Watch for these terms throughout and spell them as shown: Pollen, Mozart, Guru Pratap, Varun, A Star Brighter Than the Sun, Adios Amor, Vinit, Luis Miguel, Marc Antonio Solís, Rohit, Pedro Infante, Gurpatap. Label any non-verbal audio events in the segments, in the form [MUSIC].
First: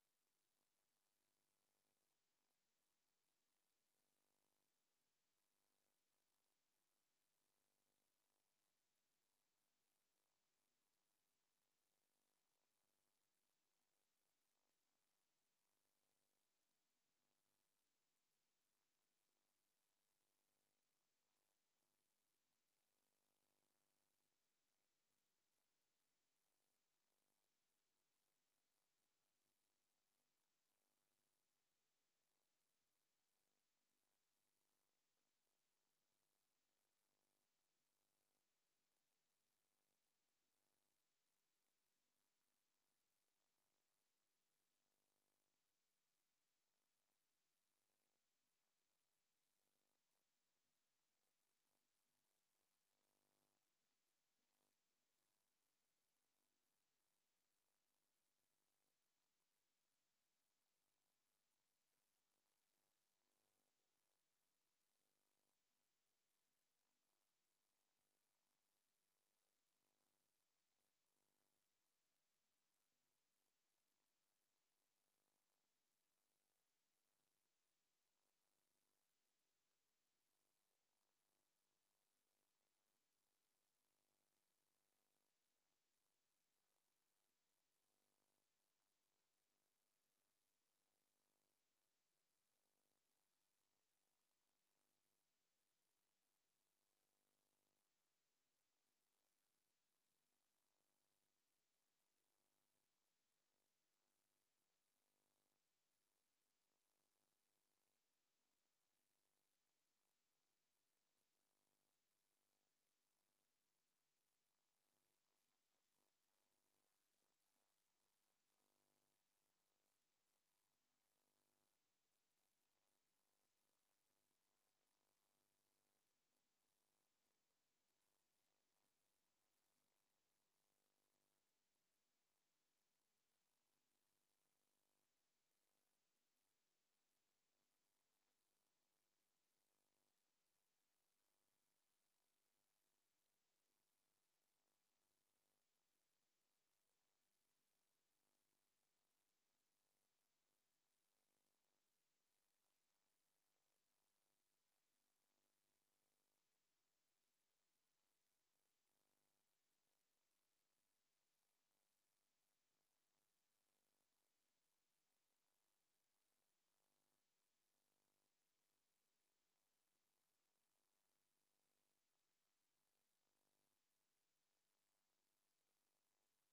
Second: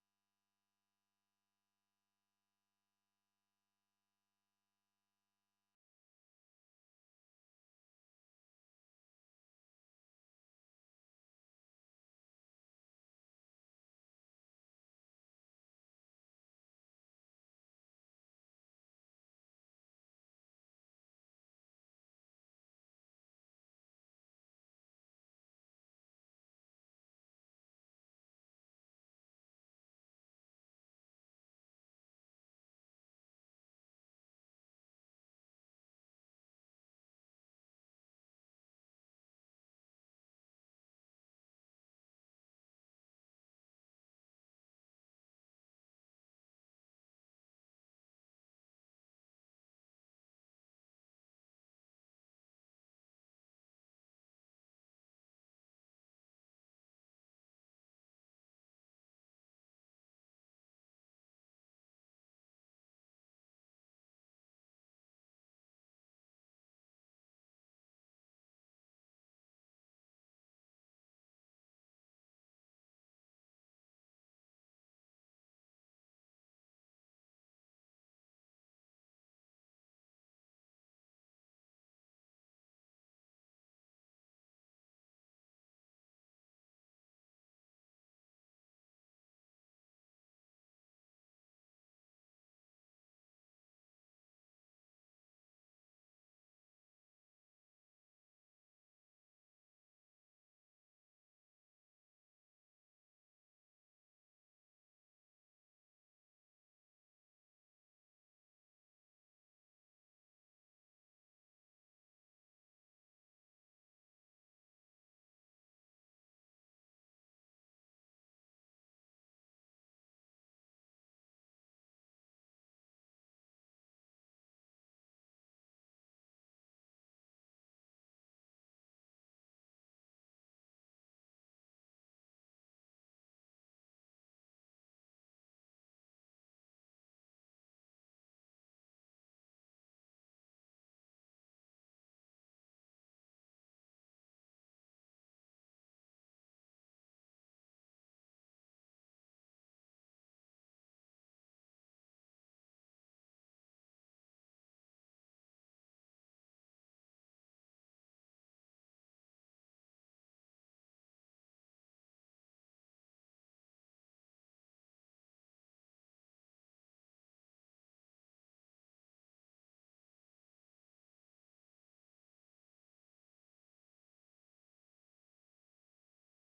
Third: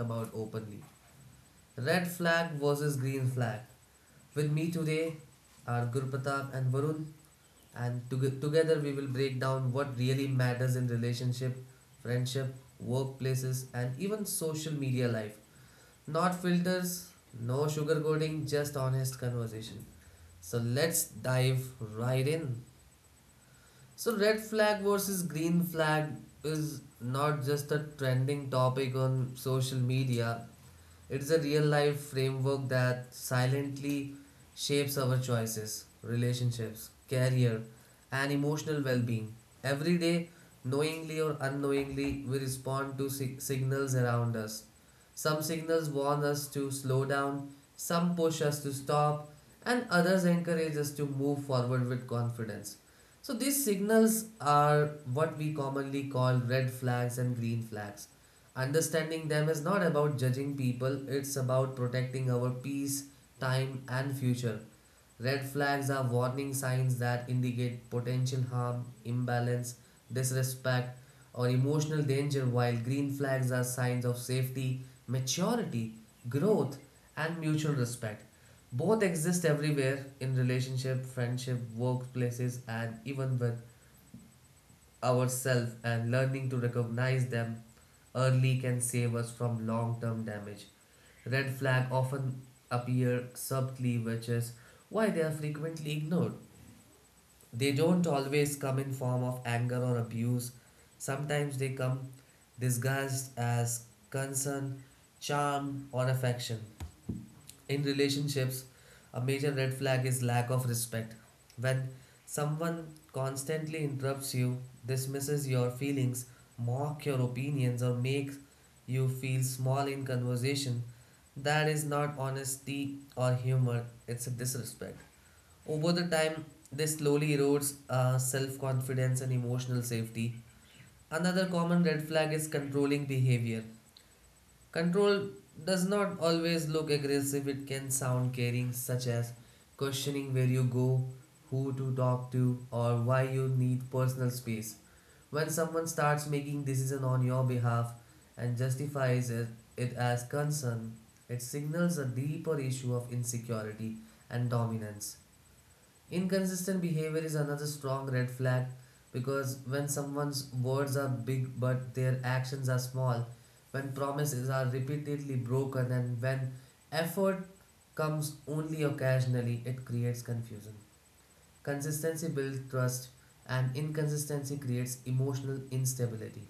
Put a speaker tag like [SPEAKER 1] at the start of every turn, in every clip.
[SPEAKER 1] about openly. Red flag versus green flag. With me today are Gurpatap and Varun, and together we will break down what really matters in relationship, friendship, workplaces, and even social media life. Not filters, no sugarcoating, just honest conversation. So let's dive right in. So, red flag versus green flag is not just a trending topic on social media, it's a real life framework that silently shapes our choices, relationships, career, and emotional well being. Every day, knowingly or unknowingly, we respond to signals around us. Some signals warn us to slow down, some push us to stop, and others encourage us to move forward with confidence. So, these signals are what we commonly call red flags and green flags. Understanding them is not about judging people, it's about protecting our peace, time, and future. Red flags are warning signs that indicate potential harm, imbalance, disrespect, or emotional danger, while green flags are signs of safety, maturity, growth, and mutual respect. Both exist everywhere in relationship, friendship, workplaces, and even with ourselves, and learning to recognize them early can save us from long term damage. Red flags often appear subtly, which is why they are frequently ignored. They don't always come in form of anger or abuse. Sometimes they come disguised as concern, charm, or affection. In relationships, a major red flag is lack of respect. When someone constantly interrupts you, dismisses your feelings, mock your opinions, or makes you feel small in conversation, that is not honesty or humor, it's a disrespect. Over the time, this slowly erodes self confidence and emotional safety. Another common red flag is controlling behavior. Control does not always look aggressive, it can sound caring, such as questioning where you go, who to talk to, or why you need personal space. When someone starts making decisions on your behalf and justifies it, it as concern, it signals a deeper issue of insecurity and dominance. Inconsistent behavior is another strong red flag because when someone's words are big but their actions are small, when promises are repeatedly broken, and when effort comes only occasionally, it creates confusion. Consistency builds trust, and inconsistency creates emotional instability.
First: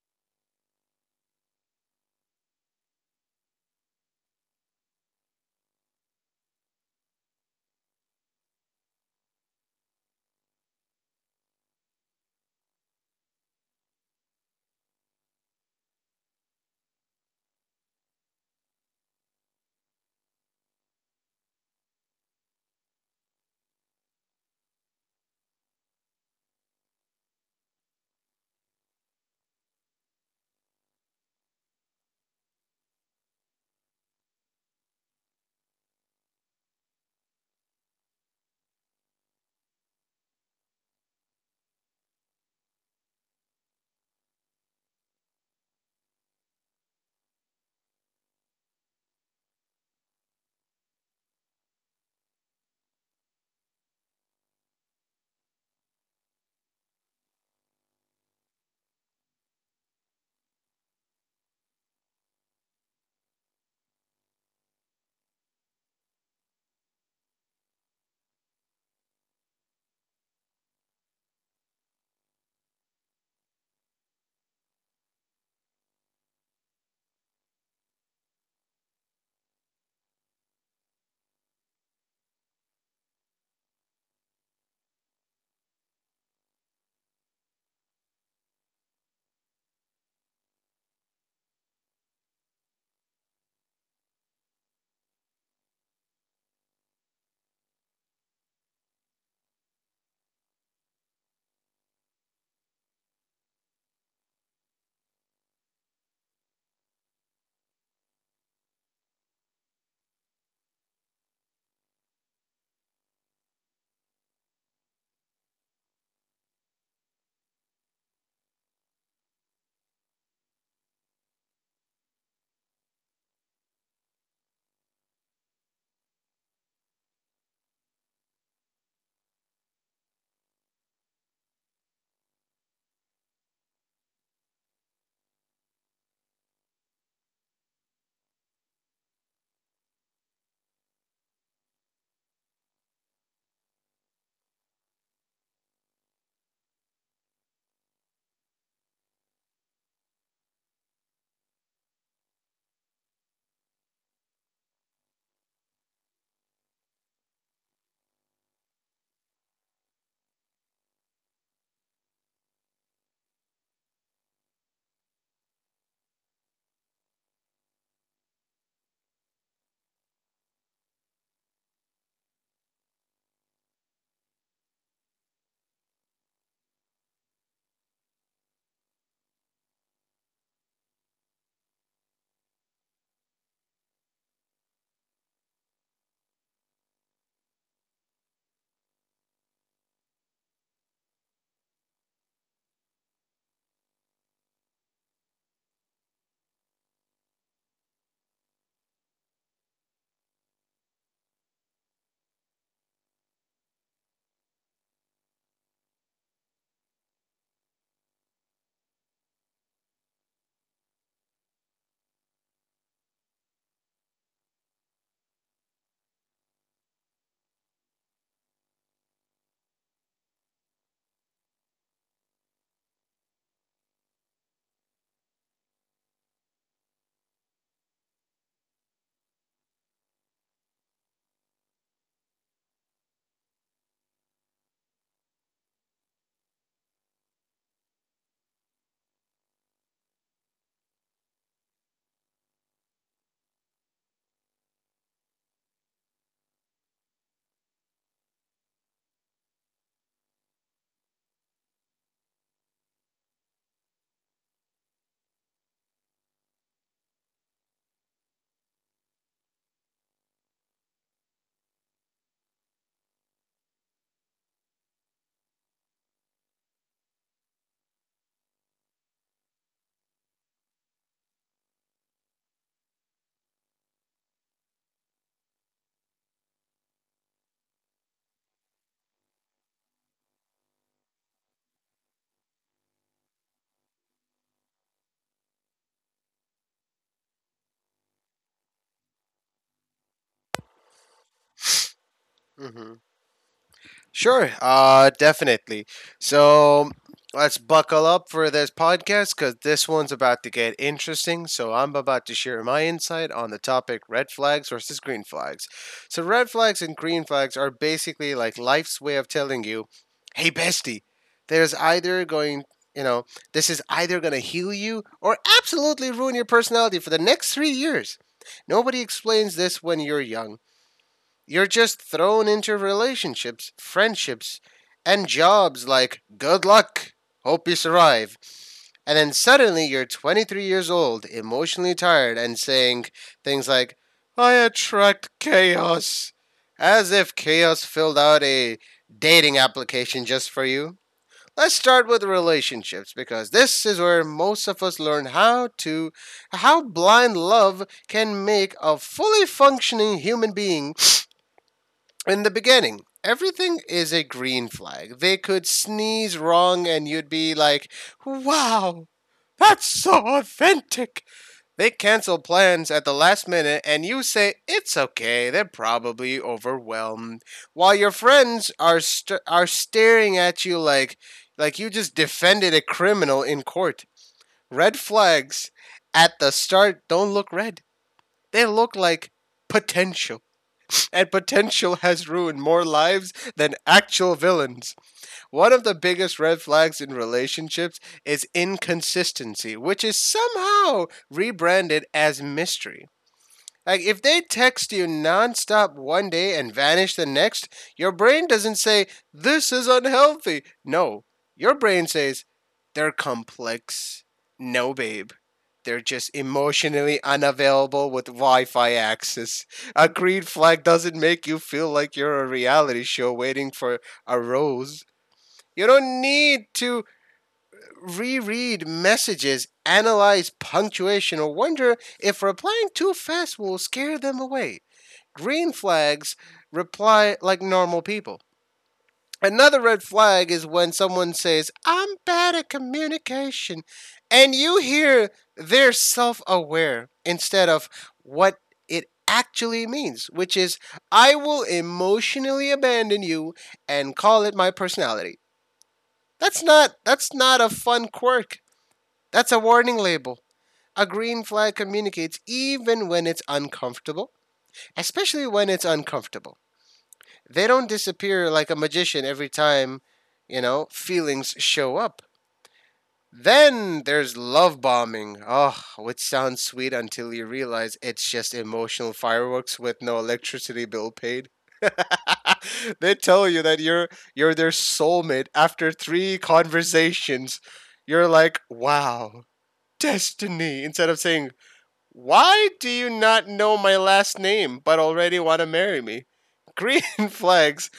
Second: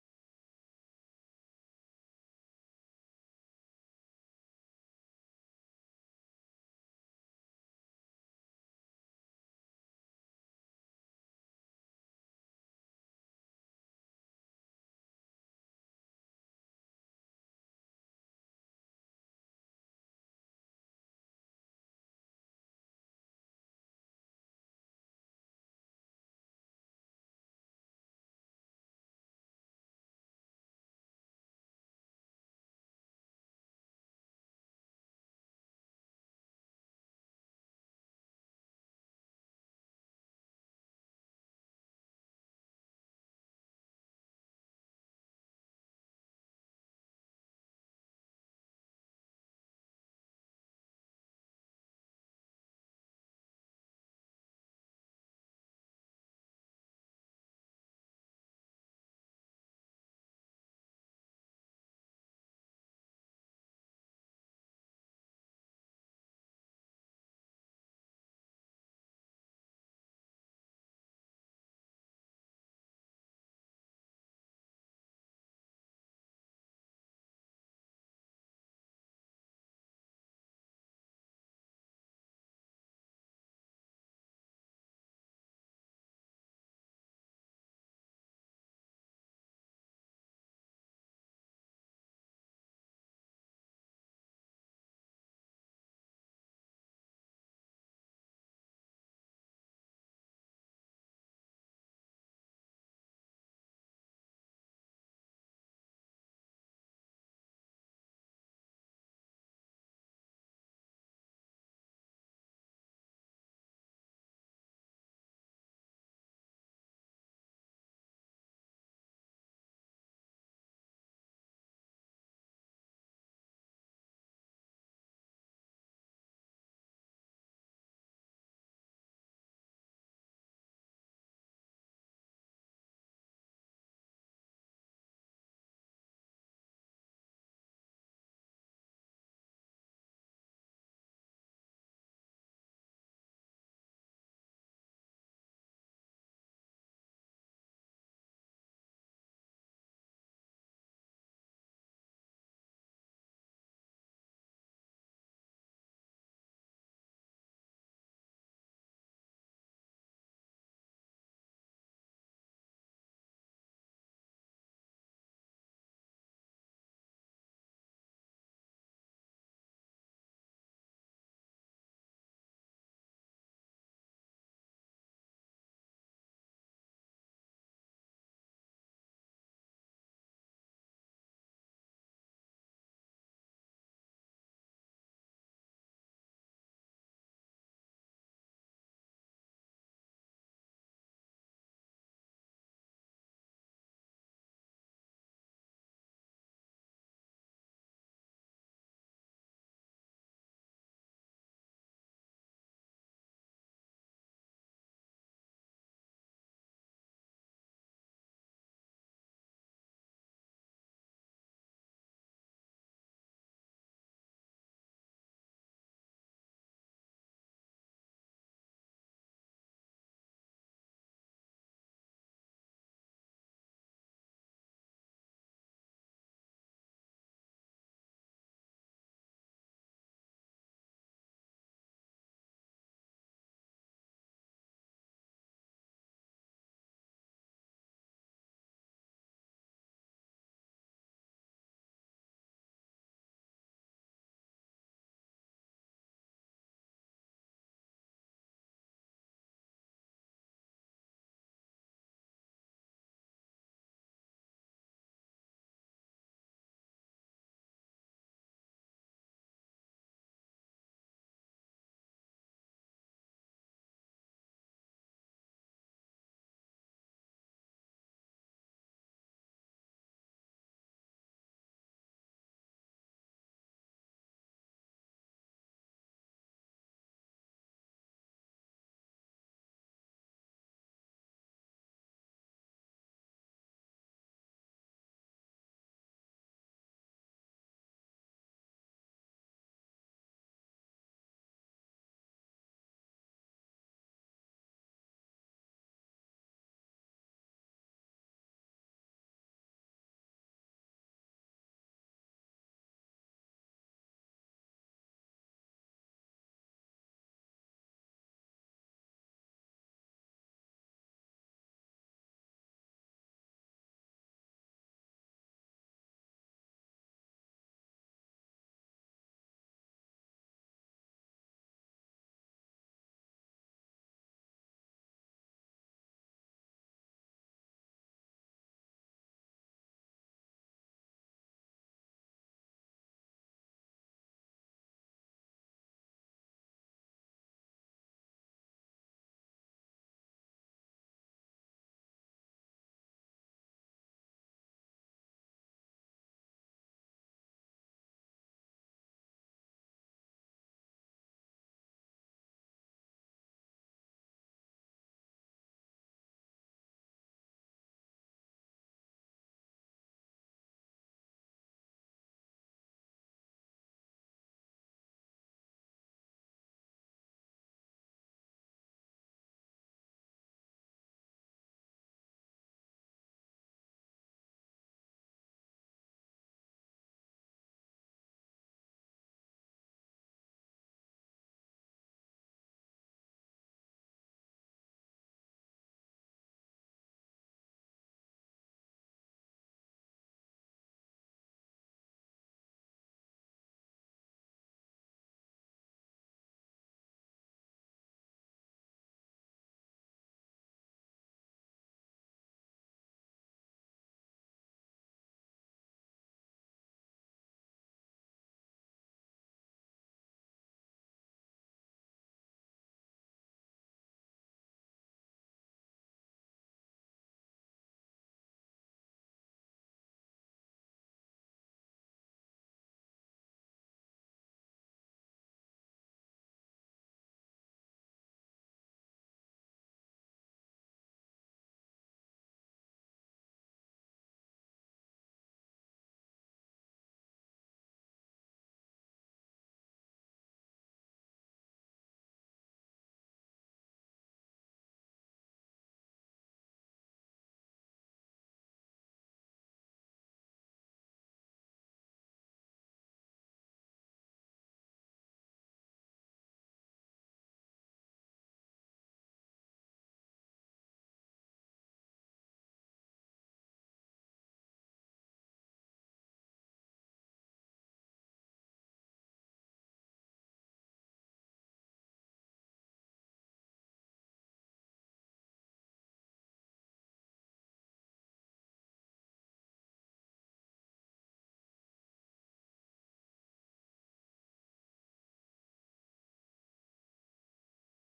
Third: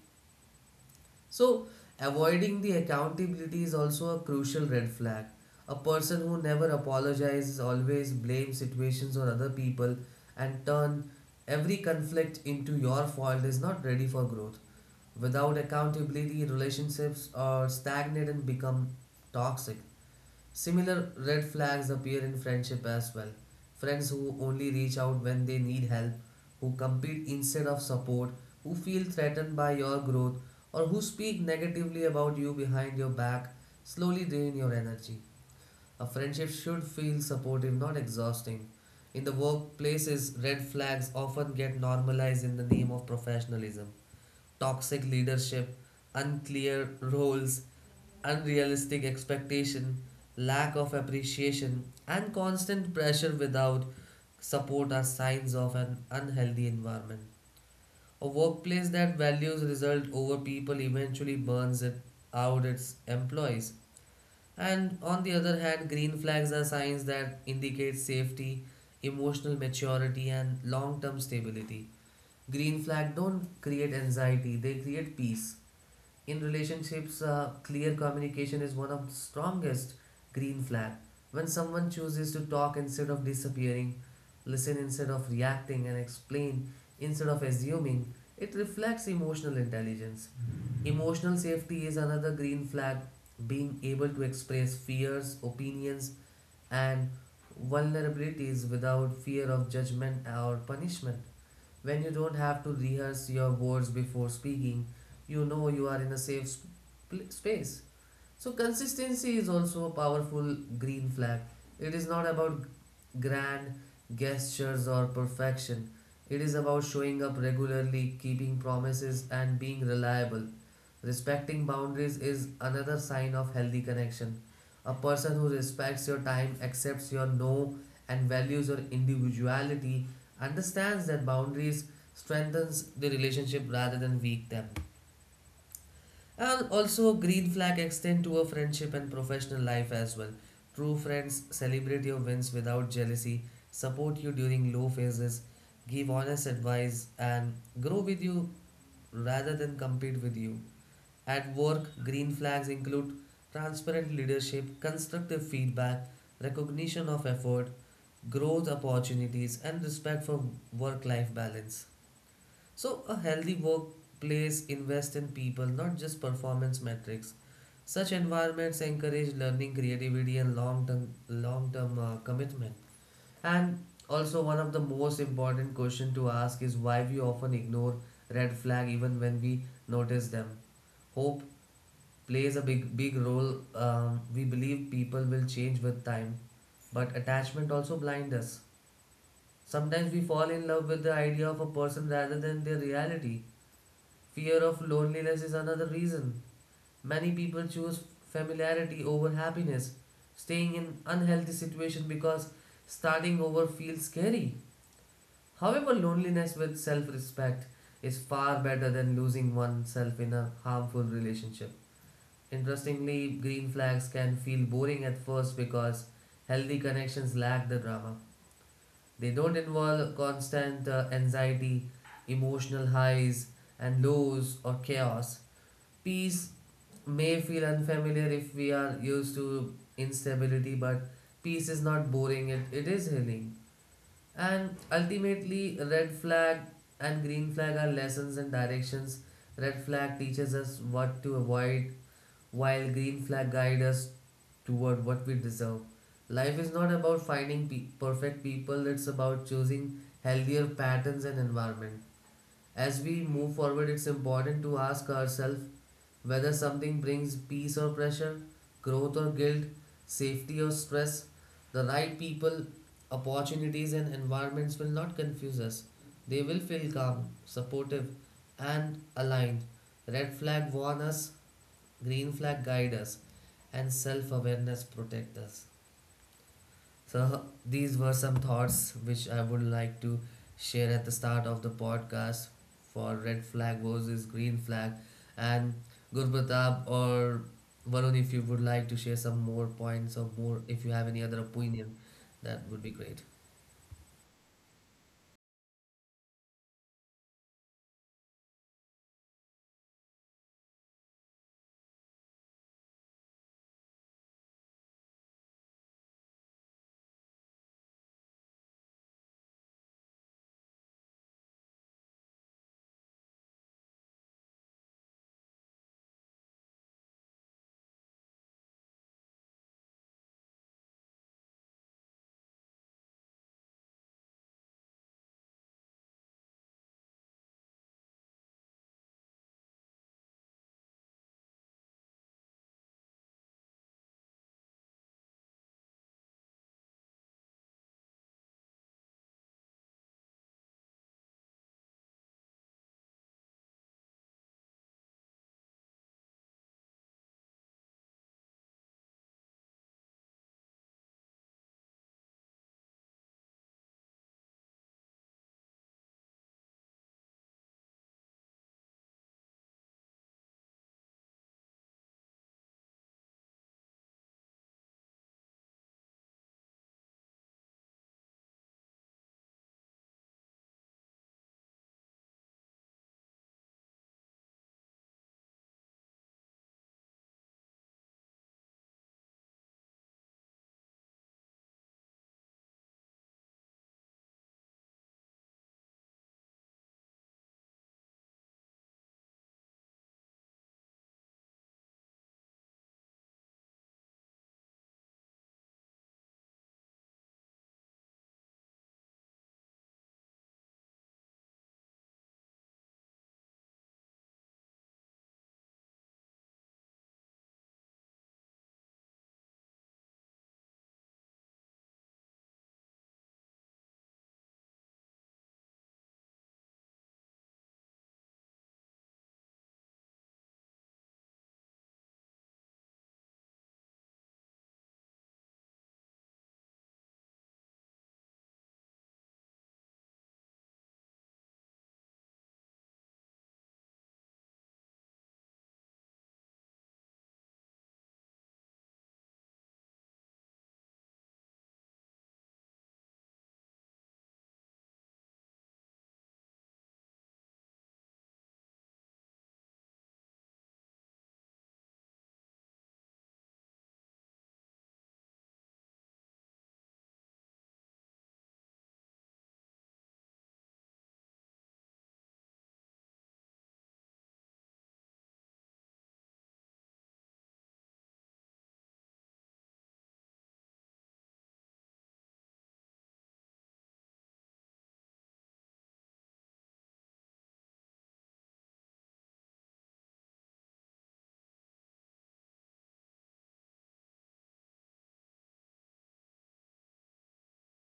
[SPEAKER 1] So, avoiding the accountability is also a crucial red flag. A person who never apologizes, always blames situations or other people and turn every conflict into your fault is not ready for growth. Without accountability, relationships are stagnant and become toxic. Similar red flags appear in friendship as well. Friends who only reach out when they need help, who compete instead of support, who feel threatened by your growth, or who speak negatively about you behind your back slowly drain your energy. A friendship should feel supportive, not exhausting. In the workplaces, red flags often get normalized in the name of professionalism: toxic leadership, unclear roles, unrealistic expectation, lack of appreciation, and constant pressure without support are signs of an unhealthy environment. A workplace that values result over people eventually burns it out its employees. And on the other hand, green flags are signs that indicate safety, emotional maturity, and long term stability. Green flags don't create anxiety, they create peace. In relationships, clear communication is one of the strongest green flag. When someone chooses to talk instead of disappearing, listen instead of reacting, and explain instead of assuming, it reflects emotional intelligence. Emotional safety is another green flag. Being able to express fears, opinions, and vulnerabilities without fear of judgment or punishment. When you don't have to rehearse your words before speaking, you know you are in a safe space. So consistency is also a powerful green flag. It is not about grand gestures or perfection. It is about showing up regularly, keeping promises and being reliable. Respecting boundaries is another sign of healthy connection. A person who respects your time, accepts your no and values your individuality understands that boundaries strengthens the relationship rather than weak them. And also, green flag extend to a friendship and professional life as well. True friends celebrate your wins without jealousy, support you during low phases, give honest advice, and grow with you rather than compete with you. At work, green flags include transparent leadership, constructive feedback, recognition of effort, growth opportunities, and respect for work life balance. So, a healthy workplace invests in people, not just performance metrics. Such environments encourage learning, creativity, and long-term commitment. And also, one of the most important question to ask is why we often ignore red flag even when we notice them. Hope plays a big role. We believe people will change with time, but attachment also blinds us. Sometimes we fall in love with the idea of a person rather than their reality. Fear of loneliness is another reason. Many people choose familiarity over happiness, staying in unhealthy situation because starting over feels scary. However, loneliness with self-respect is far better than losing oneself in a harmful relationship. Interestingly, green flags can feel boring at first because healthy connections lack the drama. They don't involve constant anxiety, emotional highs and lows, or chaos. Peace may feel unfamiliar if we are used to instability, but peace is not boring, it is healing. And ultimately, red flag and green flag are lessons and directions. Red flag teaches us what to avoid, while green flag guides us toward what we deserve. Life is not about finding perfect people, it's about choosing healthier patterns and environment. As we move forward, it's important to ask ourselves whether something brings peace or pressure, growth or guilt, safety or stress. The right people, opportunities, and environments will not confuse us. They will feel calm, supportive, and aligned. Red flag warn us, green flag guide us, and self awareness protect us. So, these were some thoughts which I would like to share at the start of the podcast for red flag versus green flag. And Gurbatab or Varun, if you would like to share some more points or more, if you have any other opinion, that would
[SPEAKER 2] hmm
[SPEAKER 1] be great.
[SPEAKER 2] Sure, definitely. So let's buckle up for this podcast because this one's about to get interesting. So I'm about to share my insight on the topic red flags versus green flags. So, red flags and green flags are basically like life's way of telling you, hey, bestie, there's either going you know, this is either going to heal you or absolutely ruin your personality for the next 3 years. Nobody explains this when you're young. You're just thrown into relationships, friendships, and jobs like good luck, hope you survive. And then suddenly you're 23 years old, emotionally tired, and saying things like, I attract chaos. As if chaos filled out a dating application just for you. Let's start with relationships because this is where most of us learn how blind love can make a fully functioning human being in the beginning, everything is a green flag. They could sneeze wrong and you'd be like, wow, that's so authentic. They cancel plans at the last minute and you say, it's okay, they're probably overwhelmed. While your friends are staring at you like, you just defended a criminal in court. Red flags at the start don't look red, they look like potential, and potential [LAUGHS] has ruined more lives than actual villains. One of the biggest red flags in relationships is inconsistency, which is somehow rebranded as mystery. Like if they text you nonstop one day and vanish the next, your brain doesn't say this is unhealthy. No, your brain says they're complex. No, babe. They're just emotionally unavailable with Wi Fi access. A green flag doesn't make you feel like you're a reality show waiting for a rose. You don't need to reread messages, analyze punctuation, or wonder if replying too fast will scare them away. Green flags reply like normal people. Another red flag is when someone says, I'm bad at communication, and you hear they're self aware instead of what it actually means, which is, I will emotionally abandon you and call it my personality. That's not a fun quirk. That's a warning label. A green flag communicates even when it's uncomfortable, especially when it's uncomfortable. They don't disappear like a magician every time, feelings show up. Then there's love bombing. Oh, which sounds sweet until you realize it's just emotional fireworks with no electricity bill paid. [LAUGHS] They tell you that you're their soulmate after three conversations. You're like, wow, destiny. Instead of saying why do you not know my last name but already want to marry me? Green [LAUGHS] flags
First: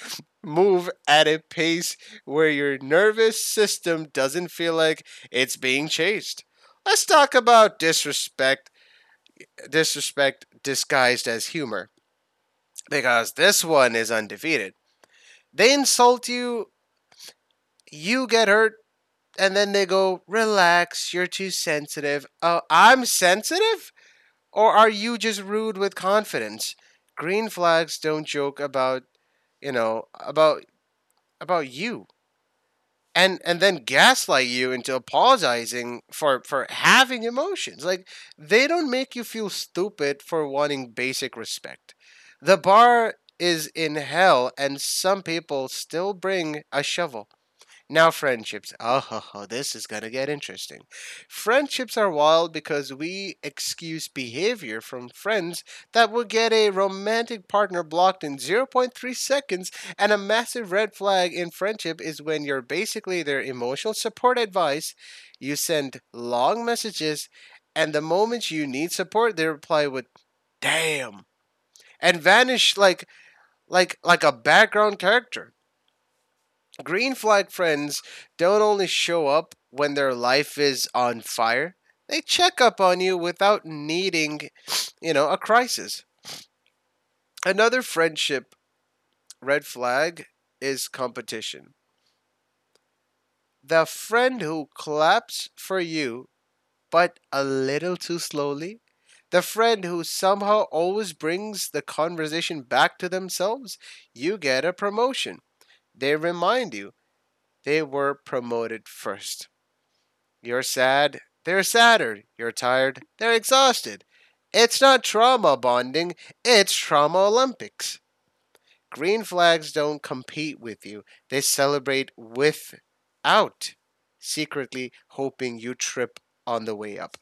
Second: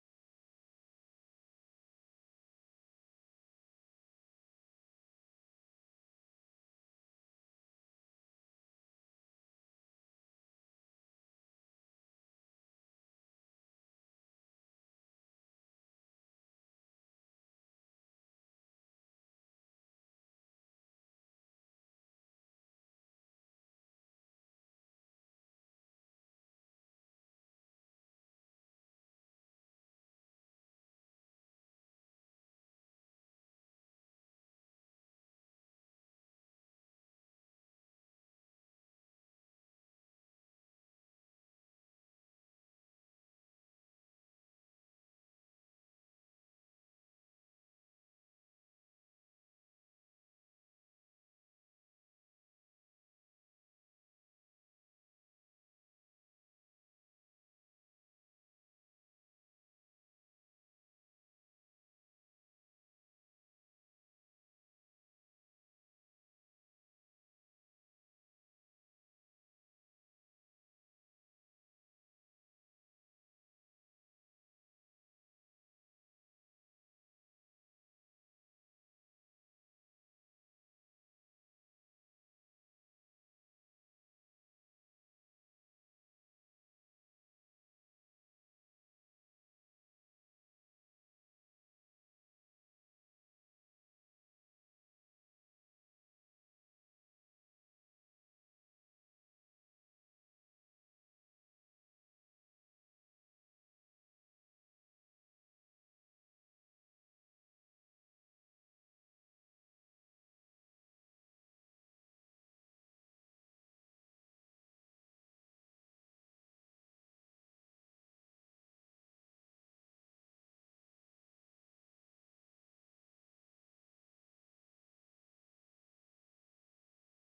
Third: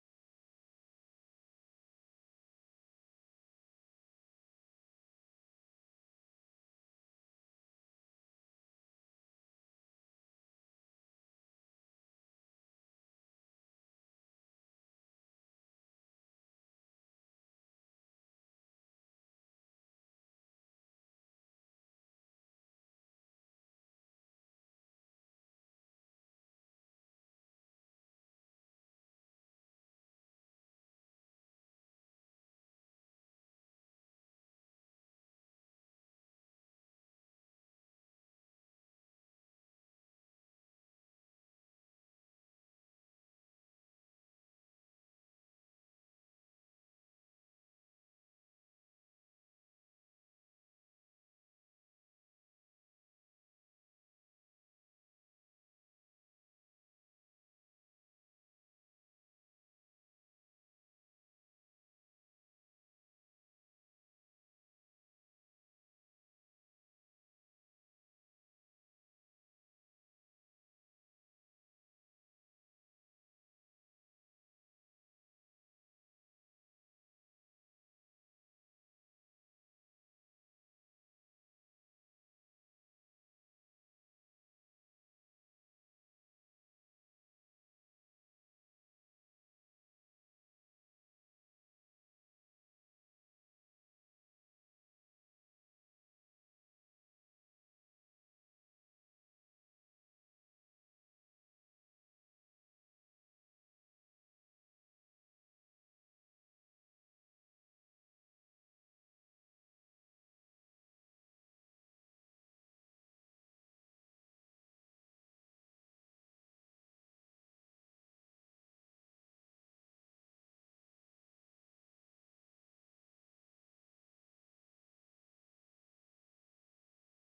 [SPEAKER 2] move at a pace where your nervous system doesn't feel like it's being chased. Let's talk about disrespect, disrespect disguised as humor, because this one is undefeated. They insult you, you get hurt, and then they go, relax, you're too sensitive. Oh, I'm sensitive? Or are you just rude with confidence? Green flags don't joke about, you know, about about you. And then gaslight you into apologizing for having emotions. Like they don't make you feel stupid for wanting basic respect. The bar is in hell and some people still bring a shovel. Now, friendships. Oh, [LAUGHS] this is going to get interesting. Friendships are wild because we excuse behavior from friends that will get a romantic partner blocked in 0 0.3 seconds, and a massive red flag in friendship is when you're basically their emotional support advice. You send long messages, and the moment you need support, they reply with, damn, and vanish like a background character. Green flag friends don't only show up when their life is on fire, they check up on you without needing, a crisis. Another friendship red flag is competition. The friend who claps for you, but a little too slowly. The friend who somehow always brings the conversation back to themselves, you get a promotion. They remind you they were promoted first. You're sad. They're sadder. You're tired. They're exhausted. It's not trauma bonding, it's Trauma Olympics. Green flags don't compete with you, they celebrate without secretly hoping you trip on the way up.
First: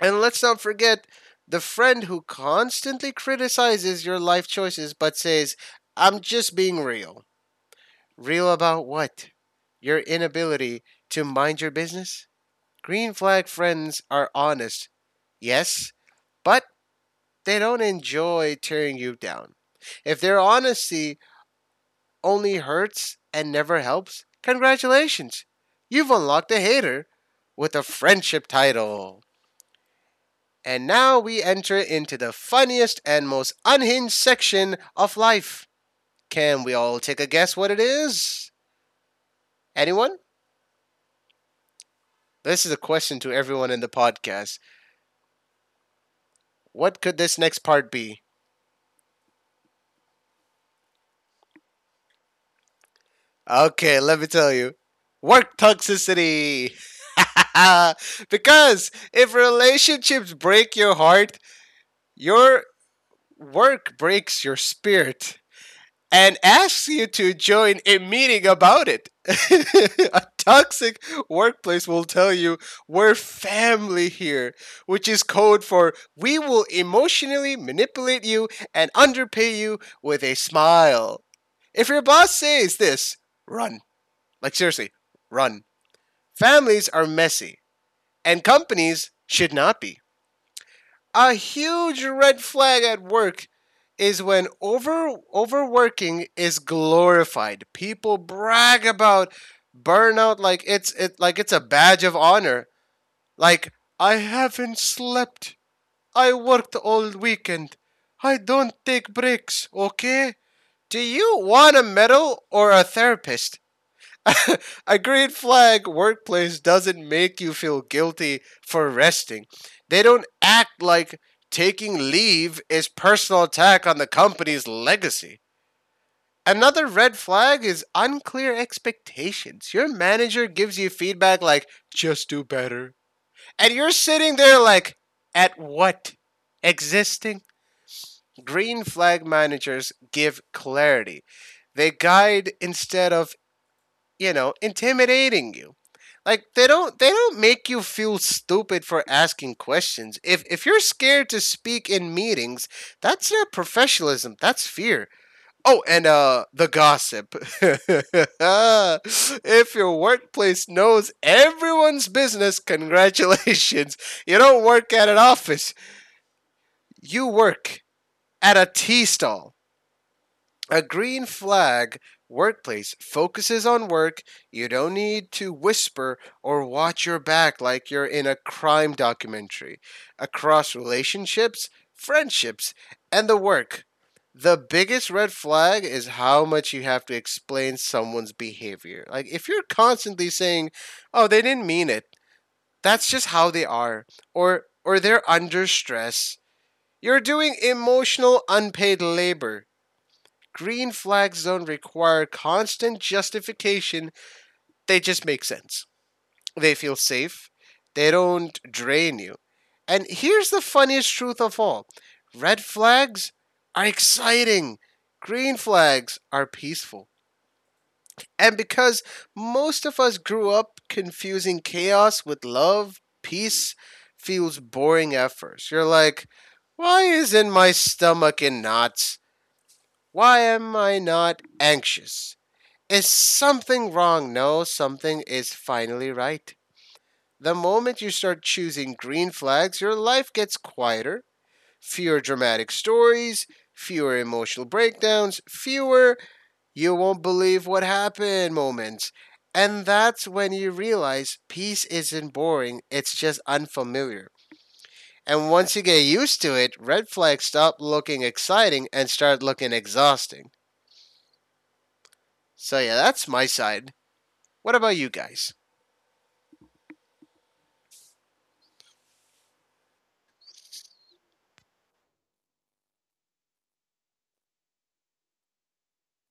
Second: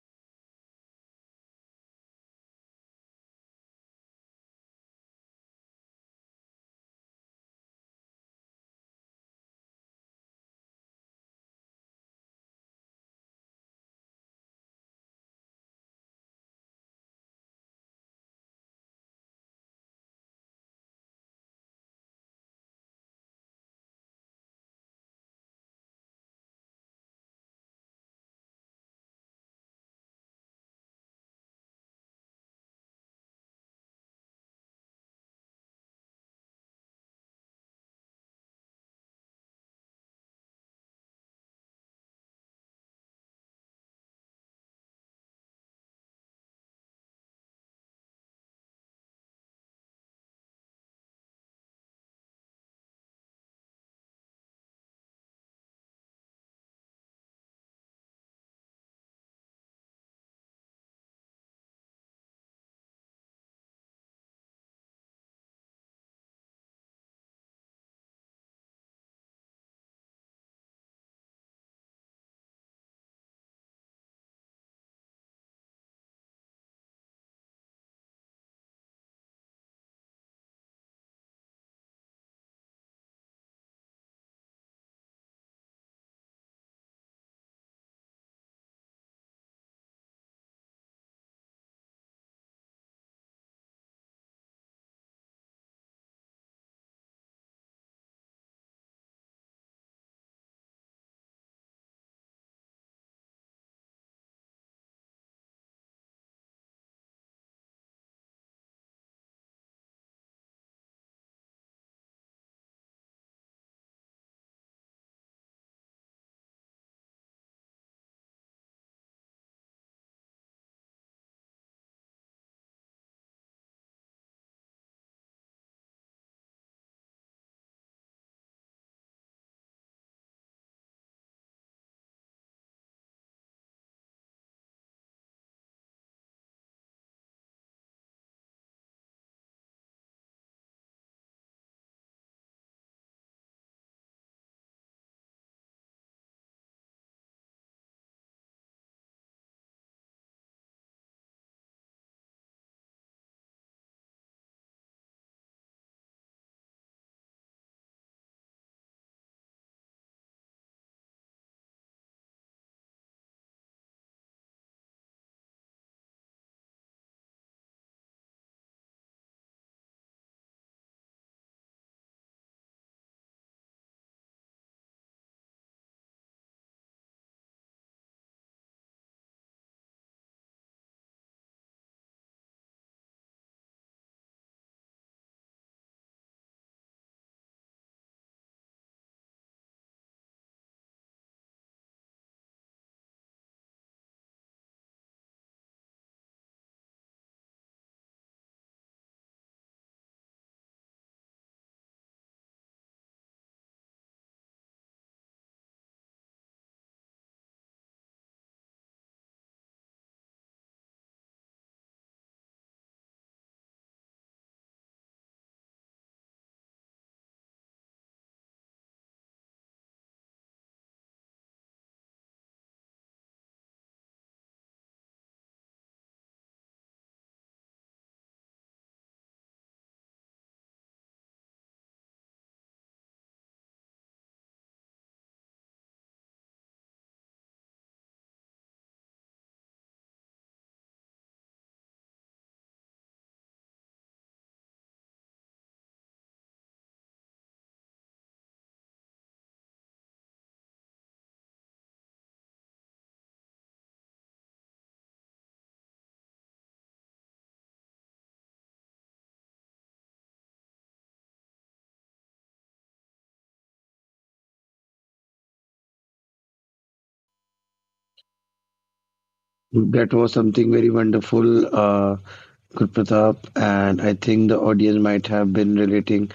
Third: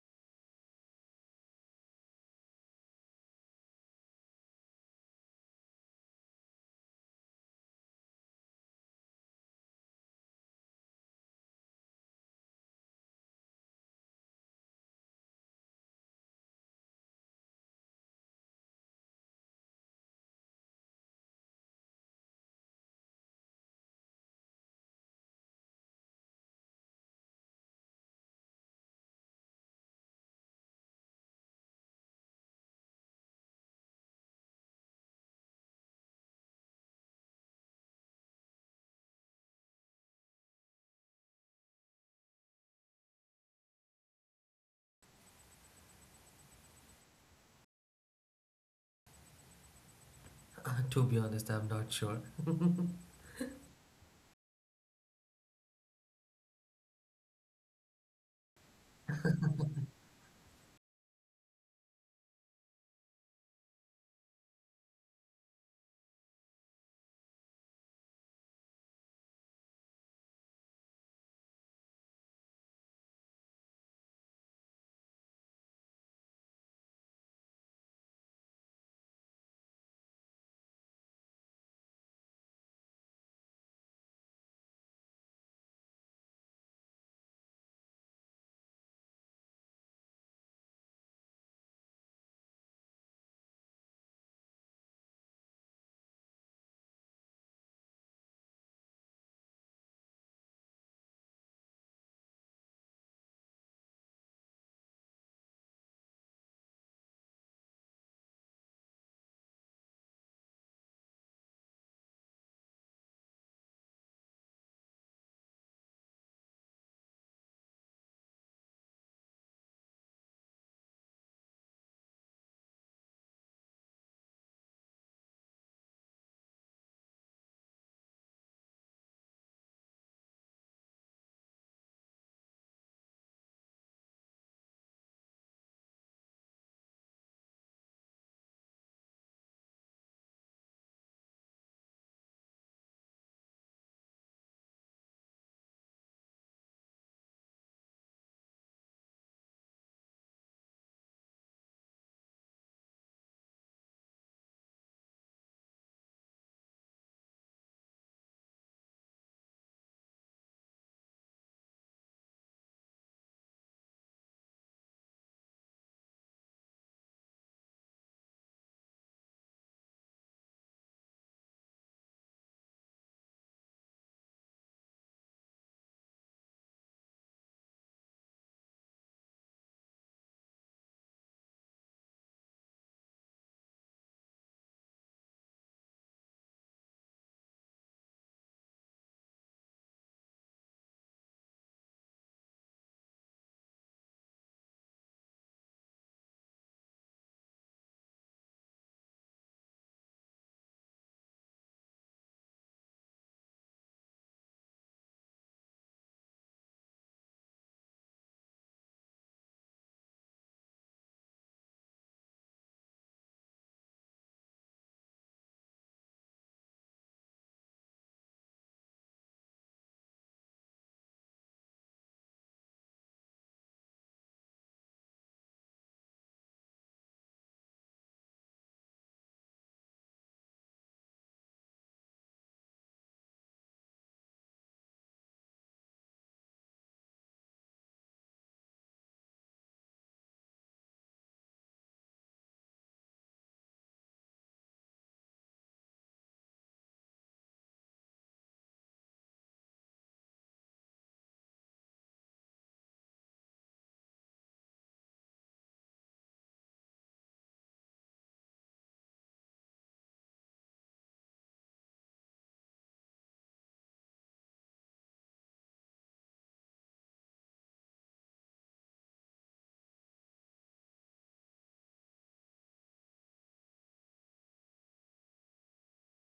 [SPEAKER 2] And let's not forget the friend who constantly criticizes your life choices but says, I'm just being real. Real about what? Your inability to mind your business? Green flag friends are honest, yes, but they don't enjoy tearing you down. If their honesty only hurts and never helps, congratulations! You've unlocked a hater with a friendship title. And now we enter into the funniest and most unhinged section of life. Can we all take a guess what it is? Anyone? This is a question to everyone in the podcast. What could this next part be?
[SPEAKER 1] To be honest, I'm not sure.
[SPEAKER 2] Okay, let me tell you. Work toxicity. [LAUGHS] Because if relationships break your heart, your work breaks your spirit and asks you to join a meeting about it. [LAUGHS] A toxic workplace will tell you we're family here, which is code for we will emotionally manipulate you and underpay you with a smile. If your boss says this, run, like, seriously, run. Families are messy, and companies should not be. A huge red flag at work is when overworking is glorified. People brag about burnout like it's it like it's a badge of honor. Like I haven't slept. I worked all weekend. I don't take breaks, okay? Do you want a medal or a therapist? [LAUGHS] A green flag workplace doesn't make you feel guilty for resting. They don't act like taking leave is personal attack on the company's legacy. Another red flag is unclear expectations. Your manager gives you feedback like, just do better. And you're sitting there like, at what? Existing green flag managers give clarity. They guide instead of intimidating you. Like they don't make you feel stupid for asking questions. If you're scared to speak in meetings, that's not professionalism, that's fear. Oh, and the gossip. [LAUGHS] If your workplace knows everyone's business, congratulations. You don't work at an office. You work at a tea stall. A green flag workplace focuses on work. You don't need to whisper or watch your back like you're in a crime documentary. Across relationships, friendships, and the work. The biggest red flag is how much you have to explain someone's behavior. Like, if you're constantly saying, oh, they didn't mean it, that's just how they are, or they're under stress, you're doing emotional unpaid labor. Green flag zone require constant justification. They just make sense. They feel safe. They don't drain you. And here's the funniest truth of all, red flags are exciting, green flags are peaceful. And because most of us grew up confusing chaos with love, peace feels boring at first. You're like, why isn't my stomach in knots? Why am I not anxious? Is something wrong? No, something is finally right. The moment you start choosing green flags, your life gets quieter, fewer dramatic stories, fewer emotional breakdowns, fewer you won't believe what happened moments. And that's when you realize peace isn't boring, it's just unfamiliar. And once you get used to it, red flags stop looking exciting and start looking exhausting. So, yeah, that's my side. What about you guys?
[SPEAKER 3] That was something very wonderful, Guru Pratap, and I think the audience might have been relating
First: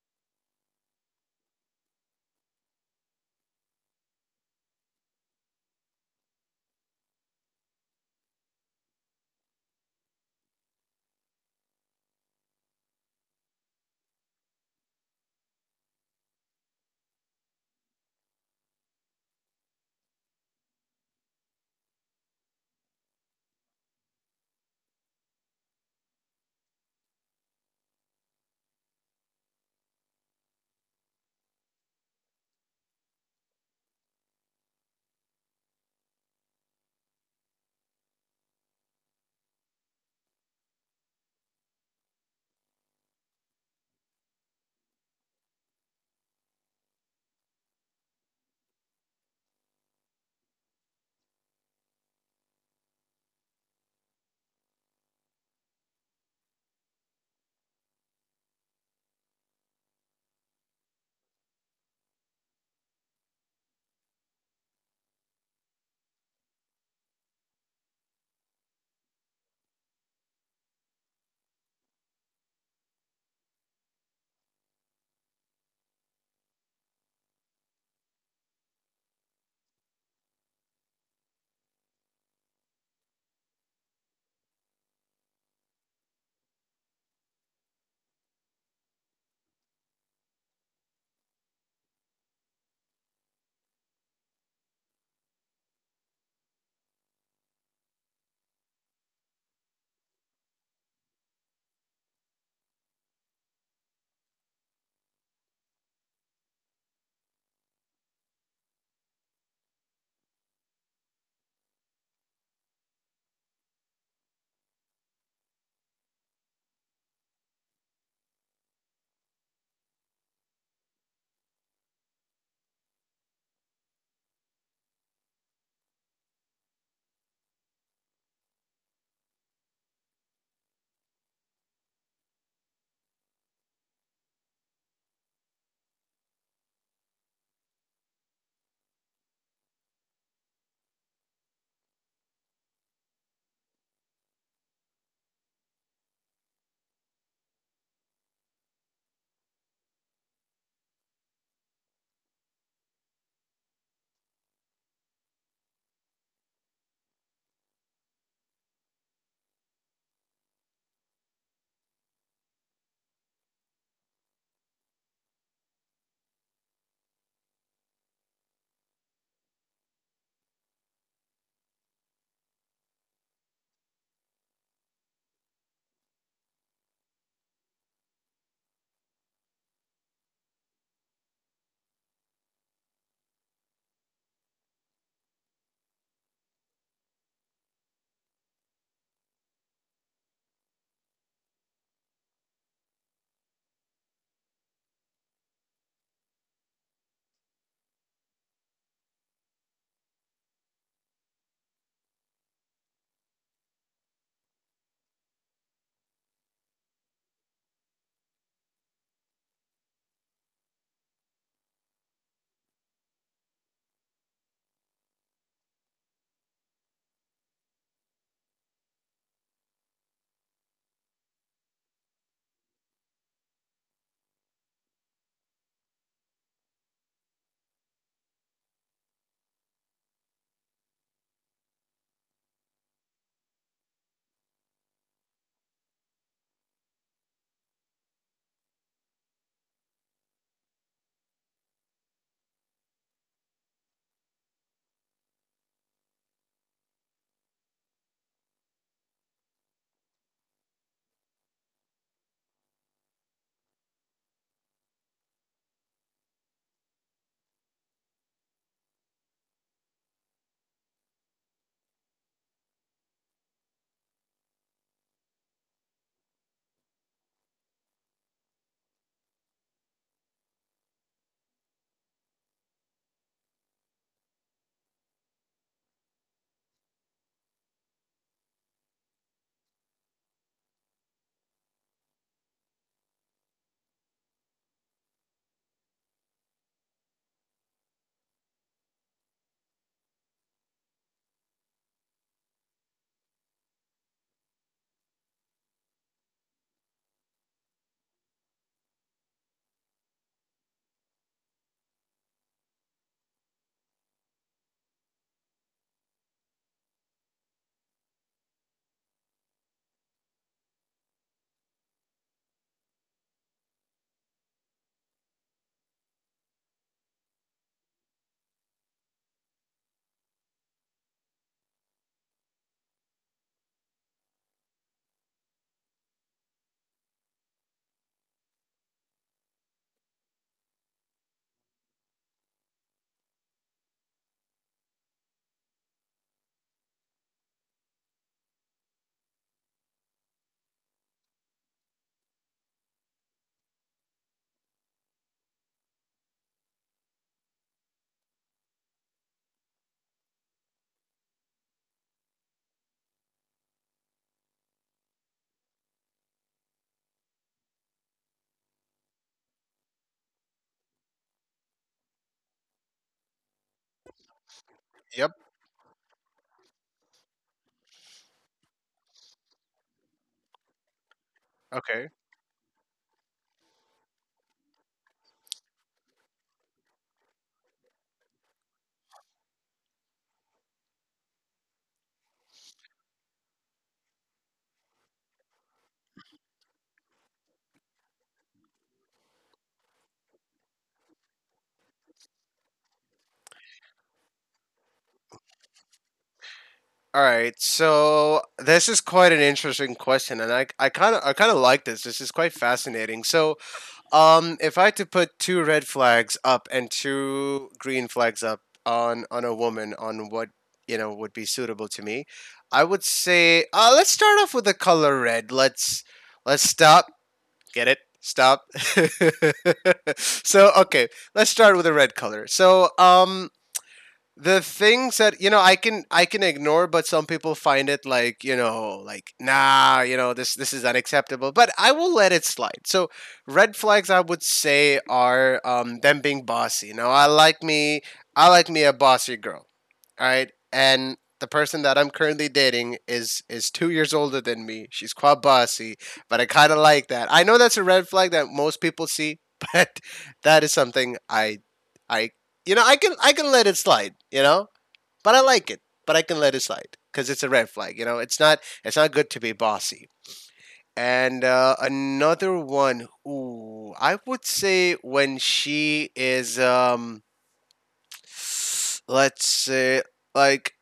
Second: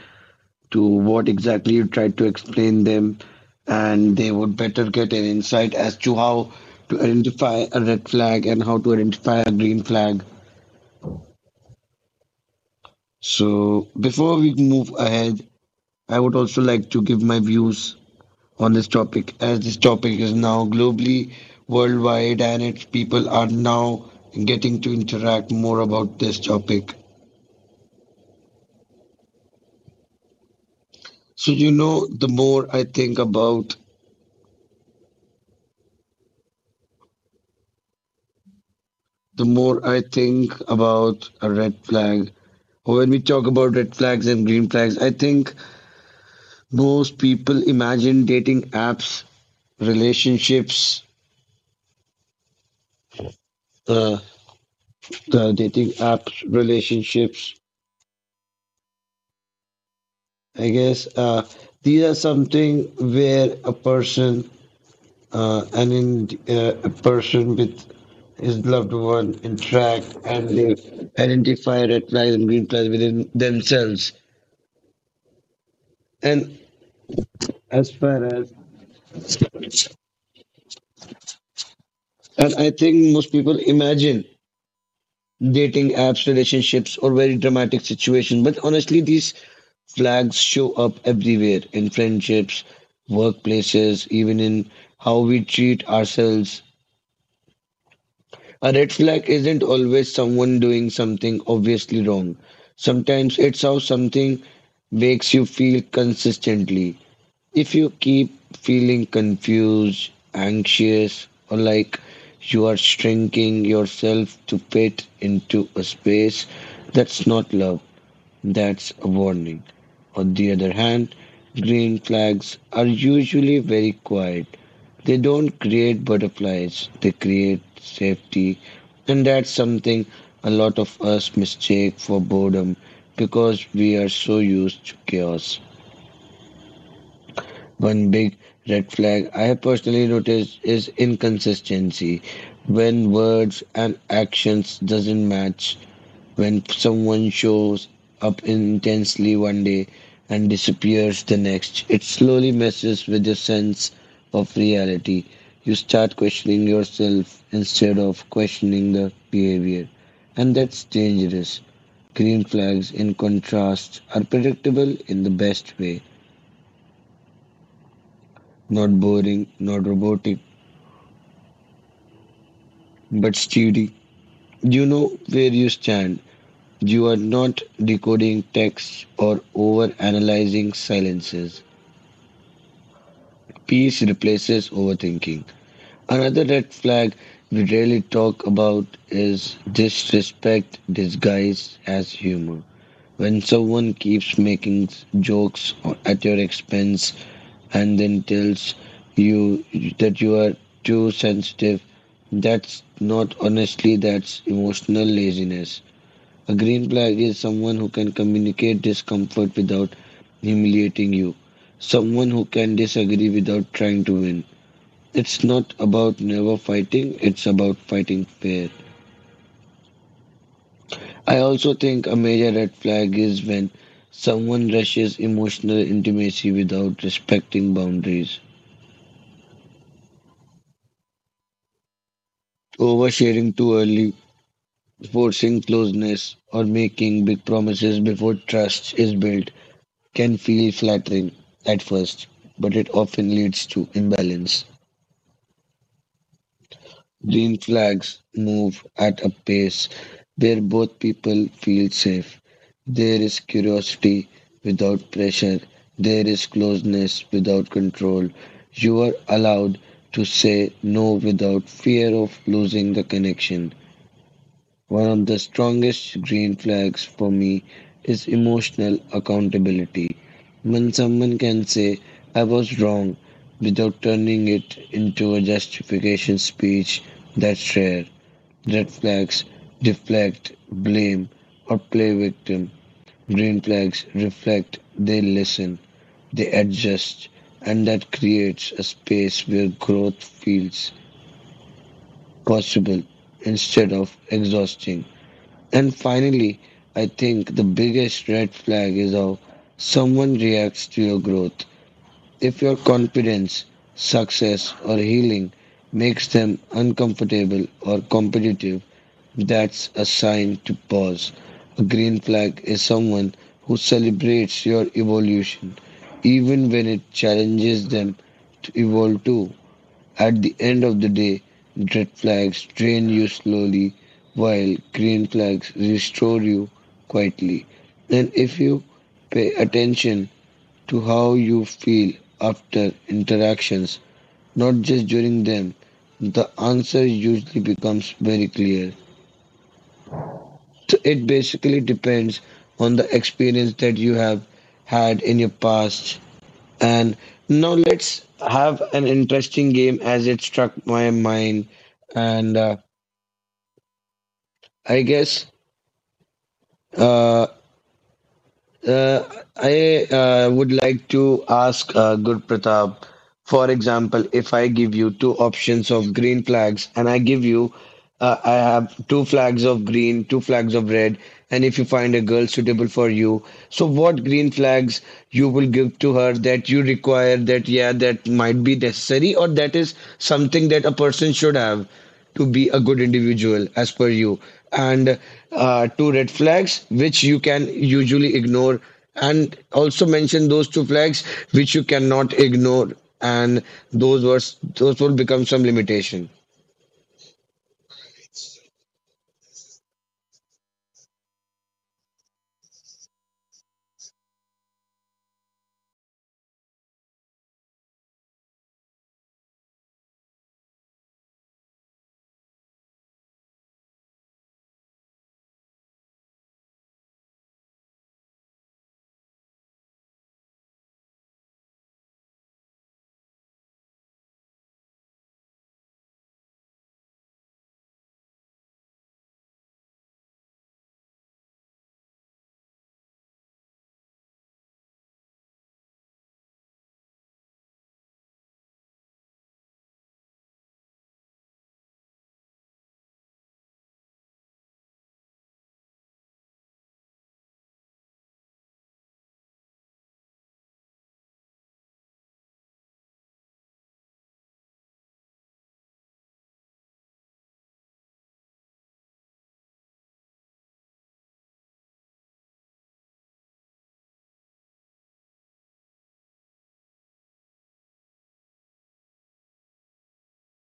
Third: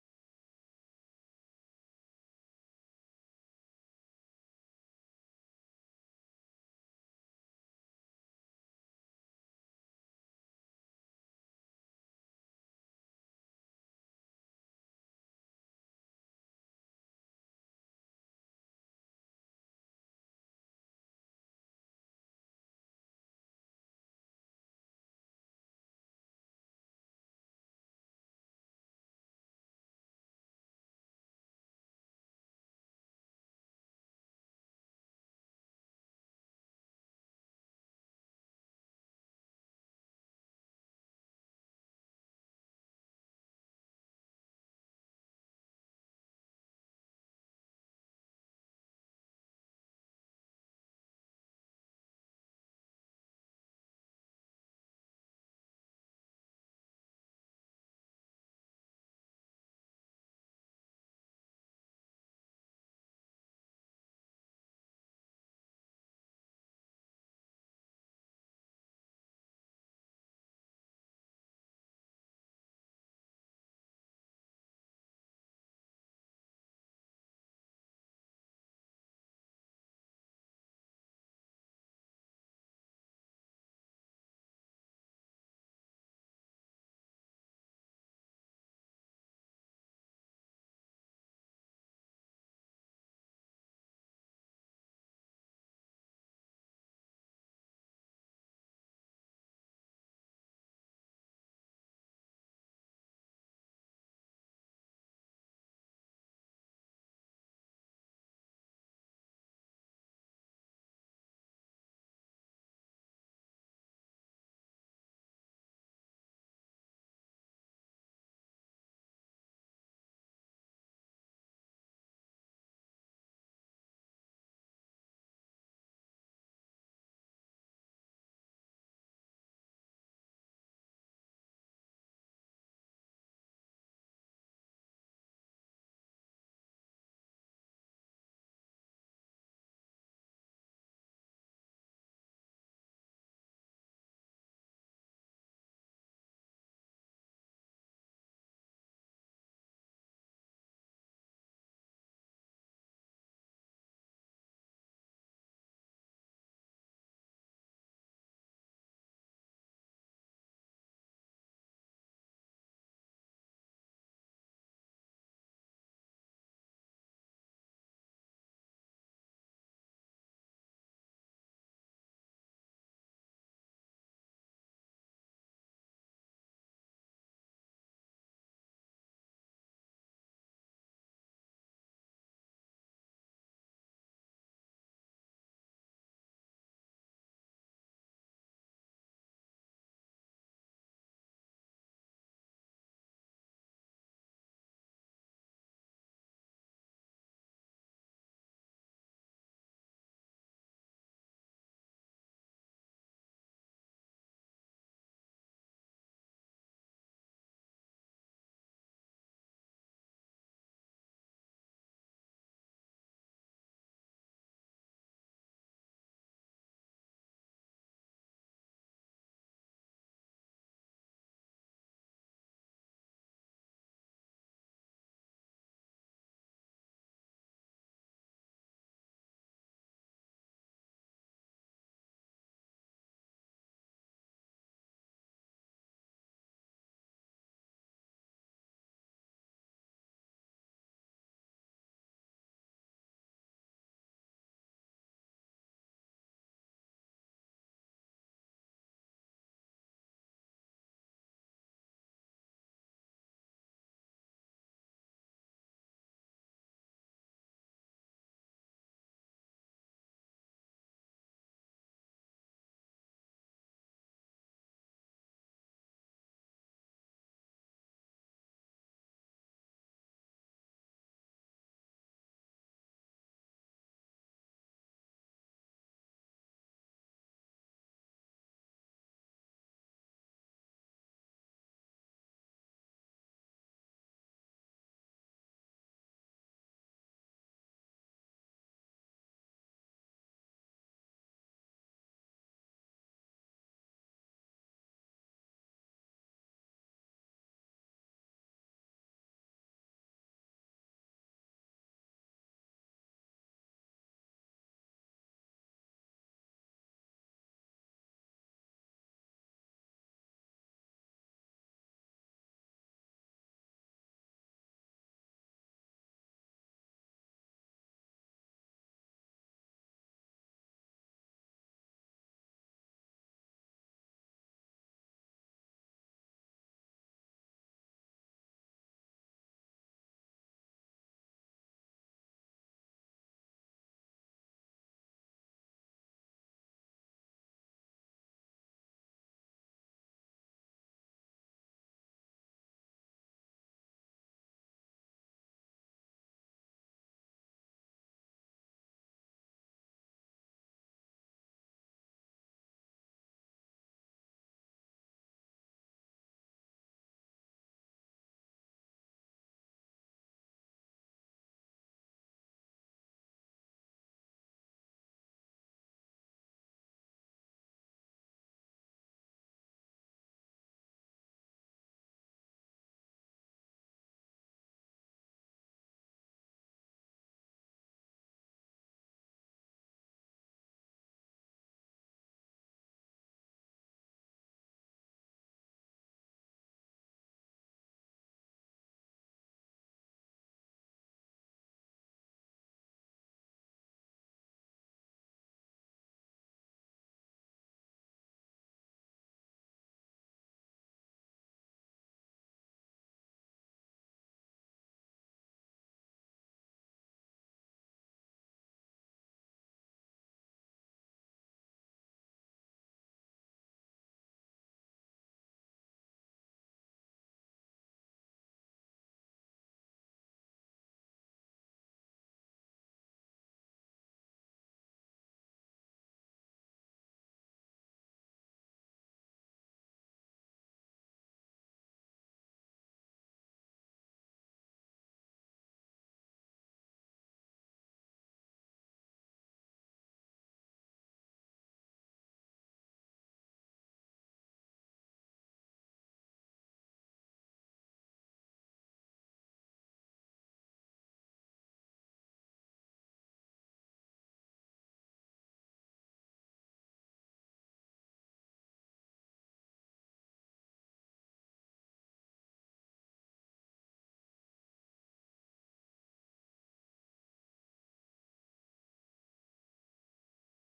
[SPEAKER 3] to what exactly you tried to explain them, and they would better get an insight as to how to identify a red flag and how to identify a green flag. So, before we move ahead, I would also like to give my views on this topic, as this topic is now globally, worldwide, and its people are now getting to interact more about this topic. So, the more I think about a red flag. Or when we talk about red flags and green flags, I think most people imagine dating apps, relationships, uh, the dating apps, relationships. I guess these are something where a person with his loved one interact and they identify red flags and green flags within themselves. And as far as, and I think most people imagine dating apps, relationships, or very dramatic situation. But honestly, these flags show up everywhere in friendships, workplaces, even in how we treat ourselves. A red flag isn't always someone doing something obviously wrong. Sometimes it's how something makes you feel consistently. If you keep feeling confused, anxious, or like you are shrinking yourself to fit into a space, that's not love. That's a warning. On the other hand, green flags are usually very quiet. They don't create butterflies, they create safety. And that's something a lot of us mistake for boredom because we are so used to chaos. One big red flag I have personally noticed is inconsistency, when words and actions doesn't match, when someone shows up intensely one day and disappears the next, it slowly messes with your sense of reality. You start questioning yourself instead of questioning the behavior, and that's dangerous. Green flags, in contrast, are predictable in the best way, not boring, not robotic, but steady. You know where you stand. You are not decoding texts or over analyzing silences. Peace replaces overthinking. Another red flag we rarely talk about is disrespect disguised as humor. When someone keeps making jokes at your expense and then tells you that you are too sensitive, that's not, honestly, that's emotional laziness. A green flag is someone who can communicate discomfort without humiliating you, someone who can disagree without trying to win. It's not about never fighting, it's about fighting fair. I also think a major red flag is when someone rushes emotional intimacy without respecting boundaries. Oversharing too early, forcing closeness, or making big promises before trust is built can feel flattering at first, but it often leads to imbalance. Green flags move at a pace where both people feel safe. There is curiosity without pressure. There is closeness without control. You are allowed to say no without fear of losing the connection. One of the strongest green flags for me is emotional accountability. When someone can say, "I was wrong," without turning it into a justification speech, that's rare. Red flags deflect, blame, or play victim. Green flags reflect, they listen, they adjust, and that creates a space where growth feels possible instead of exhausting. And finally, I think the biggest red flag is how someone reacts to your growth. If your confidence, success, or healing makes them uncomfortable or competitive, that's a sign to pause. A green flag is someone who celebrates your evolution, even when it challenges them to evolve too. At the end of the day, red flags drain you slowly, while green flags restore you quietly. And if you pay attention to how you feel after interactions, not just during them, the answer usually becomes very clear. So it basically depends on the experience that you have had in your past, and now let's have an interesting game as it struck my mind. And I guess uh, Uh, I would like to ask Guru Pratap, for example, if I give you
[SPEAKER 2] Yep.
[SPEAKER 3] two options of green flags and I give you, I have two flags of green, two flags of red, and if you
[SPEAKER 2] Okay.
[SPEAKER 3] find a girl suitable for you, so what green flags you will give to her that you require, that, yeah, that might be necessary, or that is something that a person should have to be a good individual as per you, and two red flags which you can usually ignore, and also mention those two flags which you cannot ignore, and those were those will become some limitation.
[SPEAKER 2] All right, so this is quite an interesting question, and I kind of like this. This is quite fascinating. So, if I had to put two red flags up and two green flags up on a woman on what you know would be suitable to me, I would say let's start off with the color red. Let's stop. Get it? Stop. [LAUGHS] So okay, let's start with the red color. So the things that you know I can ignore but some people find it like you know like nah you know this is unacceptable but I will let it slide. So red flags I would say are them being bossy. You know I like me a bossy girl, all right, and the person that I'm currently dating is 2 years older than me. She's quite bossy but I kind of like that. I know that's a red flag that most people see, [LAUGHS] but that is something I you know, I can let it slide. You know, but I like it. But I can let it slide because it's a red flag. You know, it's not good to be bossy. And another one, ooh, I would say when she is, let's say, like,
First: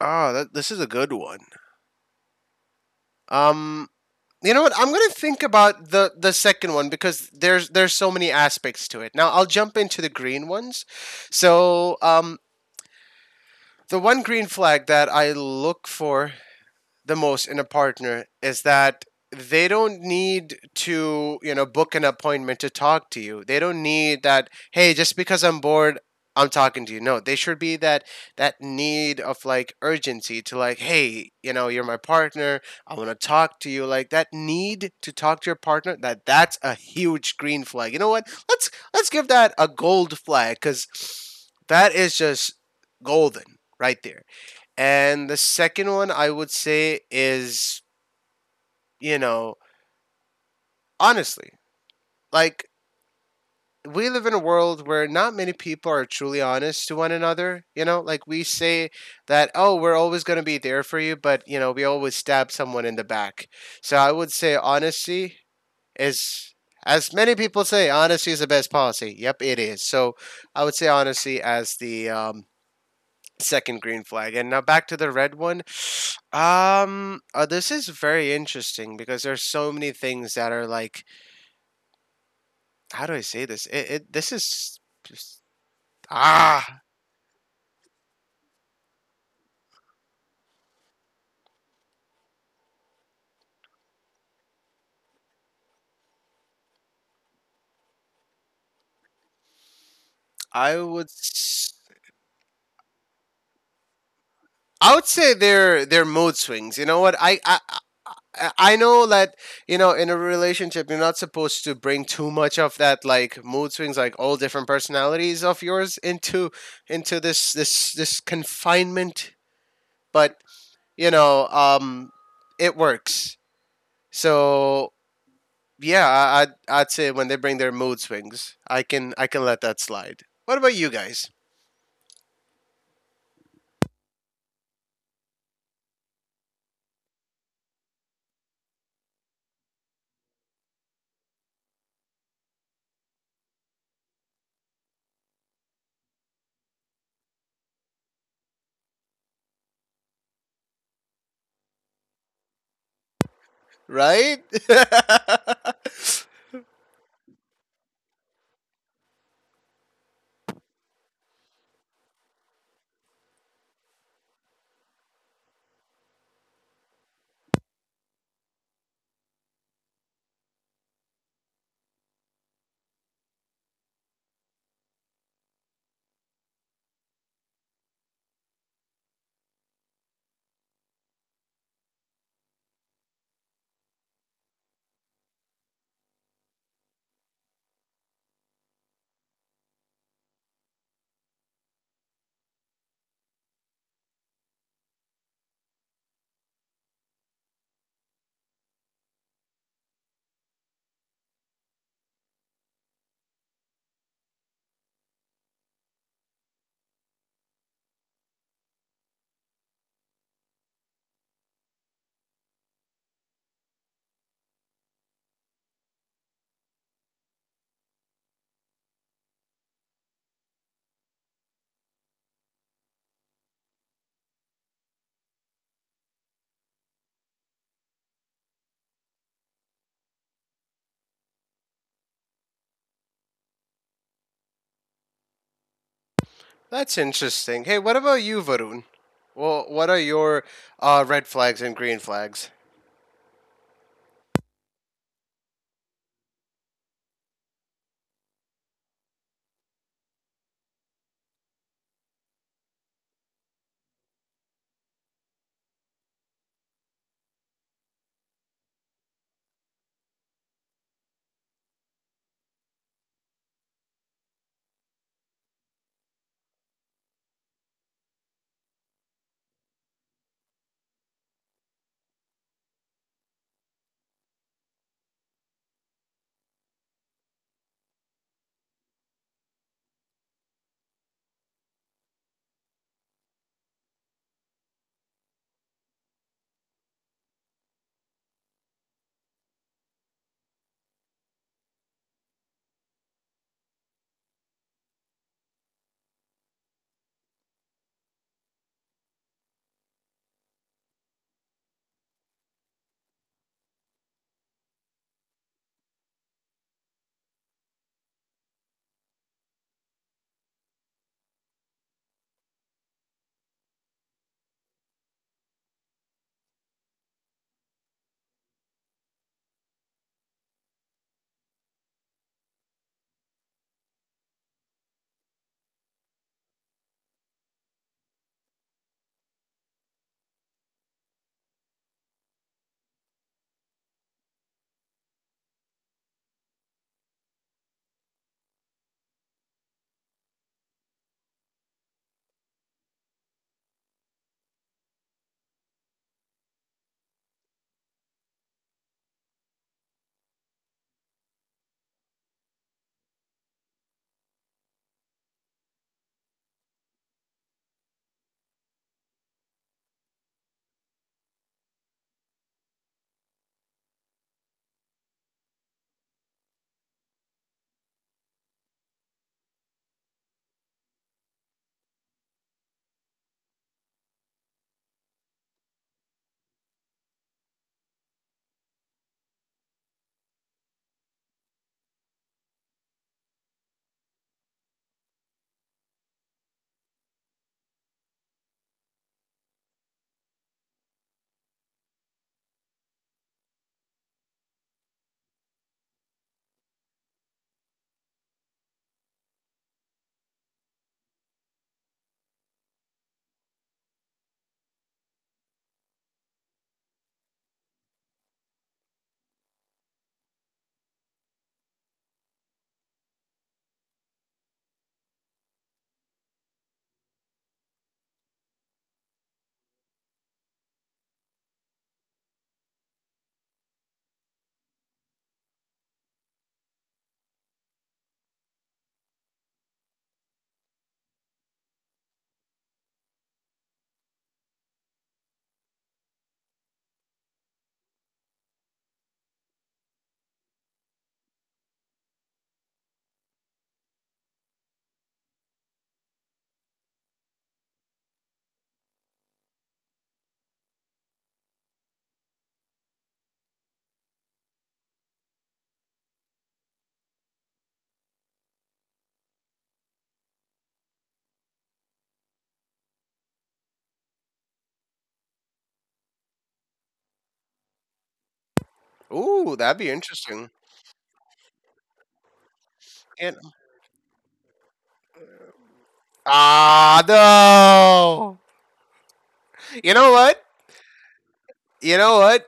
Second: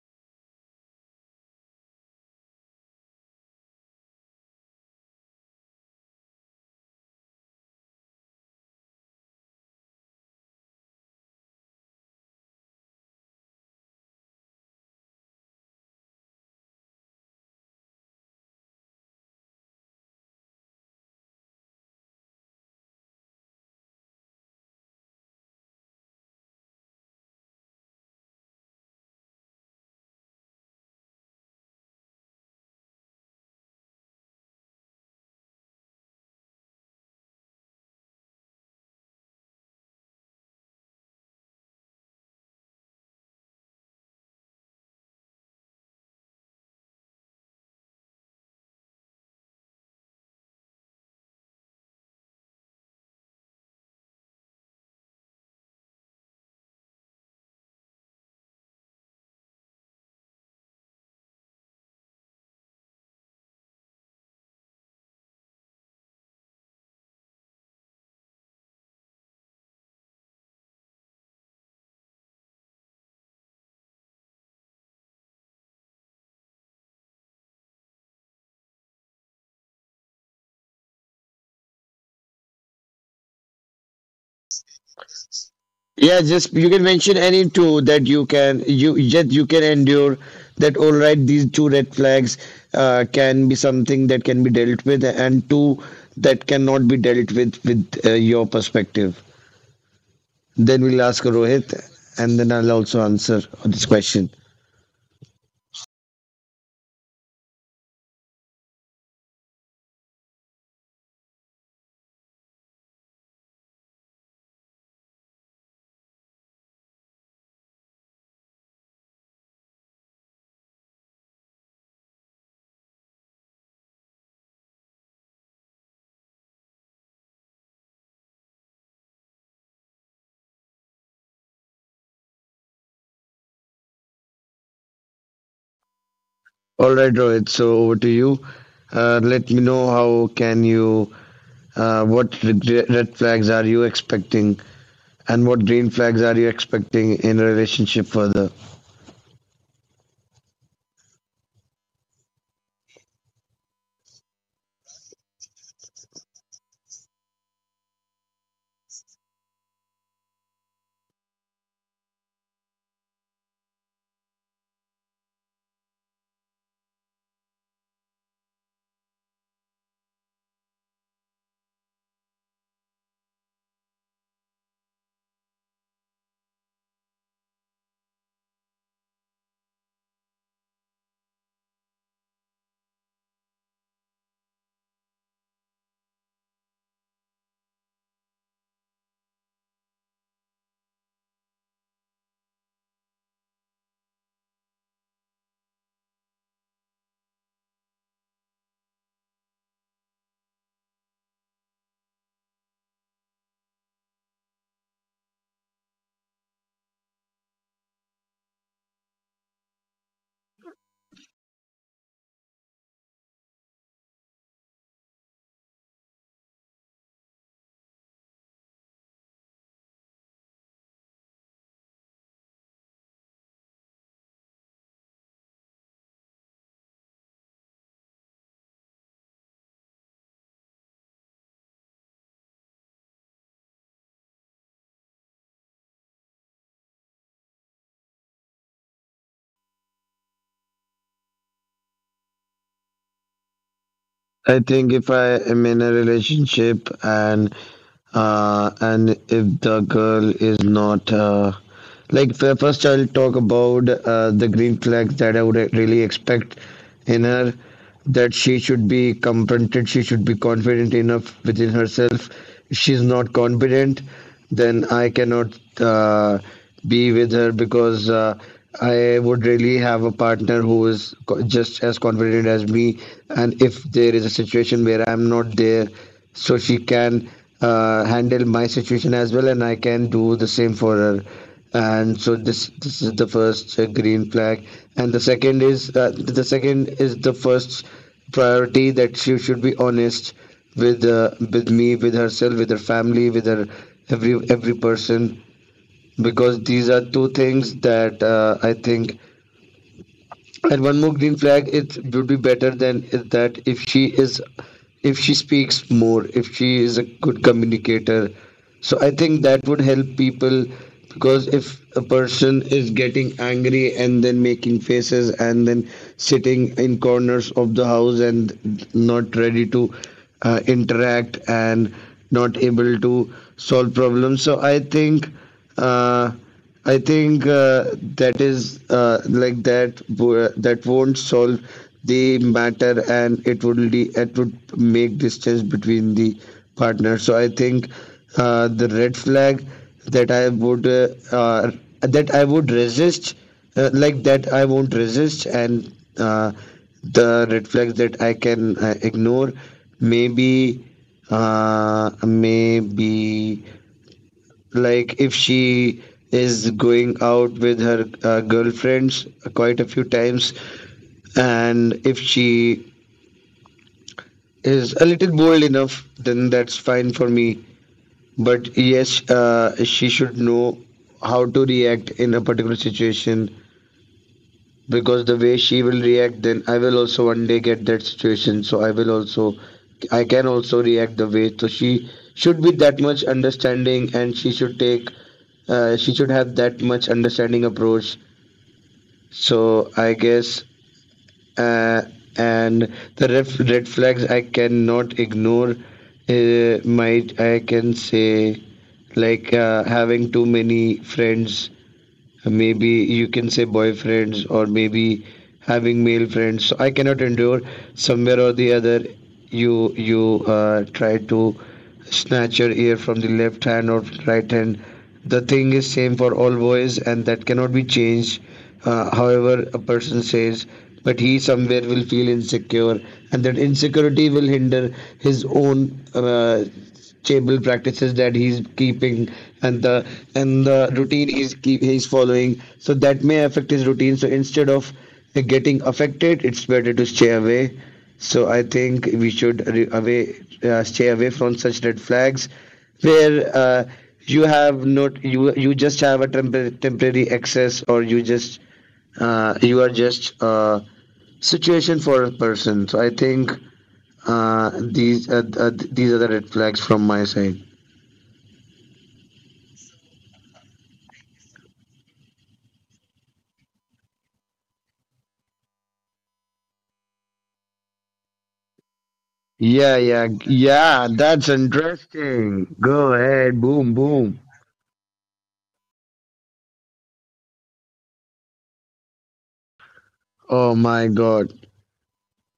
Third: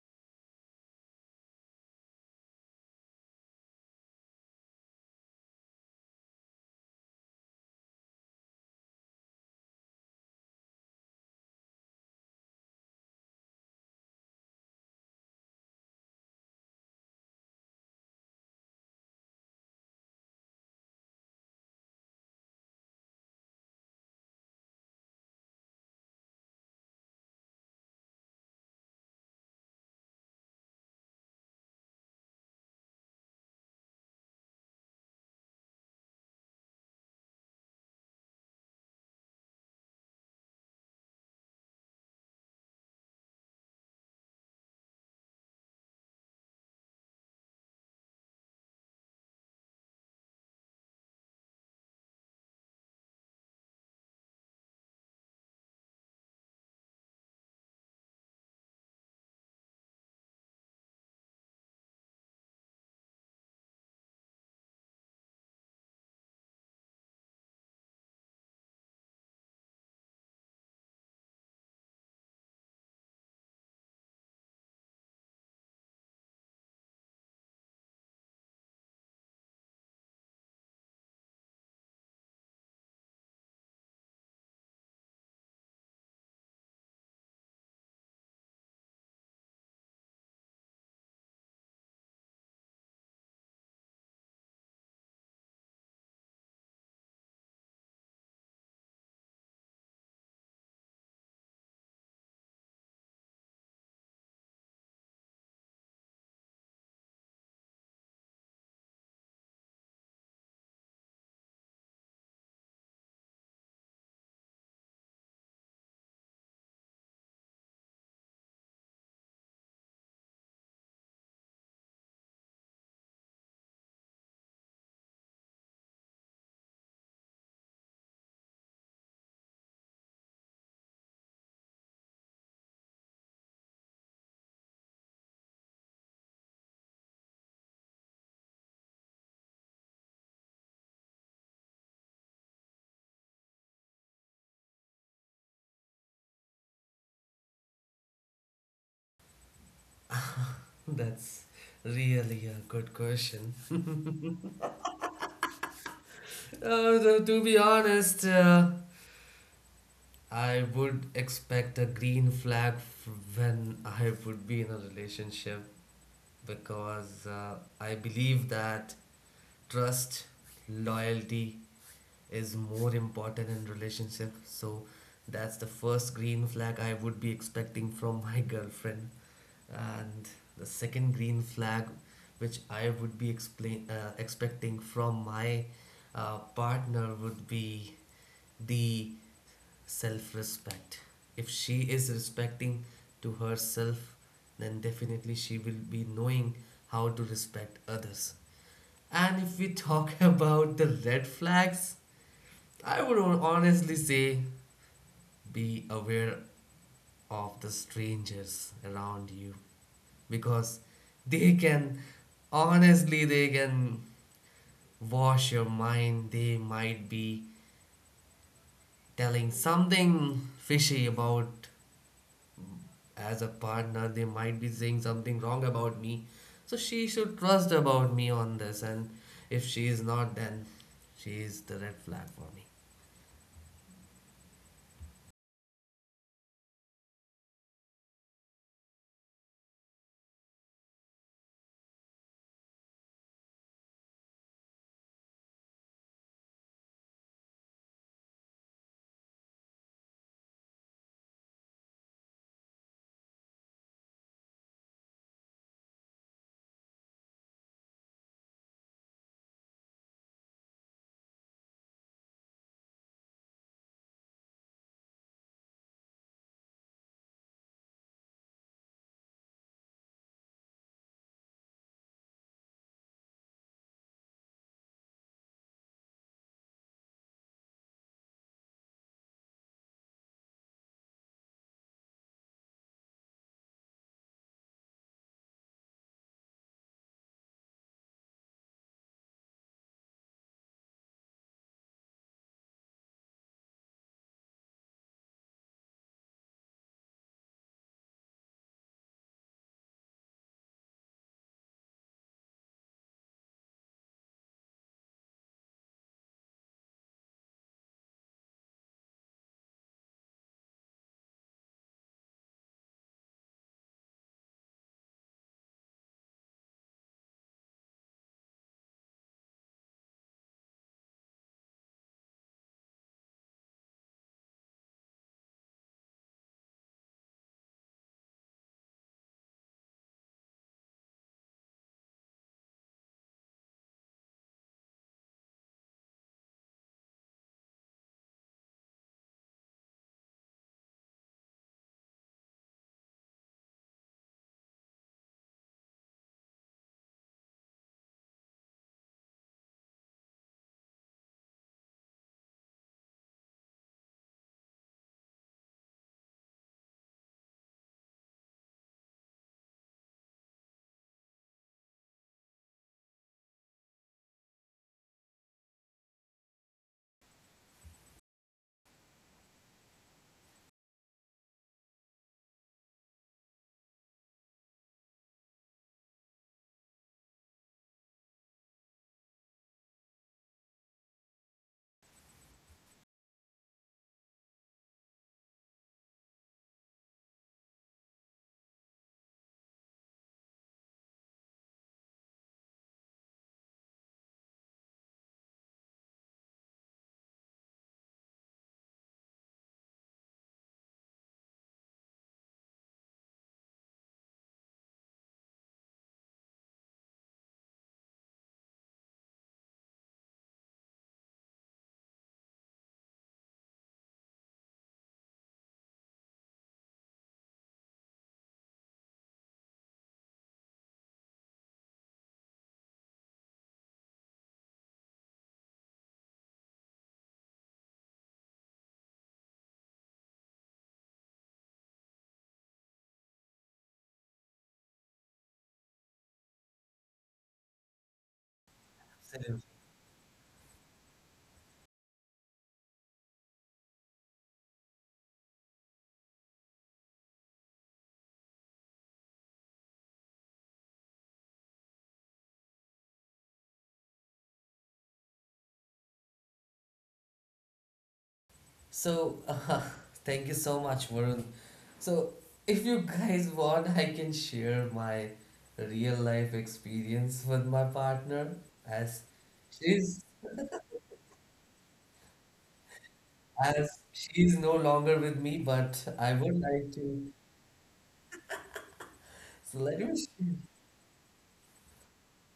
[SPEAKER 2] oh, that, this is a good one. Um, you know what? I'm gonna think about the second one because there's so many aspects to it. Now I'll jump into the green ones. So, um, The one green flag that I look for the most in a partner is that they don't need to, book an appointment to talk to you. They don't need that, hey, just because I'm bored, I'm talking to you. No, they should be that need of like urgency to like, hey, you know, you're my partner. I want to talk to you. Like that need to talk to your partner, that's a huge green flag. You know what? Let's give that a gold flag cuz that is just golden right there. And the second one I would say is, you know, honestly, like we live in a world where not many people are truly honest to one another. You know, like we say that, oh, we're always going to be there for you, but, we always stab someone in the back. So I would say honesty is, as many people say, honesty is the best policy. Yep, it is. So I would say honesty as the second green flag. And now back to the red one. This is very interesting because there's so many things that are like, how do I say this? It This is just,
[SPEAKER 3] Yeah, just you can
[SPEAKER 2] ah,
[SPEAKER 3] mention any two that you can endure, that all right, these two red flags can be something that can be dealt with, and two that cannot be dealt with your perspective. Then we'll ask Rohit,
[SPEAKER 2] I
[SPEAKER 3] and then I'll also answer this question.
[SPEAKER 2] would say they're mood swings. You know what? I know that you know in a relationship you're not supposed to bring too much of that like mood swings like all different personalities of yours into this confinement but you know, it works. So yeah, I'd say when they bring their mood swings, I can let that slide. What about you guys?
[SPEAKER 3] All right, Rohit. So over to you. Let me know how can you, what red flags are you expecting, and what green flags are you expecting in a relationship further.
[SPEAKER 1] [LAUGHS] That's really a good question.
[SPEAKER 2] Right? [LAUGHS]
[SPEAKER 1] To be honest, I would expect a green flag when I would be in a relationship because I believe that trust, loyalty is more important in relationship. So that's the first green flag I would be expecting from my [LAUGHS] girlfriend, and the second green flag, which I would be explain expecting from my partner, would be the self respect. If she is respecting to herself, then definitely she will be knowing how to respect others. And if we talk [LAUGHS] about the red flags, I would honestly say be aware of the strangers around you because they can honestly, they can wash your mind. They might be telling something fishy about, as a partner, they might be saying something wrong about me, so she should trust about me on this, and if she is not, then she is the red flag for me.
[SPEAKER 2] That's interesting. Hey, what about you, Varun? Well, what are your red flags and green flags?
[SPEAKER 3] I think if I am in a relationship, and and if the girl is not like first I'll talk about the green flags that I would really expect in her, that she should be confronted, she should be confident enough within herself. If she's not confident, then I cannot be with her, because I would really have a partner who is just as confident as me. And if there is a situation where I'm not there, so she can handle my situation as well, and I can do the same for her. And so this is the first green flag, and the second is the first priority that she should be honest with me, with herself, with her family, with her every person, because these are two things that I think. And one more green flag, it would be better than is that if she is, if she speaks more, if she is a good communicator. So I think that would help people, because if a person is getting angry and then making faces and then sitting in corners of the house and not ready to interact and not able to solve problems, so I think. Uh, I think uh, that is like that won't solve the matter, and it would it would make distance between the partners. So I think the red flag that I would uh, uh, that I would resist, like that I won't resist, and uh, the red flags that I can ignore, maybe maybe like if she is going out with her girlfriends quite a few times, and if she is a little bold enough, then that's fine for me. But yes, she should know how to react in a particular situation, because the way she will react, then I will also one day get that situation, so I can also react the way. So she should be that much understanding, and she should take, she should have that much understanding approach. So I guess, uh, red flags I cannot ignore. Might I can say, like having too many friends, maybe you can say boyfriends, or maybe having male friends, so I cannot endure. Somewhere or the other you try to snatch your ear from the left hand or right hand. The thing is same for all boys, and that cannot be changed, however a person says, but he somewhere will feel insecure, and that insecurity will hinder his own stable practices that he's keeping, and the routine he's following, so that may affect his routine. So instead of getting affected, it's better to stay away. So I think we should re- away stay away from such red flags where you have not you you just have a temporary excess, or you just you are just a situation for a person. So I think these are the red flags from my side.
[SPEAKER 1] So, [LAUGHS] thank you so much, Varun. So, if you guys want, I can share my real life experience with my partner, as
[SPEAKER 2] Ooh, that'd be
[SPEAKER 3] Yeah,
[SPEAKER 1] she's
[SPEAKER 3] yeah,
[SPEAKER 2] interesting.
[SPEAKER 3] yeah, that's interesting. Go
[SPEAKER 2] And-
[SPEAKER 3] ahead, boom,
[SPEAKER 1] as
[SPEAKER 3] boom.
[SPEAKER 1] she's no longer with me, but I would like to.
[SPEAKER 2] no.
[SPEAKER 1] So let
[SPEAKER 2] You
[SPEAKER 1] me
[SPEAKER 2] know what?
[SPEAKER 3] Oh my God.
[SPEAKER 2] You know what?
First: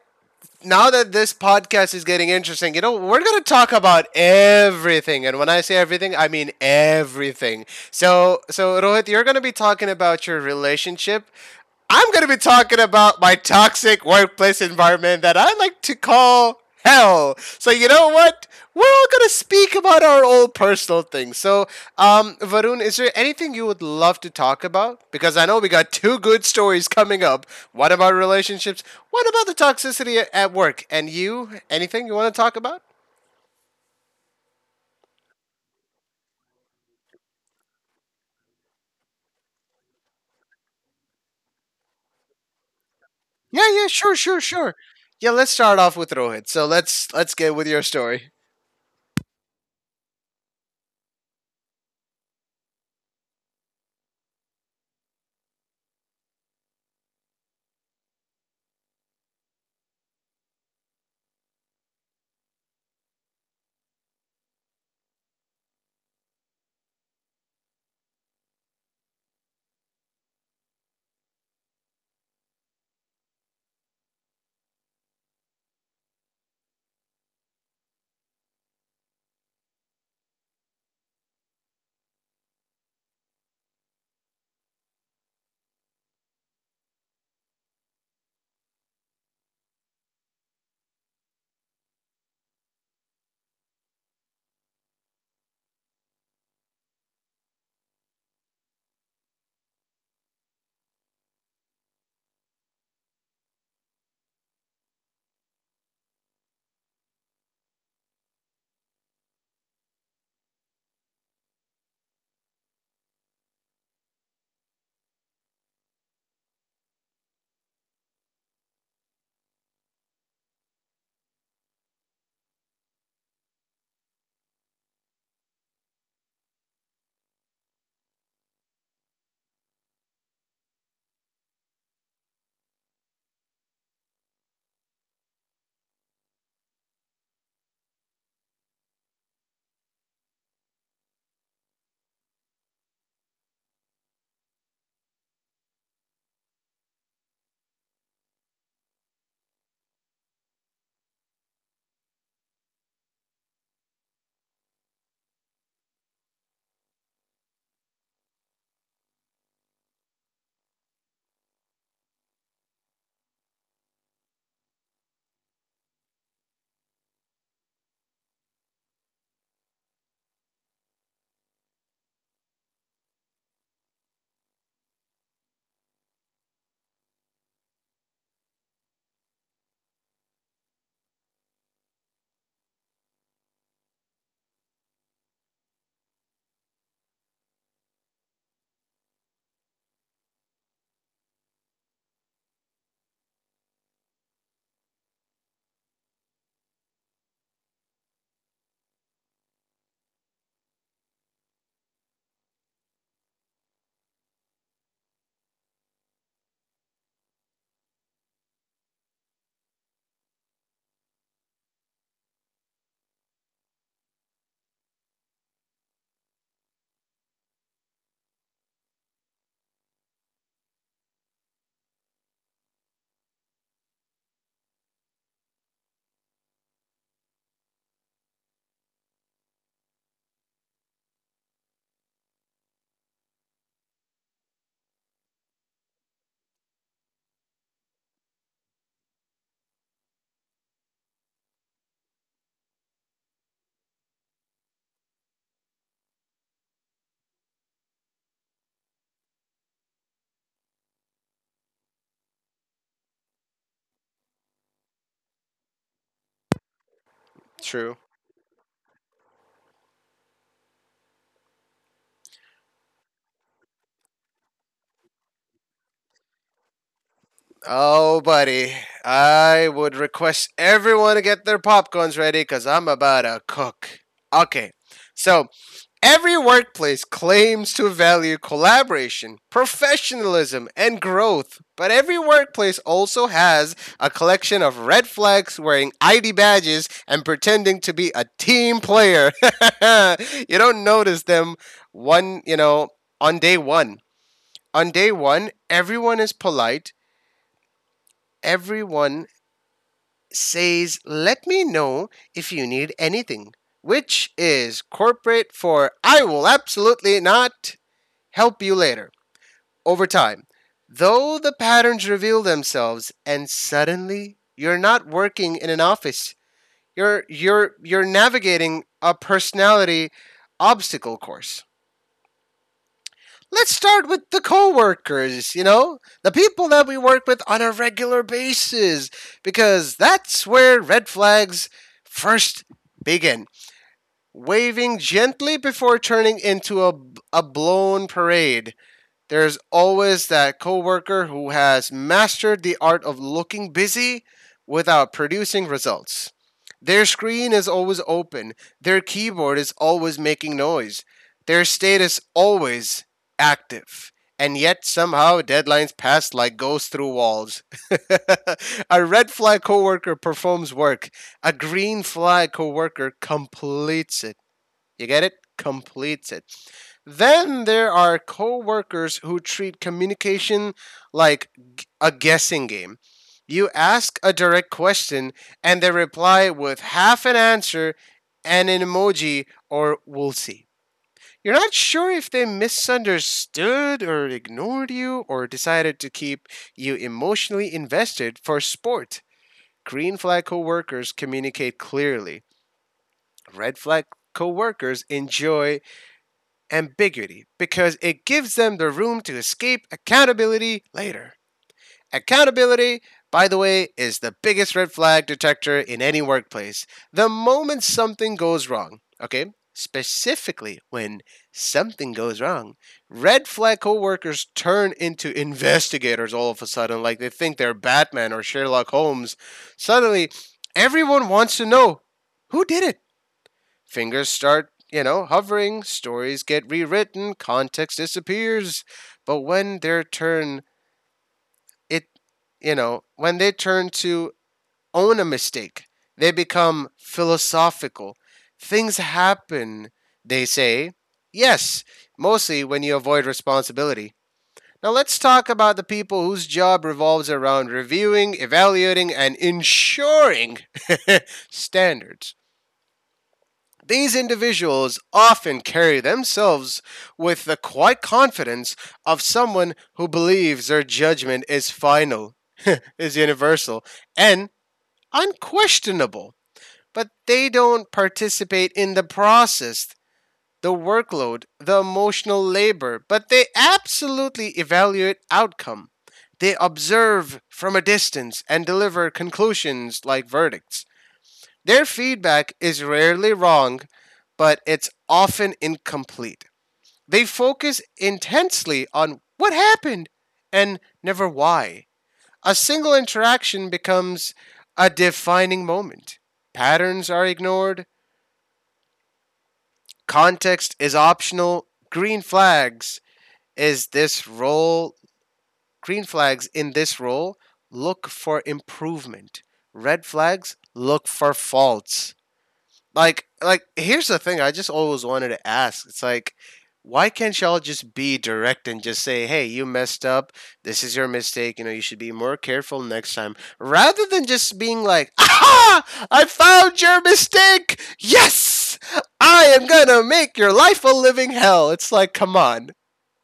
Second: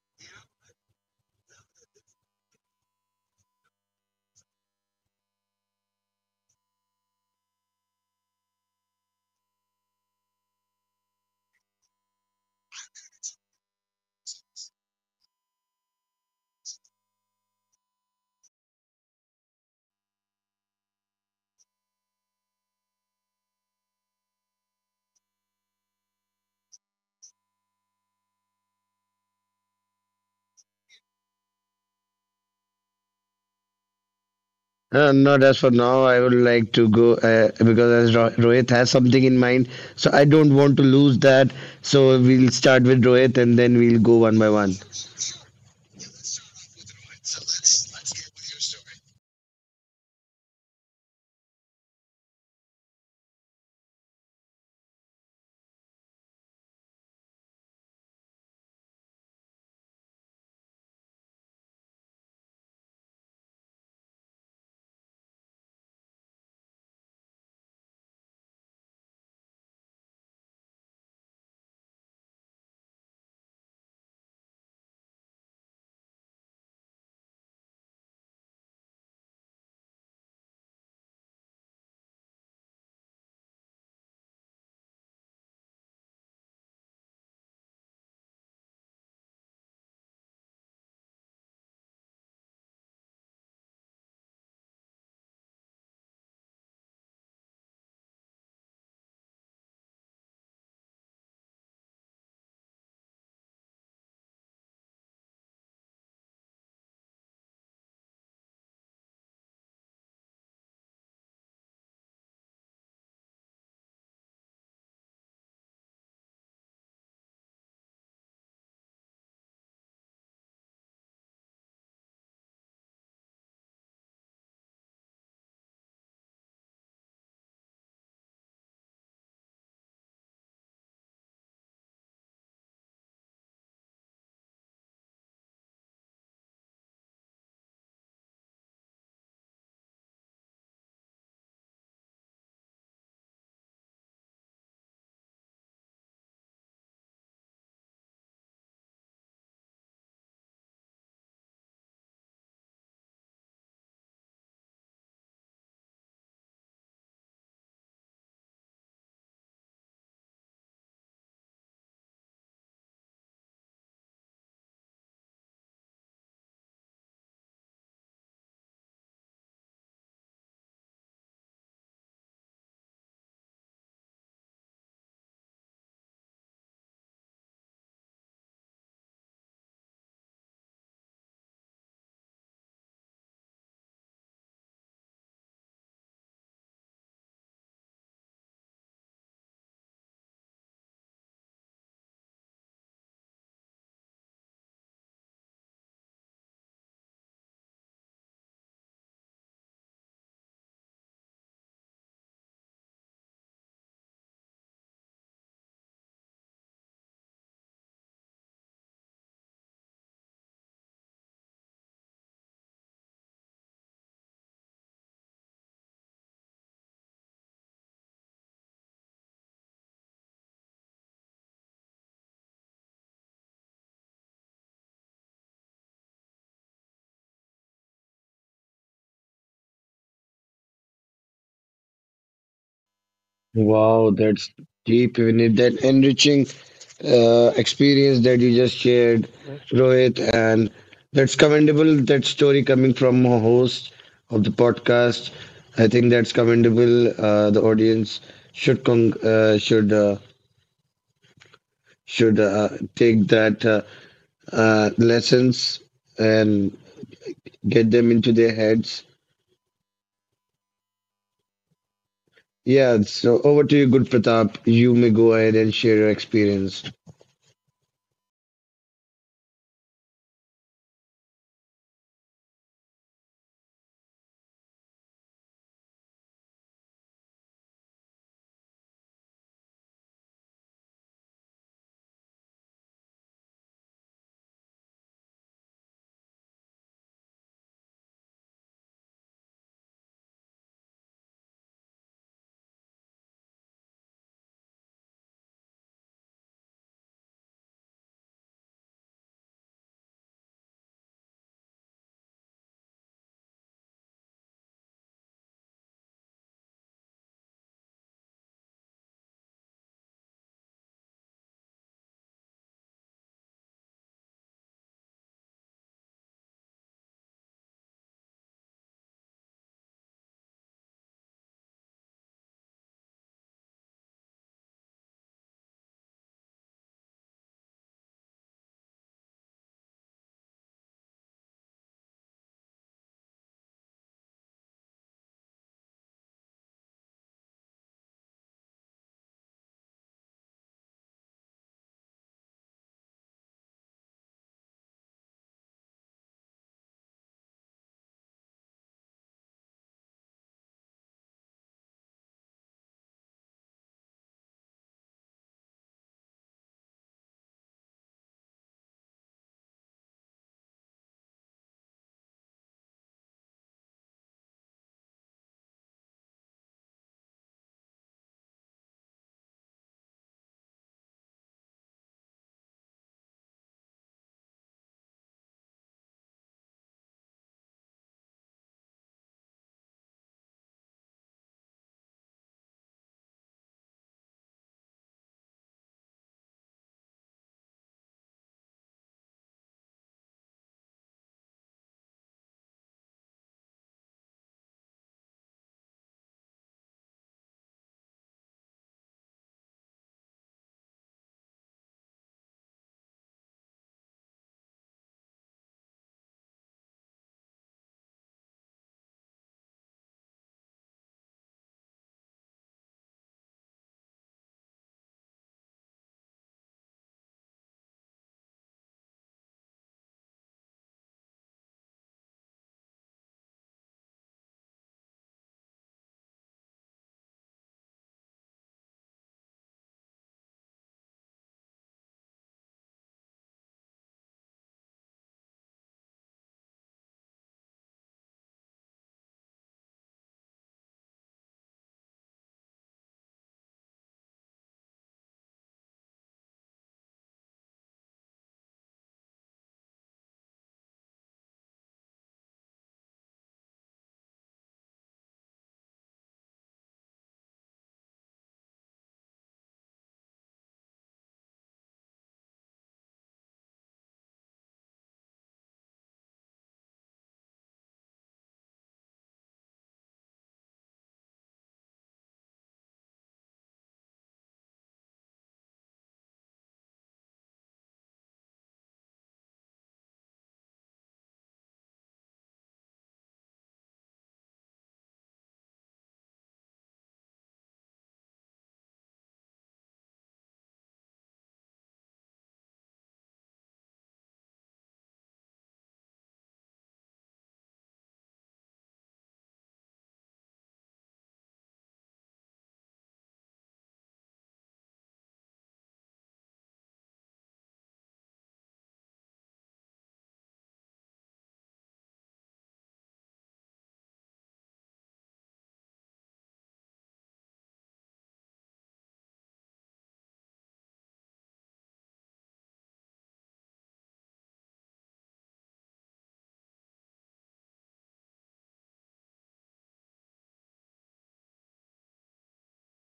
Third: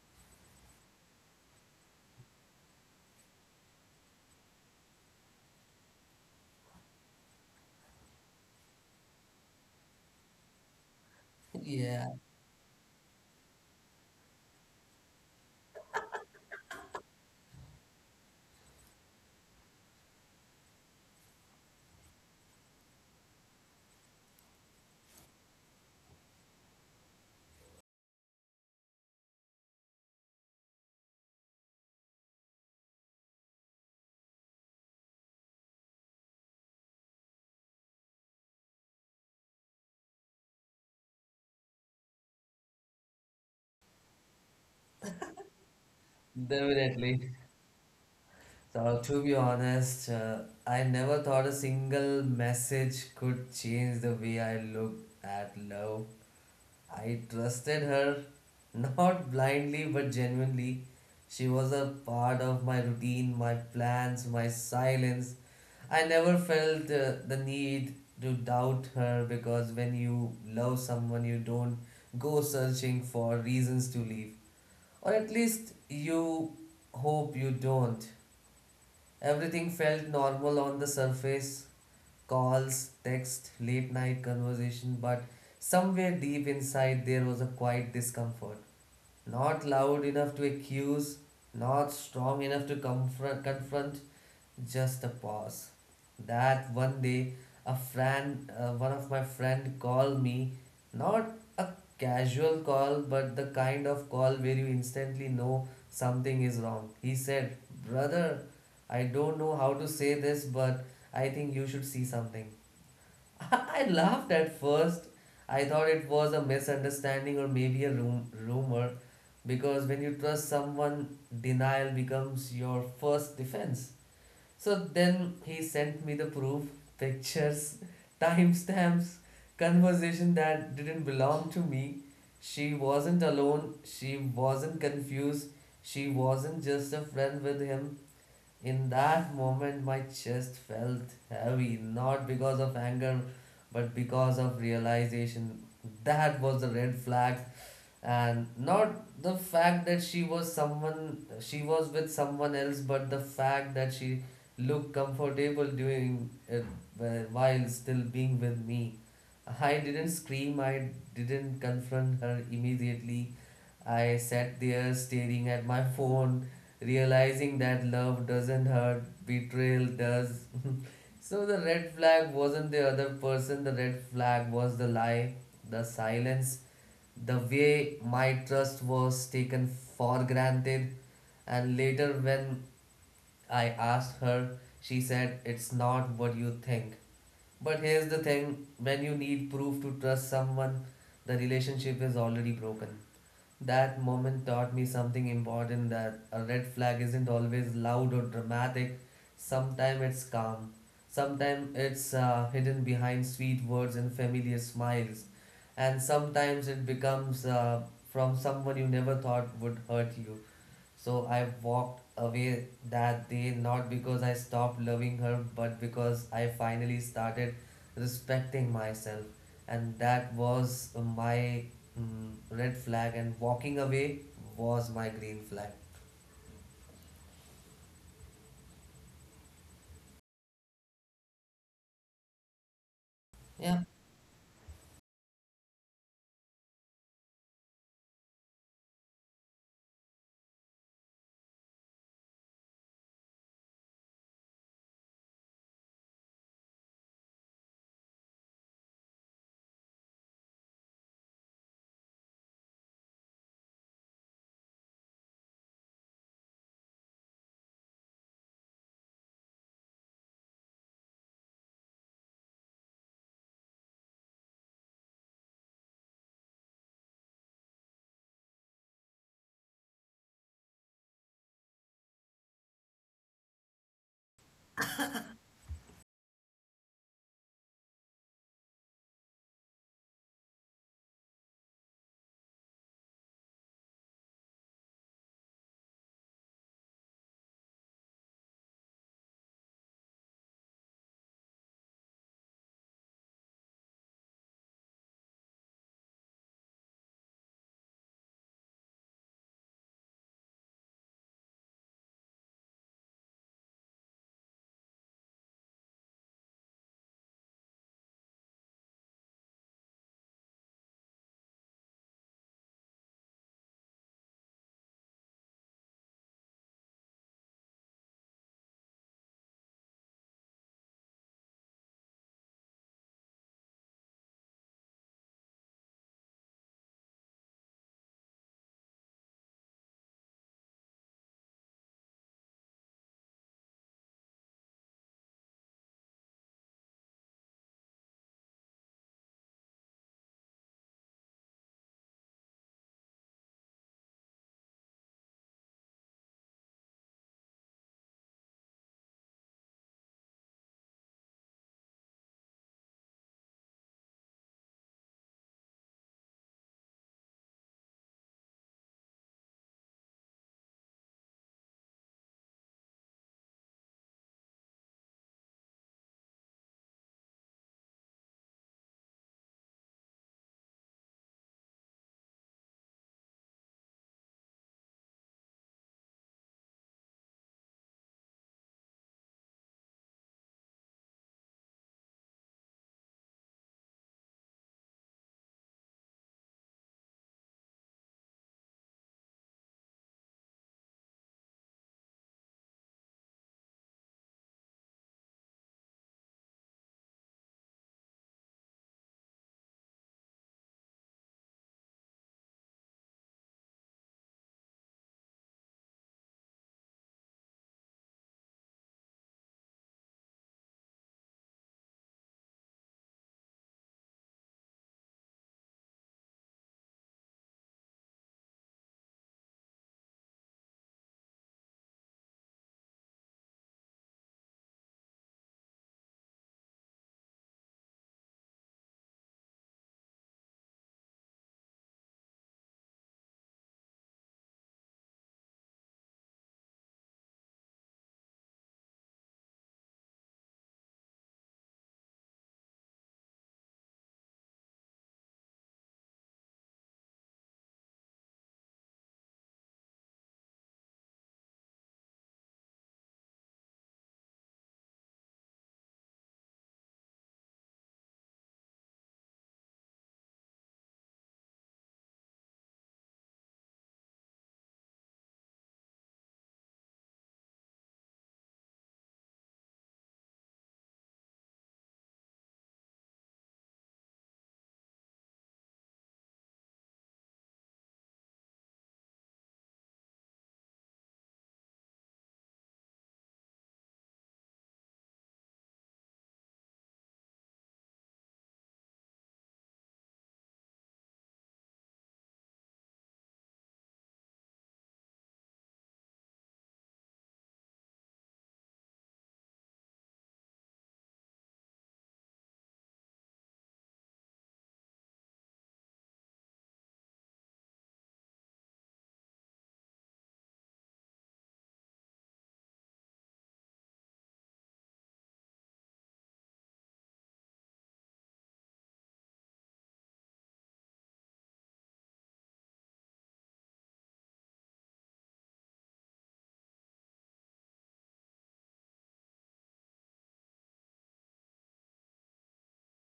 [SPEAKER 2] Now that this podcast is getting interesting, you know, we're going to talk about everything. And when I say everything, I mean everything. So, Rohit, you're going to be talking about your relationship.
[SPEAKER 1] [LAUGHS]
[SPEAKER 2] I'm
[SPEAKER 1] Yeah,
[SPEAKER 2] going to be talking about my toxic workplace environment that I like to call hell. So you know what? We're all going to speak about our own personal things. So, Varun, is there anything you would love to talk about? Because I know we got two good stories coming up. One about relationships. One about the toxicity a- at work. And you, anything you want to talk about?
[SPEAKER 3] Not as for now, I would like to go because as Rohit has something in mind, so I don't want to lose that. So we'll start with Rohit and
[SPEAKER 2] Yeah,
[SPEAKER 3] then
[SPEAKER 2] yeah,
[SPEAKER 3] we'll
[SPEAKER 2] sure,
[SPEAKER 3] go
[SPEAKER 2] sure,
[SPEAKER 3] one by
[SPEAKER 2] sure.
[SPEAKER 3] one.
[SPEAKER 2] Yeah, let's start off with Rohit. So let's
[SPEAKER 1] definitely.
[SPEAKER 2] let's get with your story.
[SPEAKER 1] So, to be honest, I never thought a single message could change the way I looked at love. I trusted her, [LAUGHS] not blindly but genuinely. She was a part of my routine, my plans, my silence. I never felt the need to doubt her because when you love someone, you don't go searching for reasons to leave. Or at least you hope you don't. Everything felt normal on the surface: calls, text, late night conversation, but somewhere deep inside there was a quiet discomfort. Not loud enough to accuse, not strong enough to confront, just a pause. That one day, one of my friend called me, not a casual call, but the kind of call where you instantly know something is wrong. He said, "Brother, I don't know how to say this, but I think you should see something." [LAUGHS] I laughed at first. I thought it was a misunderstanding or maybe a rumor, because when you trust someone, denial becomes your first defense. So then he sent me the proof, pictures, timestamps, conversation that didn't belong to me. She wasn't alone, she wasn't confused, she wasn't just a friend with him. In that moment, my chest felt heavy, not because of anger, but because of realization. That was the red flag, and not the fact that she was with someone else, but the fact that she looked comfortable doing it while still being with me. I didn't scream, I didn't confront her immediately. I sat there staring at my phone, realizing that love doesn't hurt, betrayal does. [LAUGHS] So the red flag wasn't the other person, the red flag was the lie, the silence, the way my trust was taken for granted. And later, when I asked her, she said, "It's not what you think." But here's the thing: when you need proof to trust someone, the relationship is already broken. That moment taught me something important, that a red flag isn't always loud or dramatic. Sometimes it's calm. Sometimes it's hidden behind sweet words and familiar smiles. And sometimes it becomes from someone you never thought would hurt you. So I walked away that day, not because I stopped loving her, but because I finally started respecting myself. And that was my red flag, and walking away was my green flag. Yeah.
[SPEAKER 3] Wow, that's deep, Vinit. That enriching experience that you just shared, Rohit, and that's commendable. That story coming from a host of the podcast, I think that's commendable. The audience should con- should take that lessons and get
[SPEAKER 2] True.
[SPEAKER 3] them into their heads. Yeah. So over to you, good Pratap. You may go ahead and share your experience.
[SPEAKER 2] Oh, buddy, I would request everyone to get their popcorns ready because I'm about to cook. Okay, so every workplace claims to value collaboration, professionalism, and growth, but every workplace also has a collection of red flags wearing ID badges and pretending to be a team player. [LAUGHS] You don't notice them one, you know, on day one. On day one, everyone is polite. Everyone says, "Let me know if you need anything," which is corporate for "I will absolutely not help you later." Over time, though, the patterns reveal themselves, and suddenly you're not working in an office, you're navigating a personality obstacle course. Let's start with the coworkers, you know, the people that we work with on a regular basis, because that's where red flags first begin. Waving gently before turning into a blown parade. There's always that coworker who has mastered the art of looking busy without producing results. Their screen is always open, their keyboard is always making noise, their status always active. And yet somehow deadlines pass like ghosts through walls. [LAUGHS] A red flag coworker performs work. A green flag coworker completes it. You get it? Completes it. Then there are coworkers who treat communication like a guessing game. You ask a direct question and they reply with half an answer and an emoji or "we'll see." You're not sure if they misunderstood or ignored you or decided to keep you emotionally invested for sport. Green flag coworkers communicate clearly. Red flag coworkers enjoy ambiguity because it gives them the room to escape accountability later. Accountability, by the way, is the biggest red flag detector in any workplace. The moment something goes wrong, okay? Specifically, when something goes wrong, red flag coworkers turn into investigators all of a sudden, like they think they're Batman or Sherlock Holmes. Suddenly, everyone wants to know, who did it? Fingers start, you know, hovering, stories get rewritten, context disappears. But when their turn, it, when they turn to own a mistake, they become philosophical. Things happen, they say. Yes, mostly when you avoid responsibility. Now let's talk about the people whose job revolves around reviewing, evaluating, and ensuring [LAUGHS] standards. These individuals often carry themselves with the quiet confidence of someone who believes their judgment is final, [LAUGHS] is universal, and unquestionable. But they don't participate in the process, the workload, the emotional labor, but they absolutely evaluate outcome. They observe from a distance and deliver conclusions like verdicts. Their feedback is rarely wrong, but it's often incomplete. They focus intensely on what happened and never why. A single interaction becomes a defining moment. Patterns are ignored, context is optional. Is this role, Green flags in this role look for improvement. Red flags look for faults. Here's the thing, I just always wanted to ask, it's like, why can't y'all just be direct and just say, hey, you messed up, this is your mistake, you know, you should be more careful next time, rather than just being like, aha, I found your mistake, yes, I am gonna make your life a living hell. It's like, come on,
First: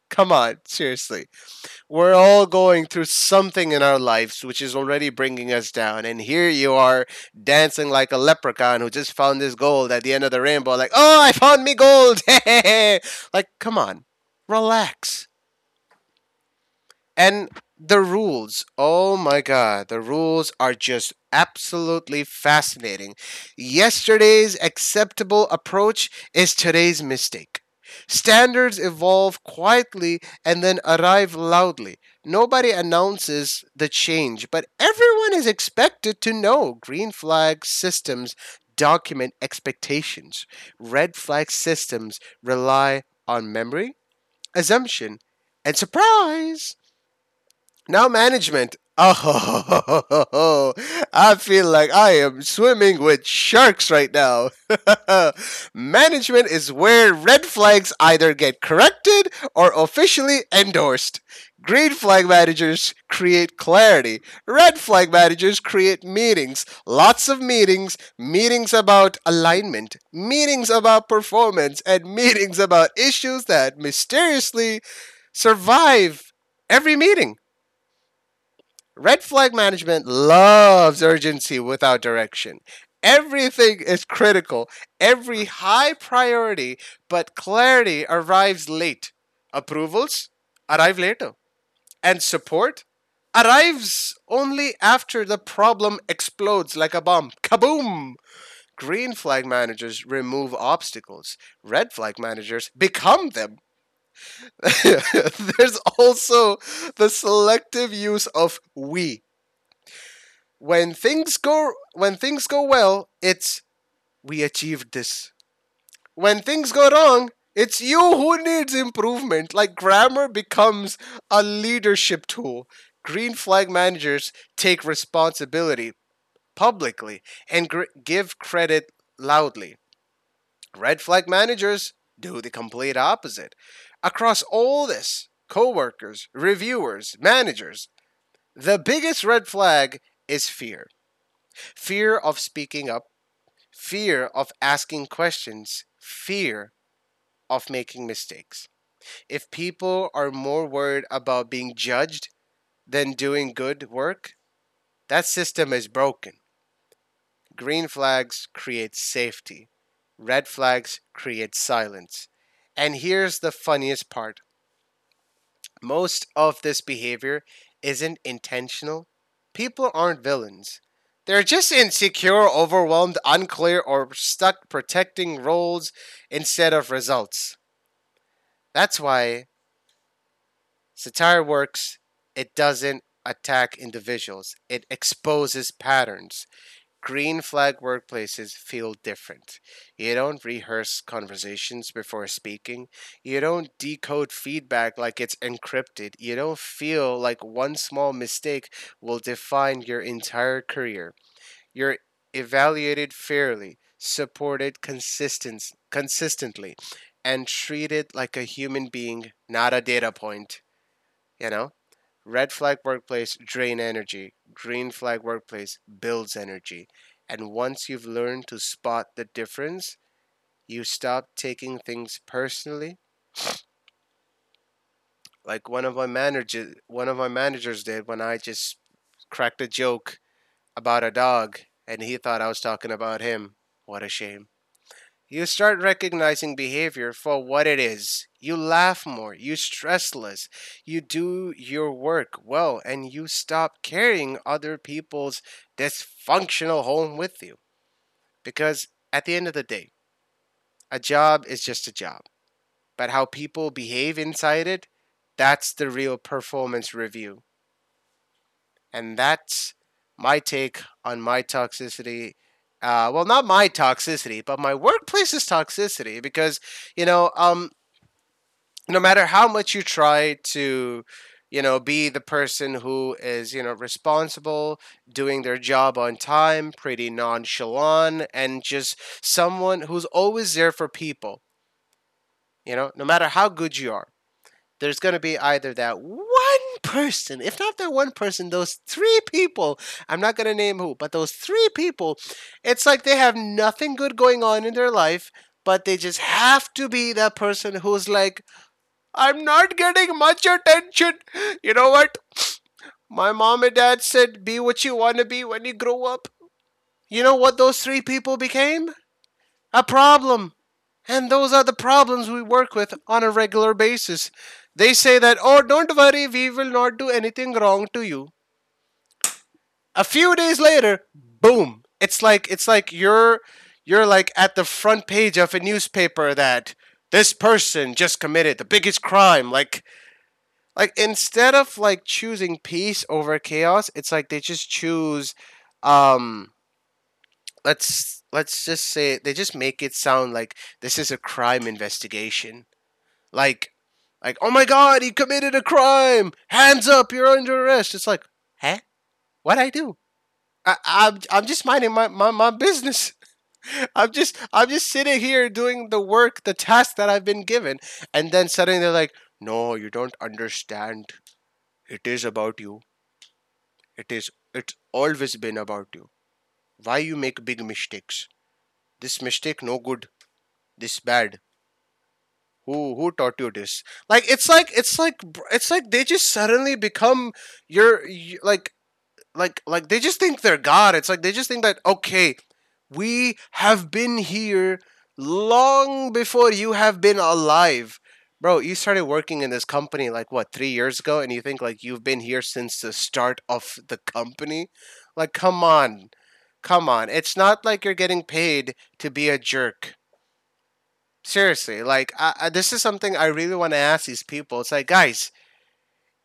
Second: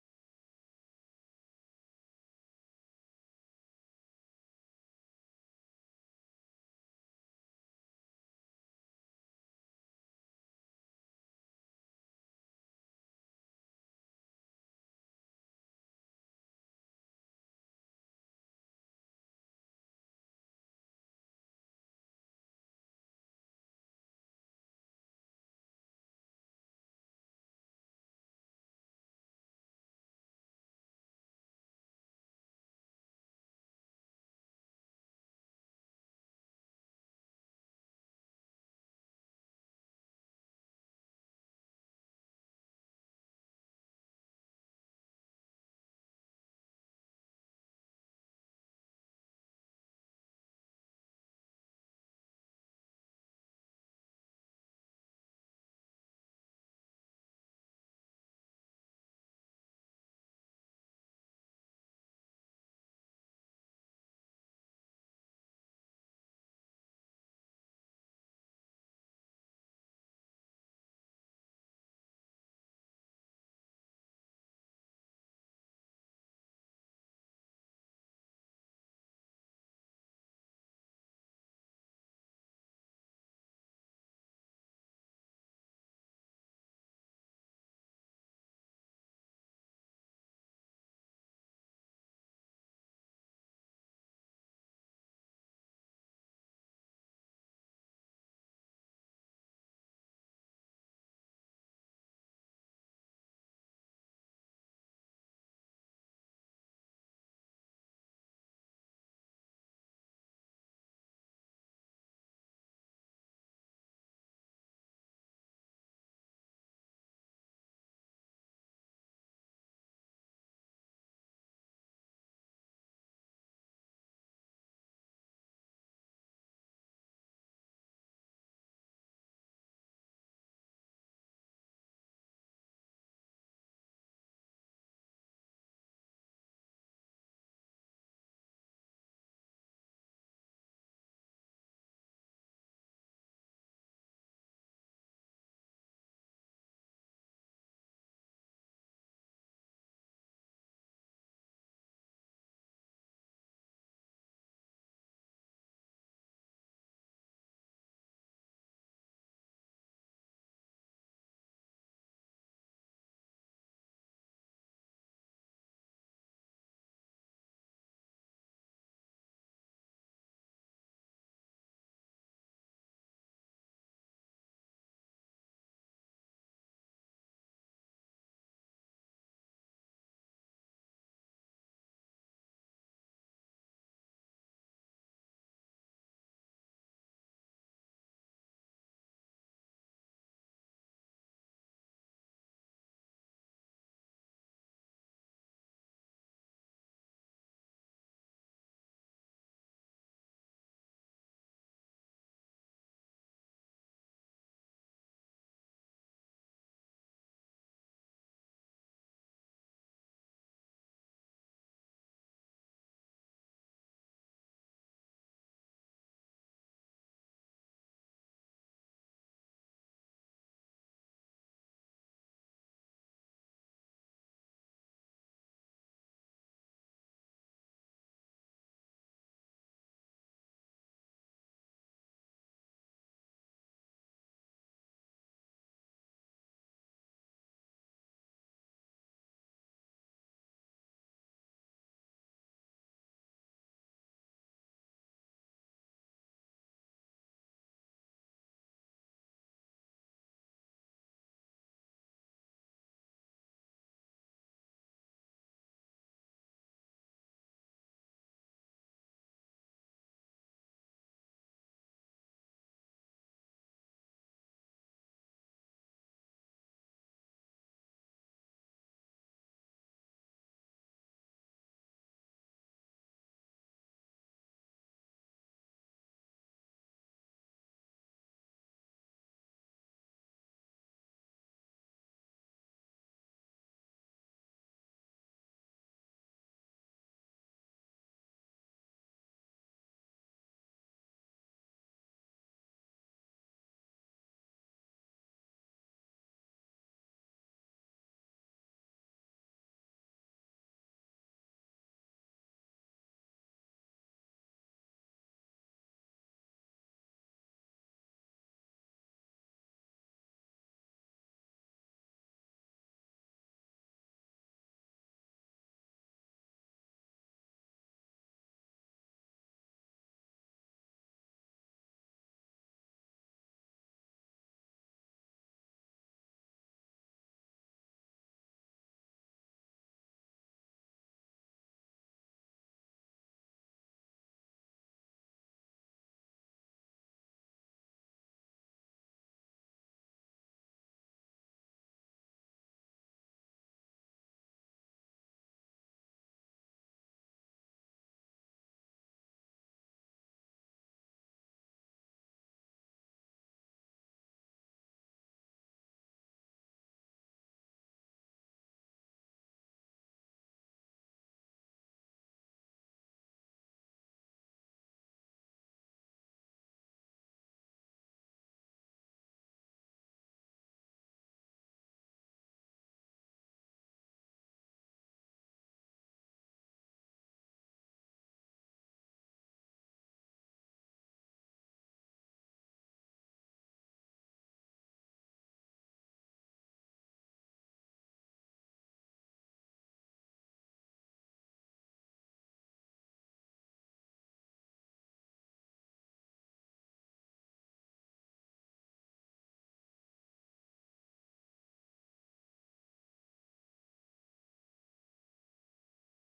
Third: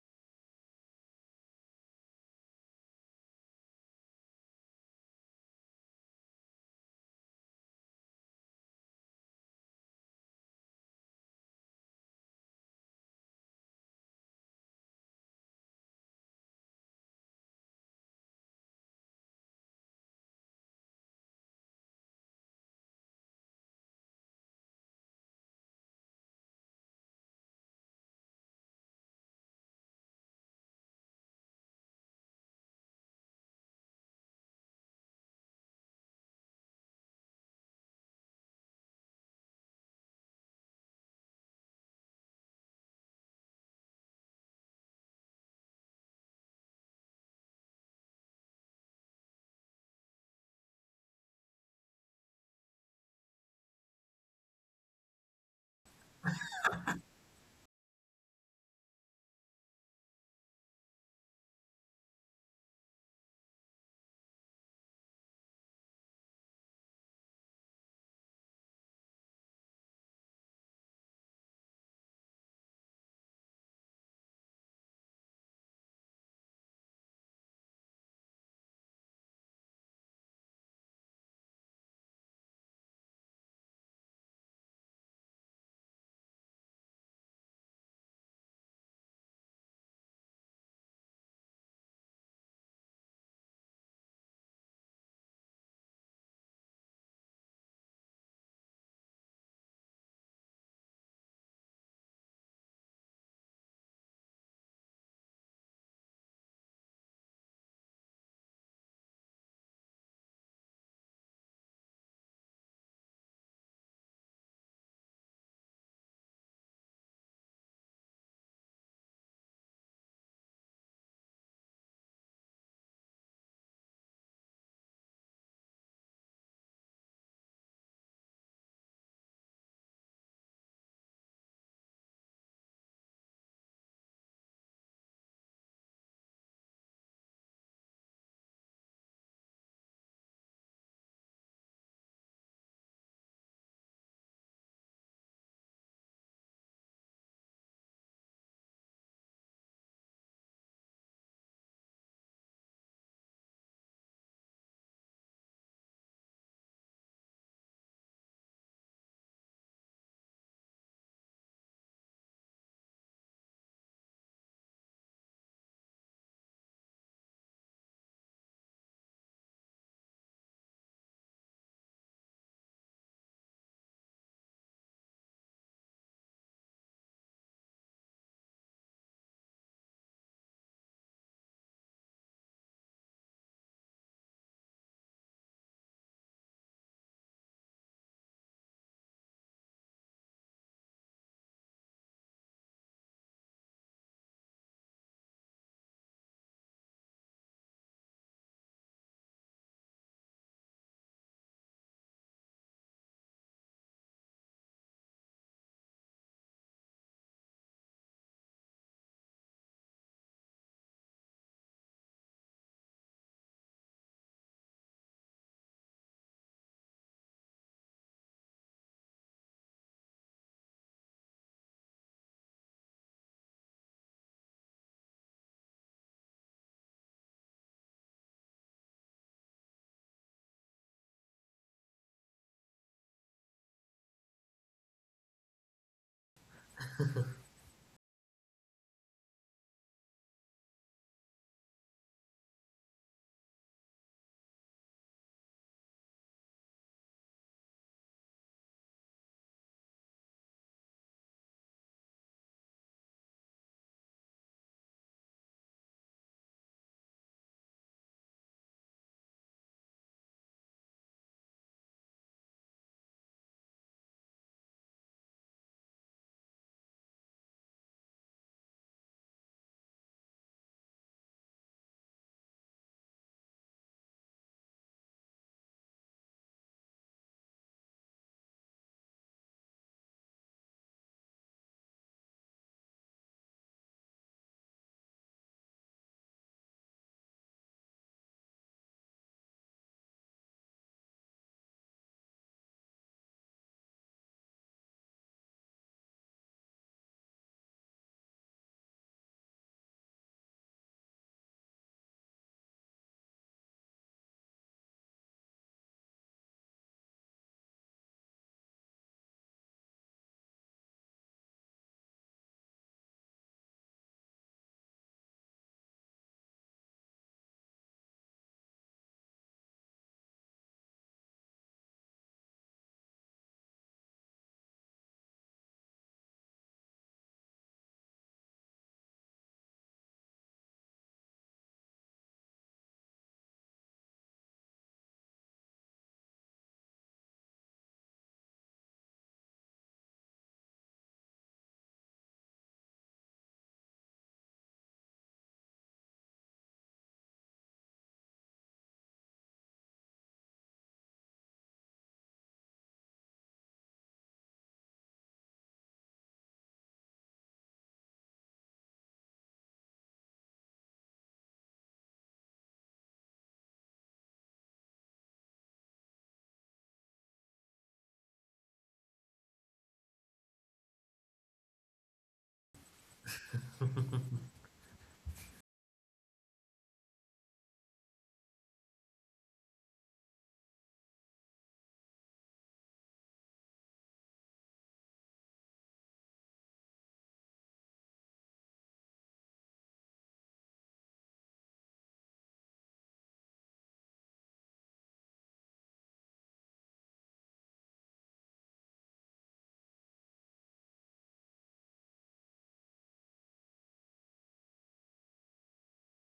[SPEAKER 2] seriously, we're all going through something in our lives which is already bringing us down. And here you are dancing like a leprechaun who just found his gold at the end of the rainbow, like, oh, I found me gold. [LAUGHS] Like, come on, relax. And the rules, oh my God, the rules are just absolutely fascinating. Yesterday's acceptable approach is today's mistake. Standards evolve quietly and then arrive loudly. Nobody announces the change, but everyone is expected to know. Green flag systems document expectations, red flag systems rely on memory, assumption, and surprise. Now management. Oh, [LAUGHS] I feel like I am swimming with sharks right now. [LAUGHS] Management is where red flags either get corrected or officially endorsed. Green flag managers create clarity. Red flag managers create meetings. Lots of meetings. Meetings about alignment. Meetings about performance. And [LAUGHS] meetings about issues that mysteriously survive every meeting. Red flag management loves urgency without direction. Everything is critical, every high priority, but clarity arrives late. Approvals arrive later, and support arrives only after the problem explodes like a bomb. Kaboom! Green flag managers remove obstacles. Red flag managers become them. [LAUGHS] There's also the selective use of "we." When things go well, it's "we achieved this." When things go wrong, it's "you who needs improvement." Like grammar becomes a leadership tool. Green flag managers take responsibility publicly and give credit loudly. Red flag managers do the complete opposite. Across all this, coworkers, reviewers, managers, the biggest red flag is fear. Fear of speaking up, fear of asking questions, fear of making mistakes. If people are more worried about being judged than doing good work, that system is broken. Green flags create safety, red flags create silence. And here's the funniest part. Most of this behavior isn't intentional. People aren't villains. They're just insecure, overwhelmed, unclear, or stuck protecting roles instead of results. That's why satire works. It doesn't attack individuals, it exposes patterns. Green flag workplaces feel different. You don't rehearse conversations before speaking. You don't decode feedback like it's encrypted. You don't feel like one small mistake will define your entire career. You're evaluated fairly, consistently, and treated like a human being, not a data point, you know? Red flag workplace drain energy. Green flag workplace builds energy. And once you've learned to spot the difference, you stop taking things personally. Like one of my managers did when I just cracked a joke about a dog, and he thought I was talking about him. What a shame. You start recognizing behavior for what it is. You laugh more, you stress less, you do your work well, and you stop carrying other people's dysfunctional home with you. Because at the end of the day, a job is just a job. But how people behave inside it, that's the real performance review. And that's my take on my toxicity. Well, not my toxicity, but my workplace's toxicity. Because, you know, um, no matter how much you try to be the person who is responsible, doing their job on time, pretty nonchalant, and just someone who's always there for people, no matter how good you are, there's going to be either that one person, if not that one person, those three people. I'm not going to name who, but those three people, it's like they have nothing good going on in their life, but they just have to be that person who's like, "I'm not getting much attention. You know what? My mom and dad said, be what you want to be when you grow up." You know what those three people became? A problem. And those are the problems we work with on a regular basis. They say that, "Oh, don't worry, we will not do anything wrong to you." A few days later, boom. It's like you're like at the front page of a newspaper, that this person just committed the biggest crime. Like, instead of like choosing peace over chaos, it's like they just choose, um let's just say, they just make it sound like this is a crime investigation. Like like, oh my god, he committed a crime. Hands up, you're under arrest. It's like, "Huh? What I do?" I'm just minding my business. [LAUGHS] I'm just sitting here doing the work, the task that I've been given, and then suddenly they're like, "No, you don't understand. It is about you. It's always been about you. Why you make big mistakes. This mistake no good. This bad. Who taught you this?" Like it's like it's like it's like they just suddenly become your y- like like they just think they're god. It's like they just think that, okay, we have been here long before you have been alive. Bro, you started working in this company like what, 3 years ago, and you think like you've been here since the start of the company? Like, come on. Come on, it's not like you're getting paid to be a jerk. Seriously, like, this is something I really want to ask these people. It's like, "Guys,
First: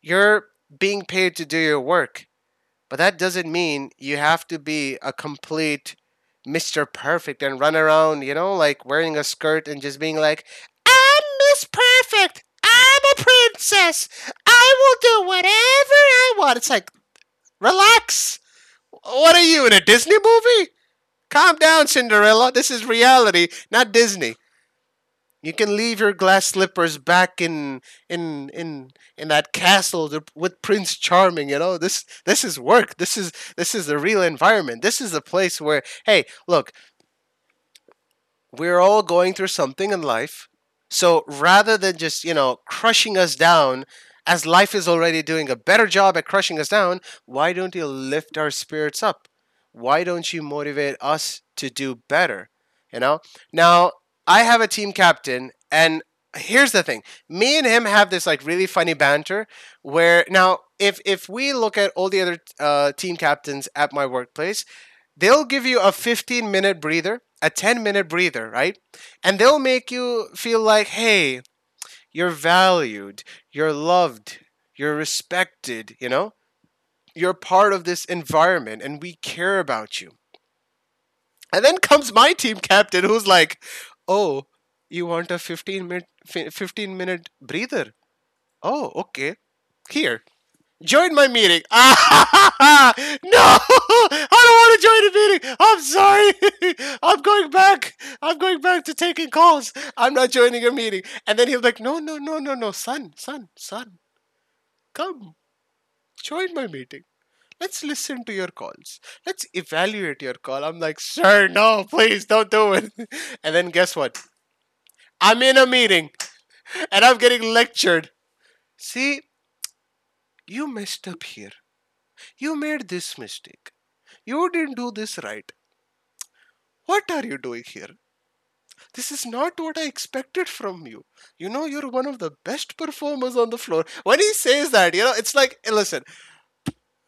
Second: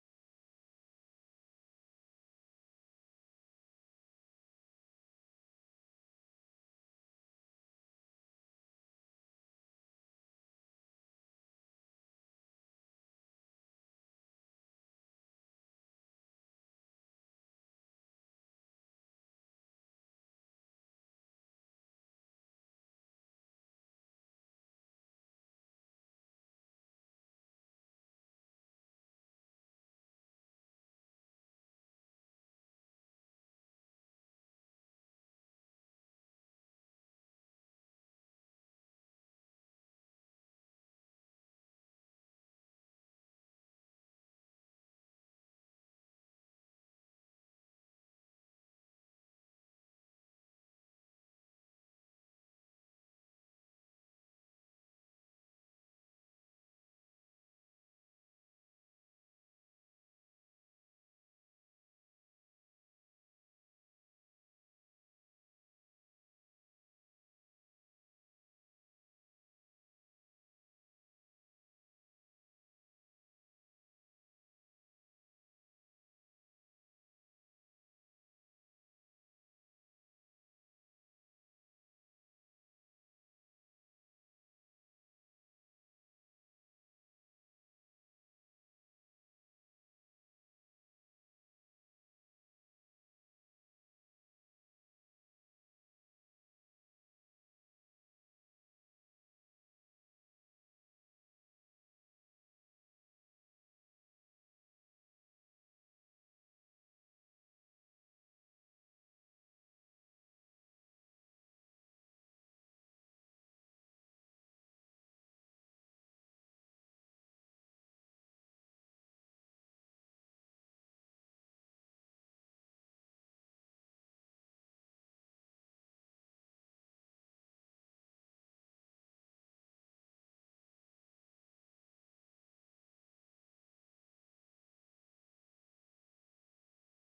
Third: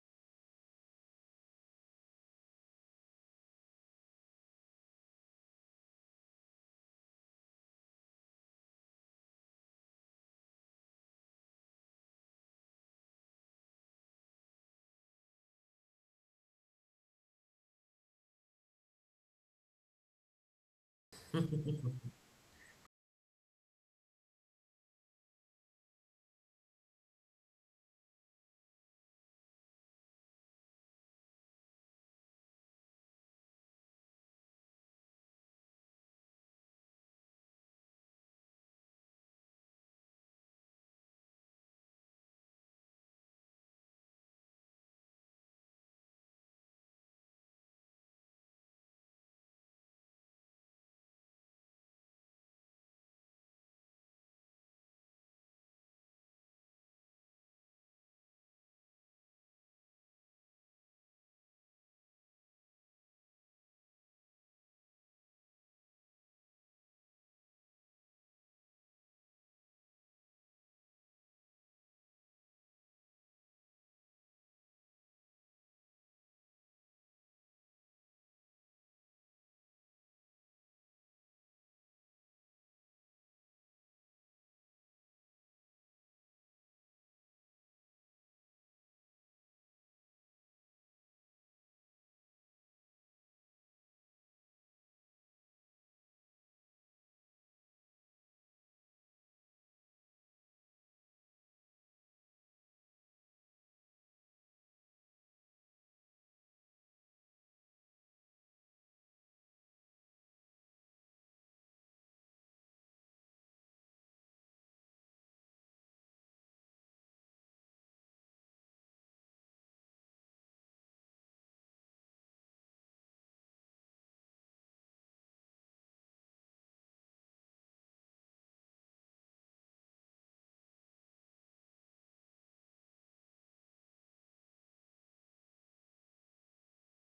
[SPEAKER 2] you're being paid to do your work, but that doesn't mean you have to be a complete Mr. Perfect and run around, like wearing a skirt and just being like, 'I'm Miss Perfect. I'm a princess. I will do whatever I want.'" It's like, relax. What are you, in a Disney movie? Calm down, Cinderella. This is reality, not Disney. You can leave your glass slippers back in in in that castle, with Prince Charming. You know, this is work. This is the real environment. This is the place where, hey, look, we're all going through something in life. So rather than just, crushing us down, as life is already doing a better job at crushing us down, why don't you lift our spirits up? Why don't you motivate us to do better? You know? Now, I have a team captain, and here's the thing, me and him have this like really funny banter where now, if we look at all the other, team captains at my workplace, they'll give you a 15-minute breather, a 10-minute breather, right? And they'll make you feel like, "Hey, you're valued, you're loved, you're respected, you know? You're part of this environment and we care about you." And then comes my team captain who's like, "Oh, you want a 15 minute, 15-minute breather? Oh, okay. Here, join my meeting." [LAUGHS] "No, I don't want to join a meeting. I'm sorry." [LAUGHS] "I'm going back. I'm going back to taking calls. I'm not joining your meeting." And then he'll be like, "No, no, no, no, no, son, son, son, come, join my meeting. Let's listen to your calls. Let's evaluate your call." I'm like, "Sir, no, please don't do it." [LAUGHS] And then guess what? I'm in a meeting and I'm getting lectured. "See, you messed up here. You made this mistake. You didn't do this right. What are you doing here? This is not what I expected from you. You're one of the best performers on the floor." When he says that, it's like, eh, listen,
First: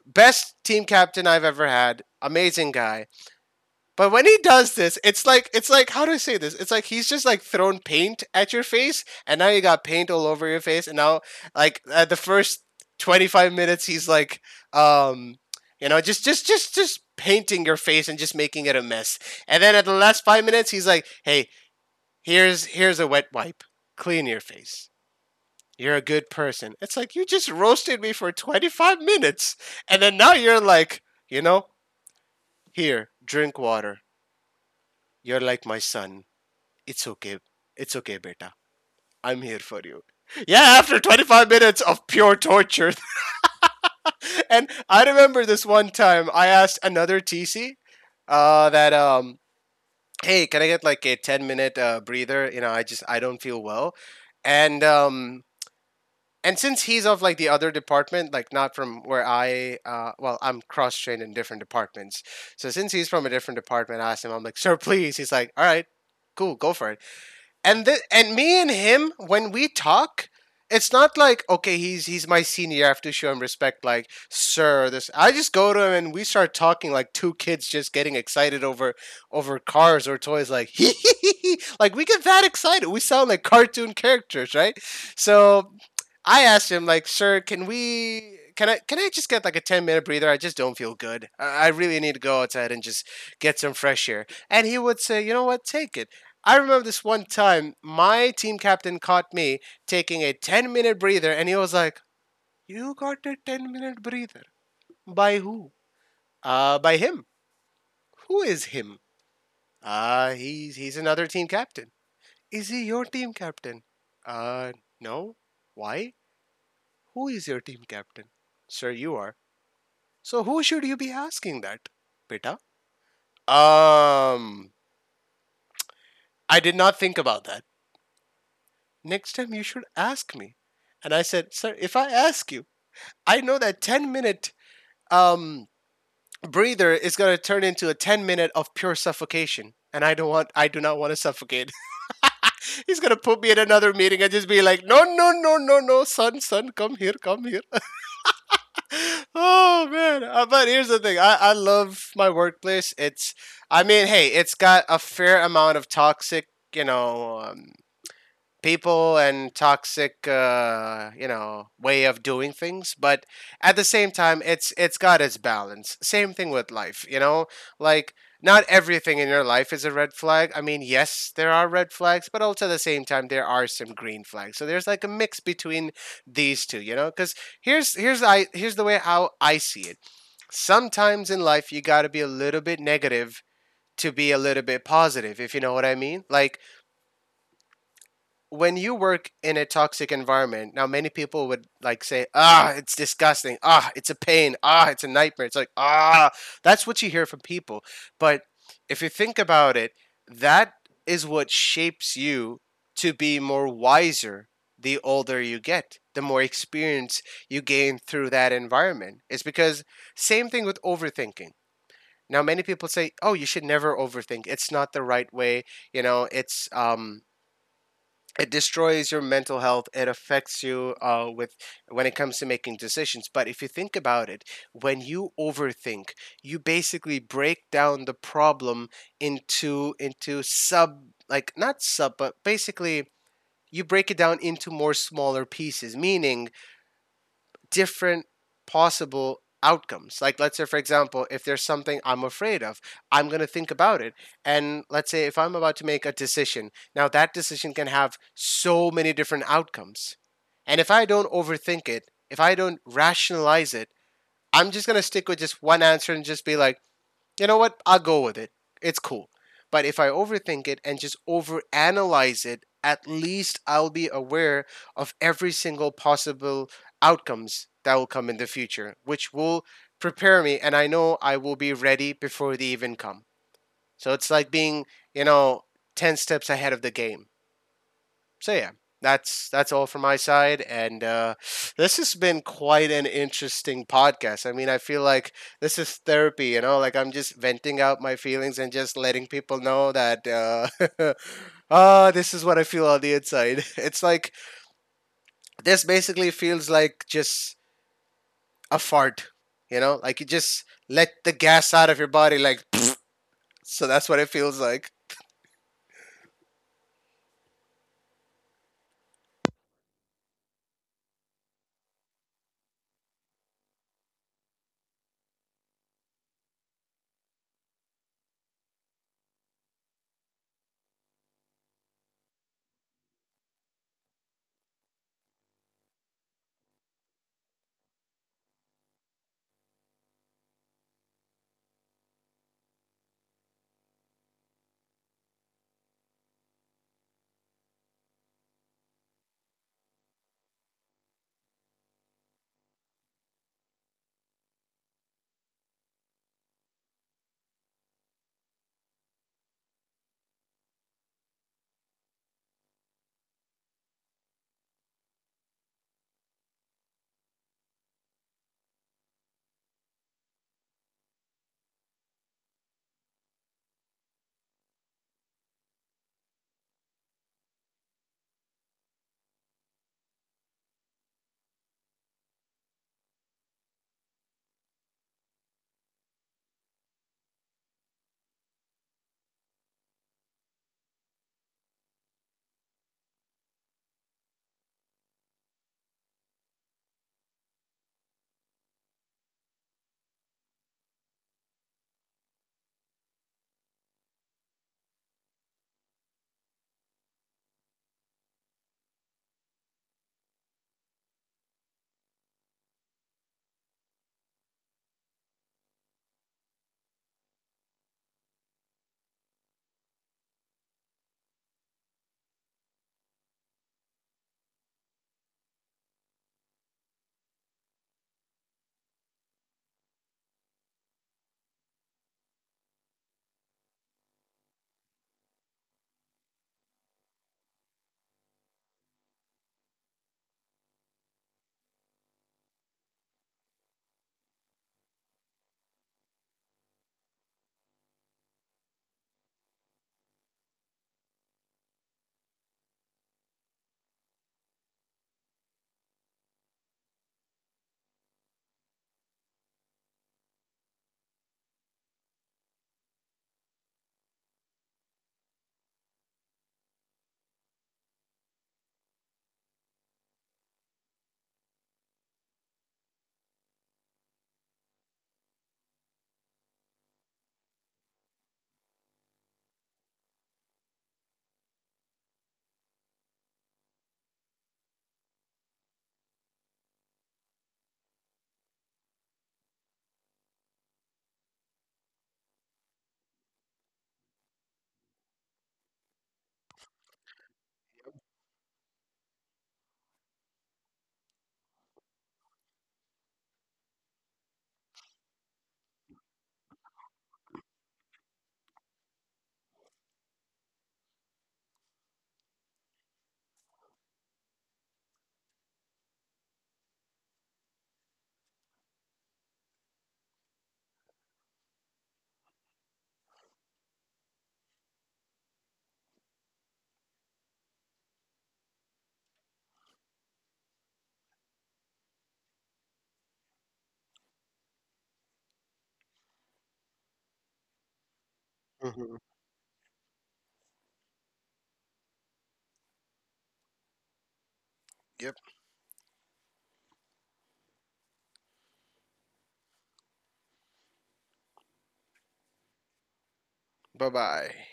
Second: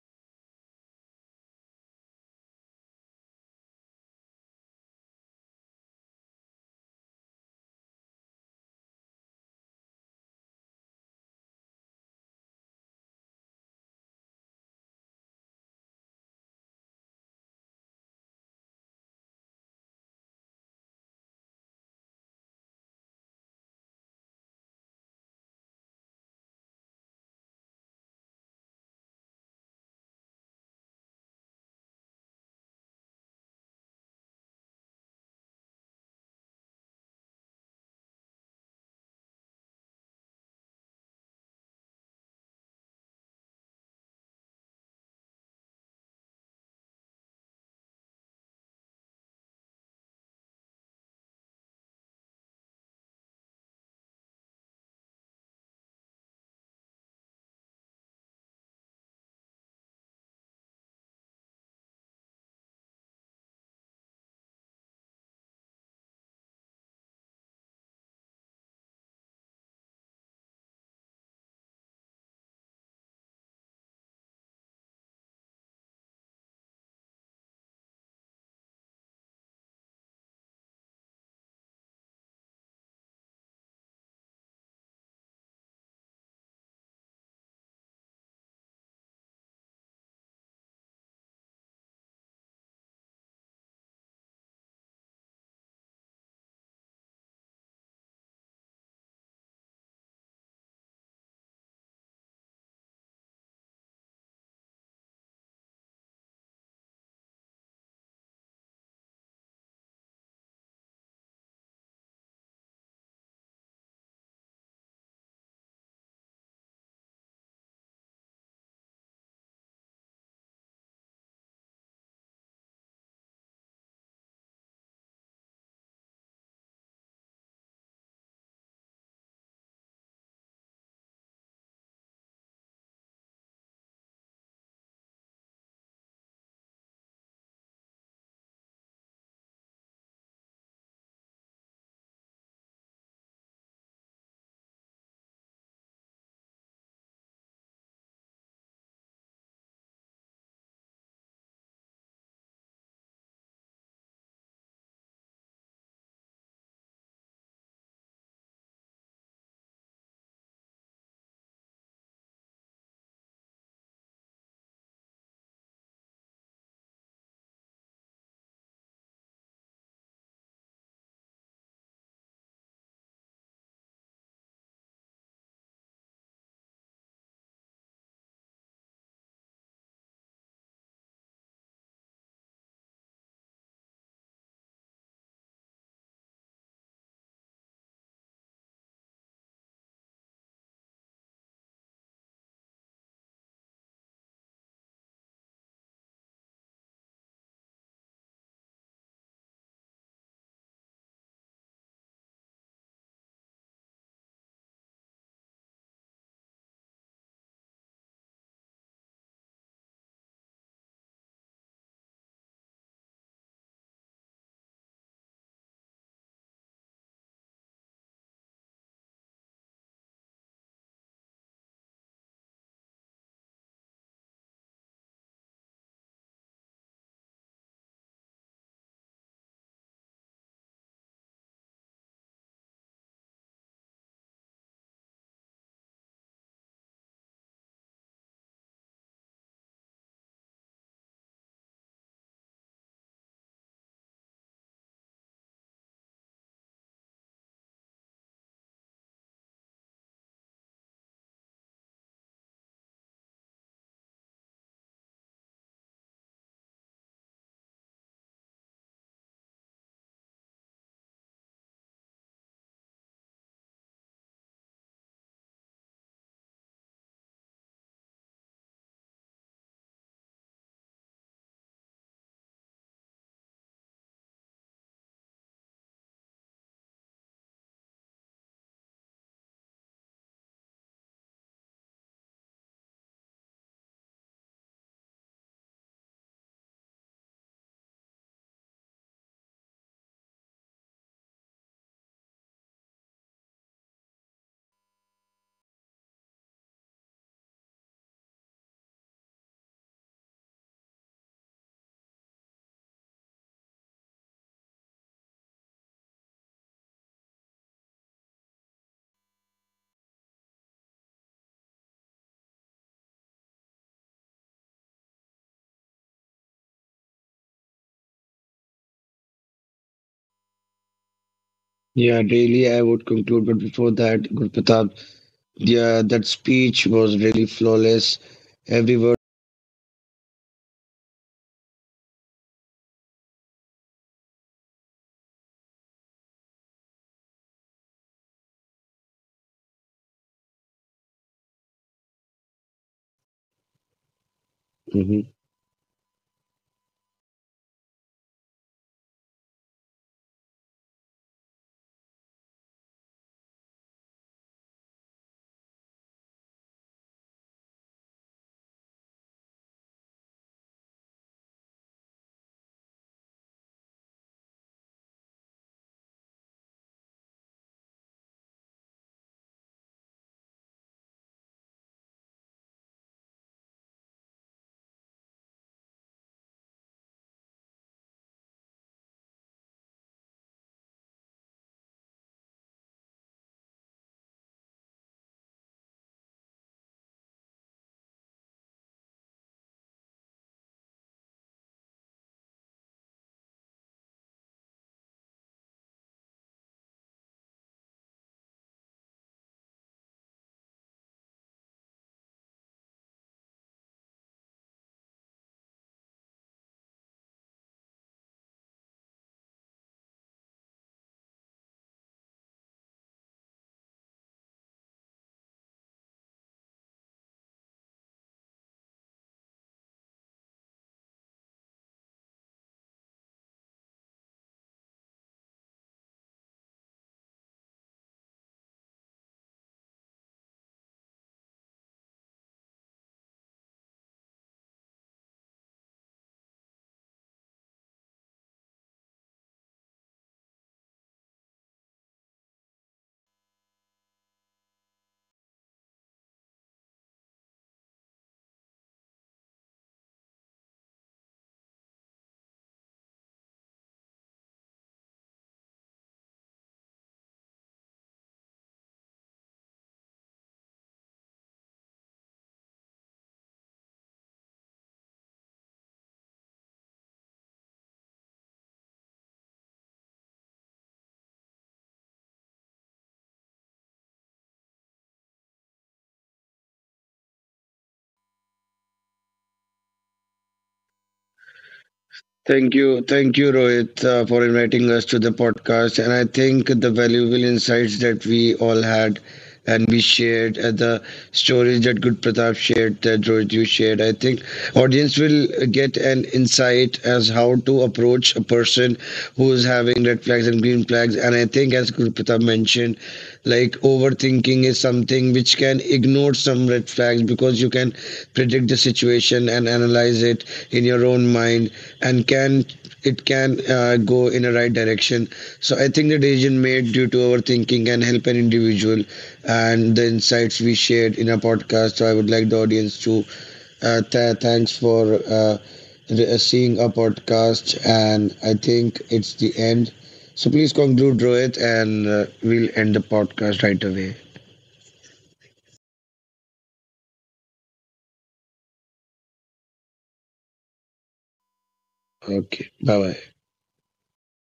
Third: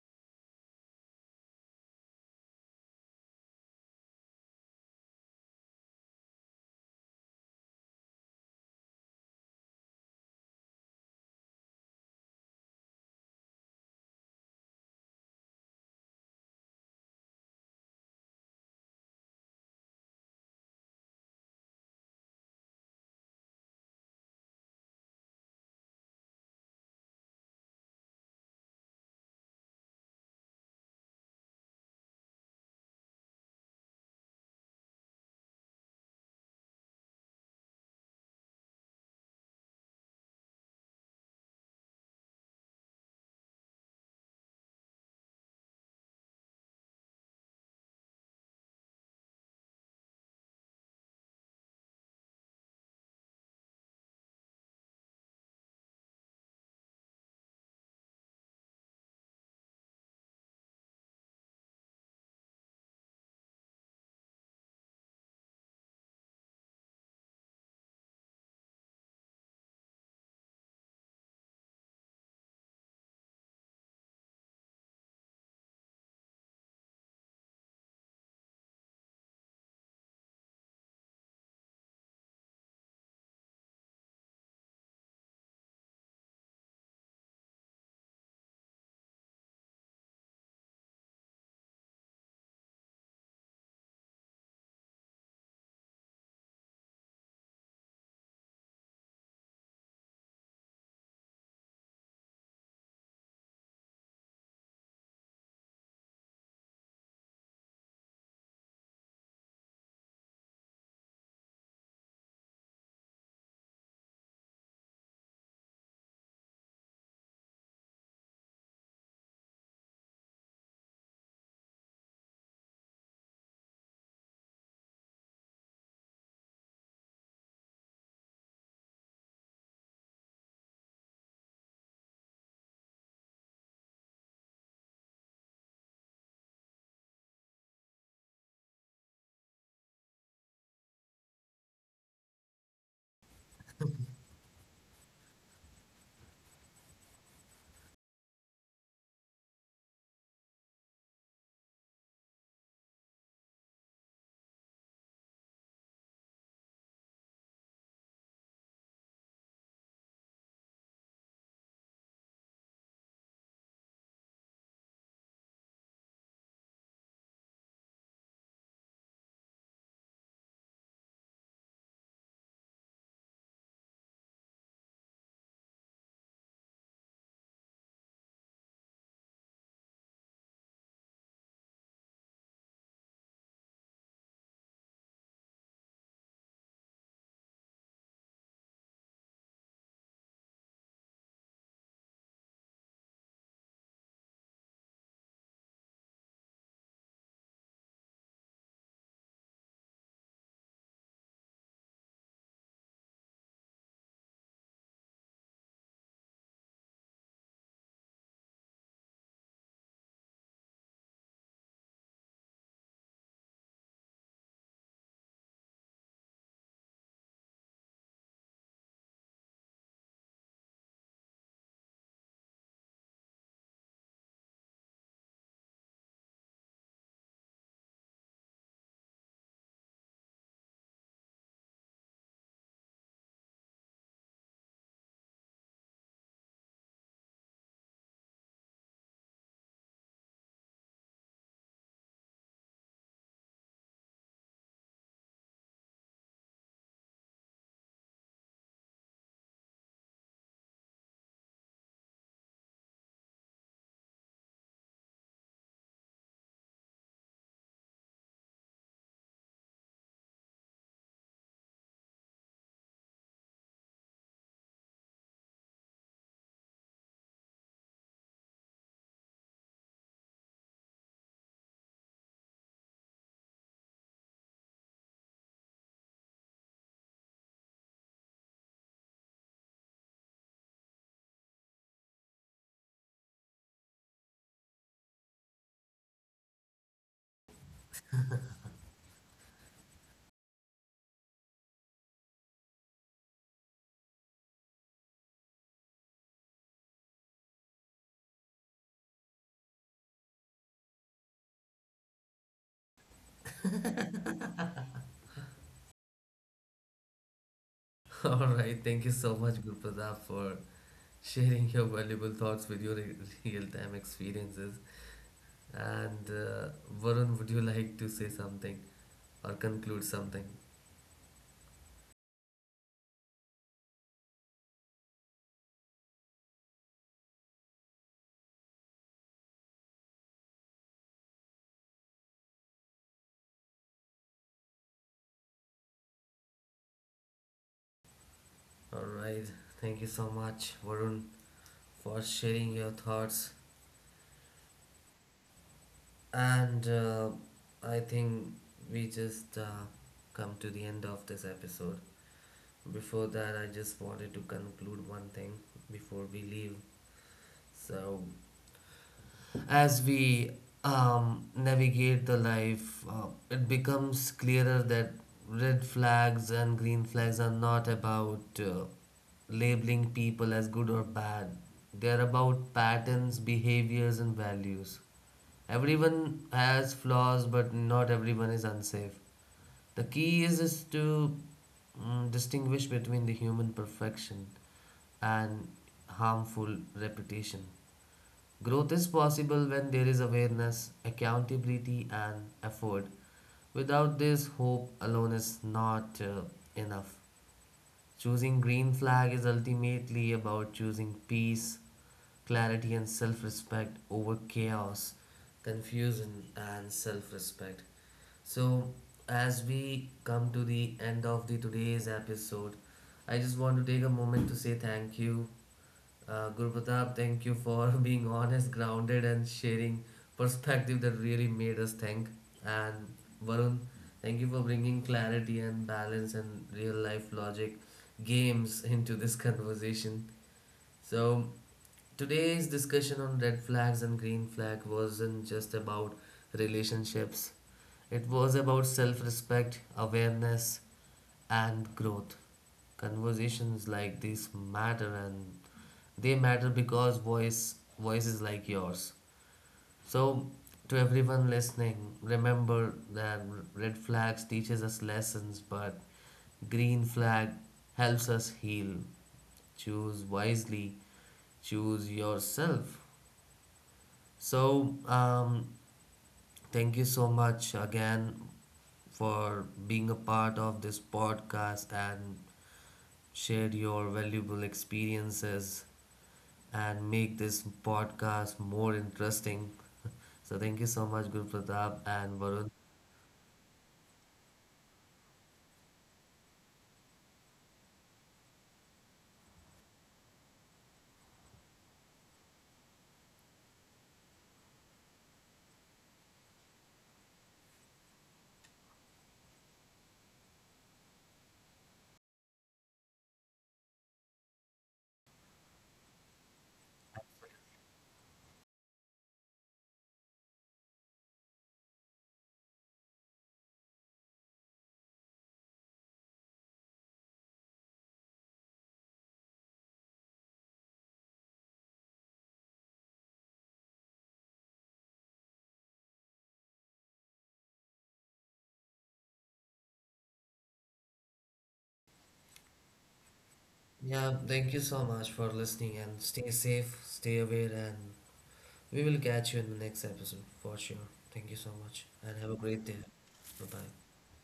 [SPEAKER 2] best team captain I've ever had, amazing guy. But when he does this, it's like, how do I say this? It's like he's just like thrown paint at your face, and now you got paint all over your face, and now, like, at the first 25 minutes, he's like, um, just painting your face and just making it a mess. And then at the last 5 minutes, he's like, "Hey, here's a wet wipe. Clean your face. You're a good person." It's like you just roasted me for 25 minutes, and then now you're like, you know, "Here, drink water. You're like my son. It's okay. It's okay, beta. I'm here for you." Yeah, after 25 minutes of pure torture. [LAUGHS] And I remember this one time I asked another TC, that, "Hey, can I get like a 10 minute, breather? You know, I don't feel well." And, and since he's of like the other department, like not from where I'm cross-trained in different departments, so since he's from a different department, I asked him, I'm like, "Sir, please." He's like, "All right, cool, go for it." And me and him, when we talk, it's not like, okay, he's my senior, I have to show him respect, like, "Sir, this." I just go to him and we start talking like two kids just getting excited over cars or toys, like, [LAUGHS] like, we get that excited, we sound like cartoon characters, right? So I asked him like, "Sir, can we? Can I? Can I just get like a 10 minute breather? I just don't feel good. I really need to go outside and just get some fresh air." And he would say, "You know what? Take it." I remember this one time, my team captain caught me taking a 10 minute breather, and he was like, "You got a 10 minute breather? By who?" By him." "Who is him?" He's another team captain." "Is he your team captain?" Uh, no." "Why? Who is your team captain?" "Sir, you are." "So who should you be asking that, beta?" Um, I did not think about that. Next time you should ask me." And I said, "Sir, if I ask you, I know that 10 minute, um, breather is going to turn into a 10 minute of pure suffocation. And I do not want to suffocate." [LAUGHS] He's going to put me in another meeting and just be like, "No, no, no, no, no, son, son, come here, come here." [LAUGHS] Oh man. But here's the thing, I love my workplace. It's I mean, hey, it's got a fair amount of toxic, you know um, people, and toxic, way of doing things, but at the same time, it's got its balance. Same thing with life, you know. Like, not everything in your life is a red flag. I mean, yes, there are red flags, but also at the same time, there are some green flags, so there's like a mix between these two, because here's the way how I see it. Sometimes in life, you got to be a little bit negative to be a little bit positive, if you know what I mean. Like, when you work in a toxic environment, now many people would like say, "Ah, it's disgusting. Ah, it's a pain. Ah, it's a nightmare." It's like, "Ah," that's what you hear from people. But if you think about it, that is what shapes you to be more wiser. The older you get, the more experience you gain through that environment. It's because, same thing with overthinking. Now many people say, "Oh, you should never overthink. It's not the right way. You know, it's um it destroys your mental health. It affects you, with when it comes to making decisions." But if you think about it, when you overthink, you basically break down the problem into sub, like not sub, but basically, you break it down into more smaller pieces, meaning different possible outcomes. Like, let's say, for example, if there's something I'm afraid of, I'm going to think about it. And let's say if I'm about to make a decision, now that decision can have so many different outcomes. And if I don't overthink it, if I don't rationalize it, I'm just going to stick with just one answer and just be like, "You know what? I'll go with it. It's cool." But if I overthink it and just overanalyze it, at least I'll be aware of every single possible outcomes that will come in the future, which will prepare me, and I know I will be ready before they even come. So it's like being, you know, 10 steps ahead of the game. So yeah, that's all from my side. And, this has been quite an interesting podcast. I mean, I feel like this is therapy. Like, I'm just venting out my feelings and just letting people know that. [LAUGHS] Oh, this is what I feel on the inside. [LAUGHS] It's like this basically feels like just a fart, you know? Like you just let the gas out of your body, like, [LAUGHS] [SNIFFS] so that's what it
[SPEAKER 1] [LAUGHS]
[SPEAKER 2] feels like.
[SPEAKER 1] All right. Thank you so much, Gurpradap, for sharing your valuable thoughts with your real-time experiences. And Varun, would you like to say something or conclude something?
[SPEAKER 3] Yeah, really, I would conclude. But before that, Gurpratap, yeah, that speech was really flawless. Every word.
[SPEAKER 1] All right. Thank you so much, Varun, for sharing your thoughts.
[SPEAKER 3] Mhm.
[SPEAKER 1] And I think we just come to the end of this episode. Before that, I just wanted to conclude one thing before we leave. So, as we navigate the life, it becomes clearer that red flags and green flags are not about labeling people as good or bad. They are about patterns, behaviors, and values. Everyone has flaws, but not everyone is unsafe. The key is to distinguish between the human perfection and harmful repetition. Growth is possible when there is awareness, accountability, and effort. Without this, hope alone is not enough. Choosing green flag is ultimately about choosing peace, clarity, and self respect over chaos, confusion, and self respect. So, as we come to the end of the today's episode, I just want to take a moment to say thank you. Gurpratap, thank you for [LAUGHS] being honest, grounded, and sharing perspective that really made us think. And Varun, thank you for bringing clarity and balance and real life logic games [LAUGHS] into this conversation. So, today's discussion on red flags and green flag wasn't just about relationships, it was about self respect, awareness, and growth. Conversations like this matter, and they matter because voices like yours. So to everyone listening, remember that red flags teaches us lessons, but green flag helps us heal. Choose wisely, choose yourself. So thank you so much again for being a part of this podcast and shared your valuable experiences, and make this podcast more interesting. So, thank you so much, Guru Pratap and Varun.
[SPEAKER 3] Thank you. Thank you, Rohit, for inviting us to the podcast. And I think the valuable insights that we all had and we shared, the stories that Good Pratap shared, that Rohit you shared, I think audience will get an insight as how to approach a person who is having red flags and green flags. And I think as Good Pratap mentioned, like overthinking is something which can ignore some red flags, because you can predict the situation and analyze it in your own mind and can, it can go in a right direction. So I think the decision made due to our thinking can help an individual and the insights we shared in our podcast. So I would like the audience to, thanks for seeing our podcast, and I
[SPEAKER 2] Mhm.
[SPEAKER 3] think it's the end. So please conclude, Rohit, and we'll end the podcast right away.
[SPEAKER 1] Yeah, thank you so
[SPEAKER 2] Yep.
[SPEAKER 1] much for listening and stay safe, stay aware, and we will catch you in the next episode for sure. Thank you so much and have a
[SPEAKER 3] Okay,
[SPEAKER 1] great
[SPEAKER 3] bye
[SPEAKER 1] day.
[SPEAKER 3] bye.
[SPEAKER 1] Bye
[SPEAKER 2] Bye
[SPEAKER 1] bye.
[SPEAKER 2] bye.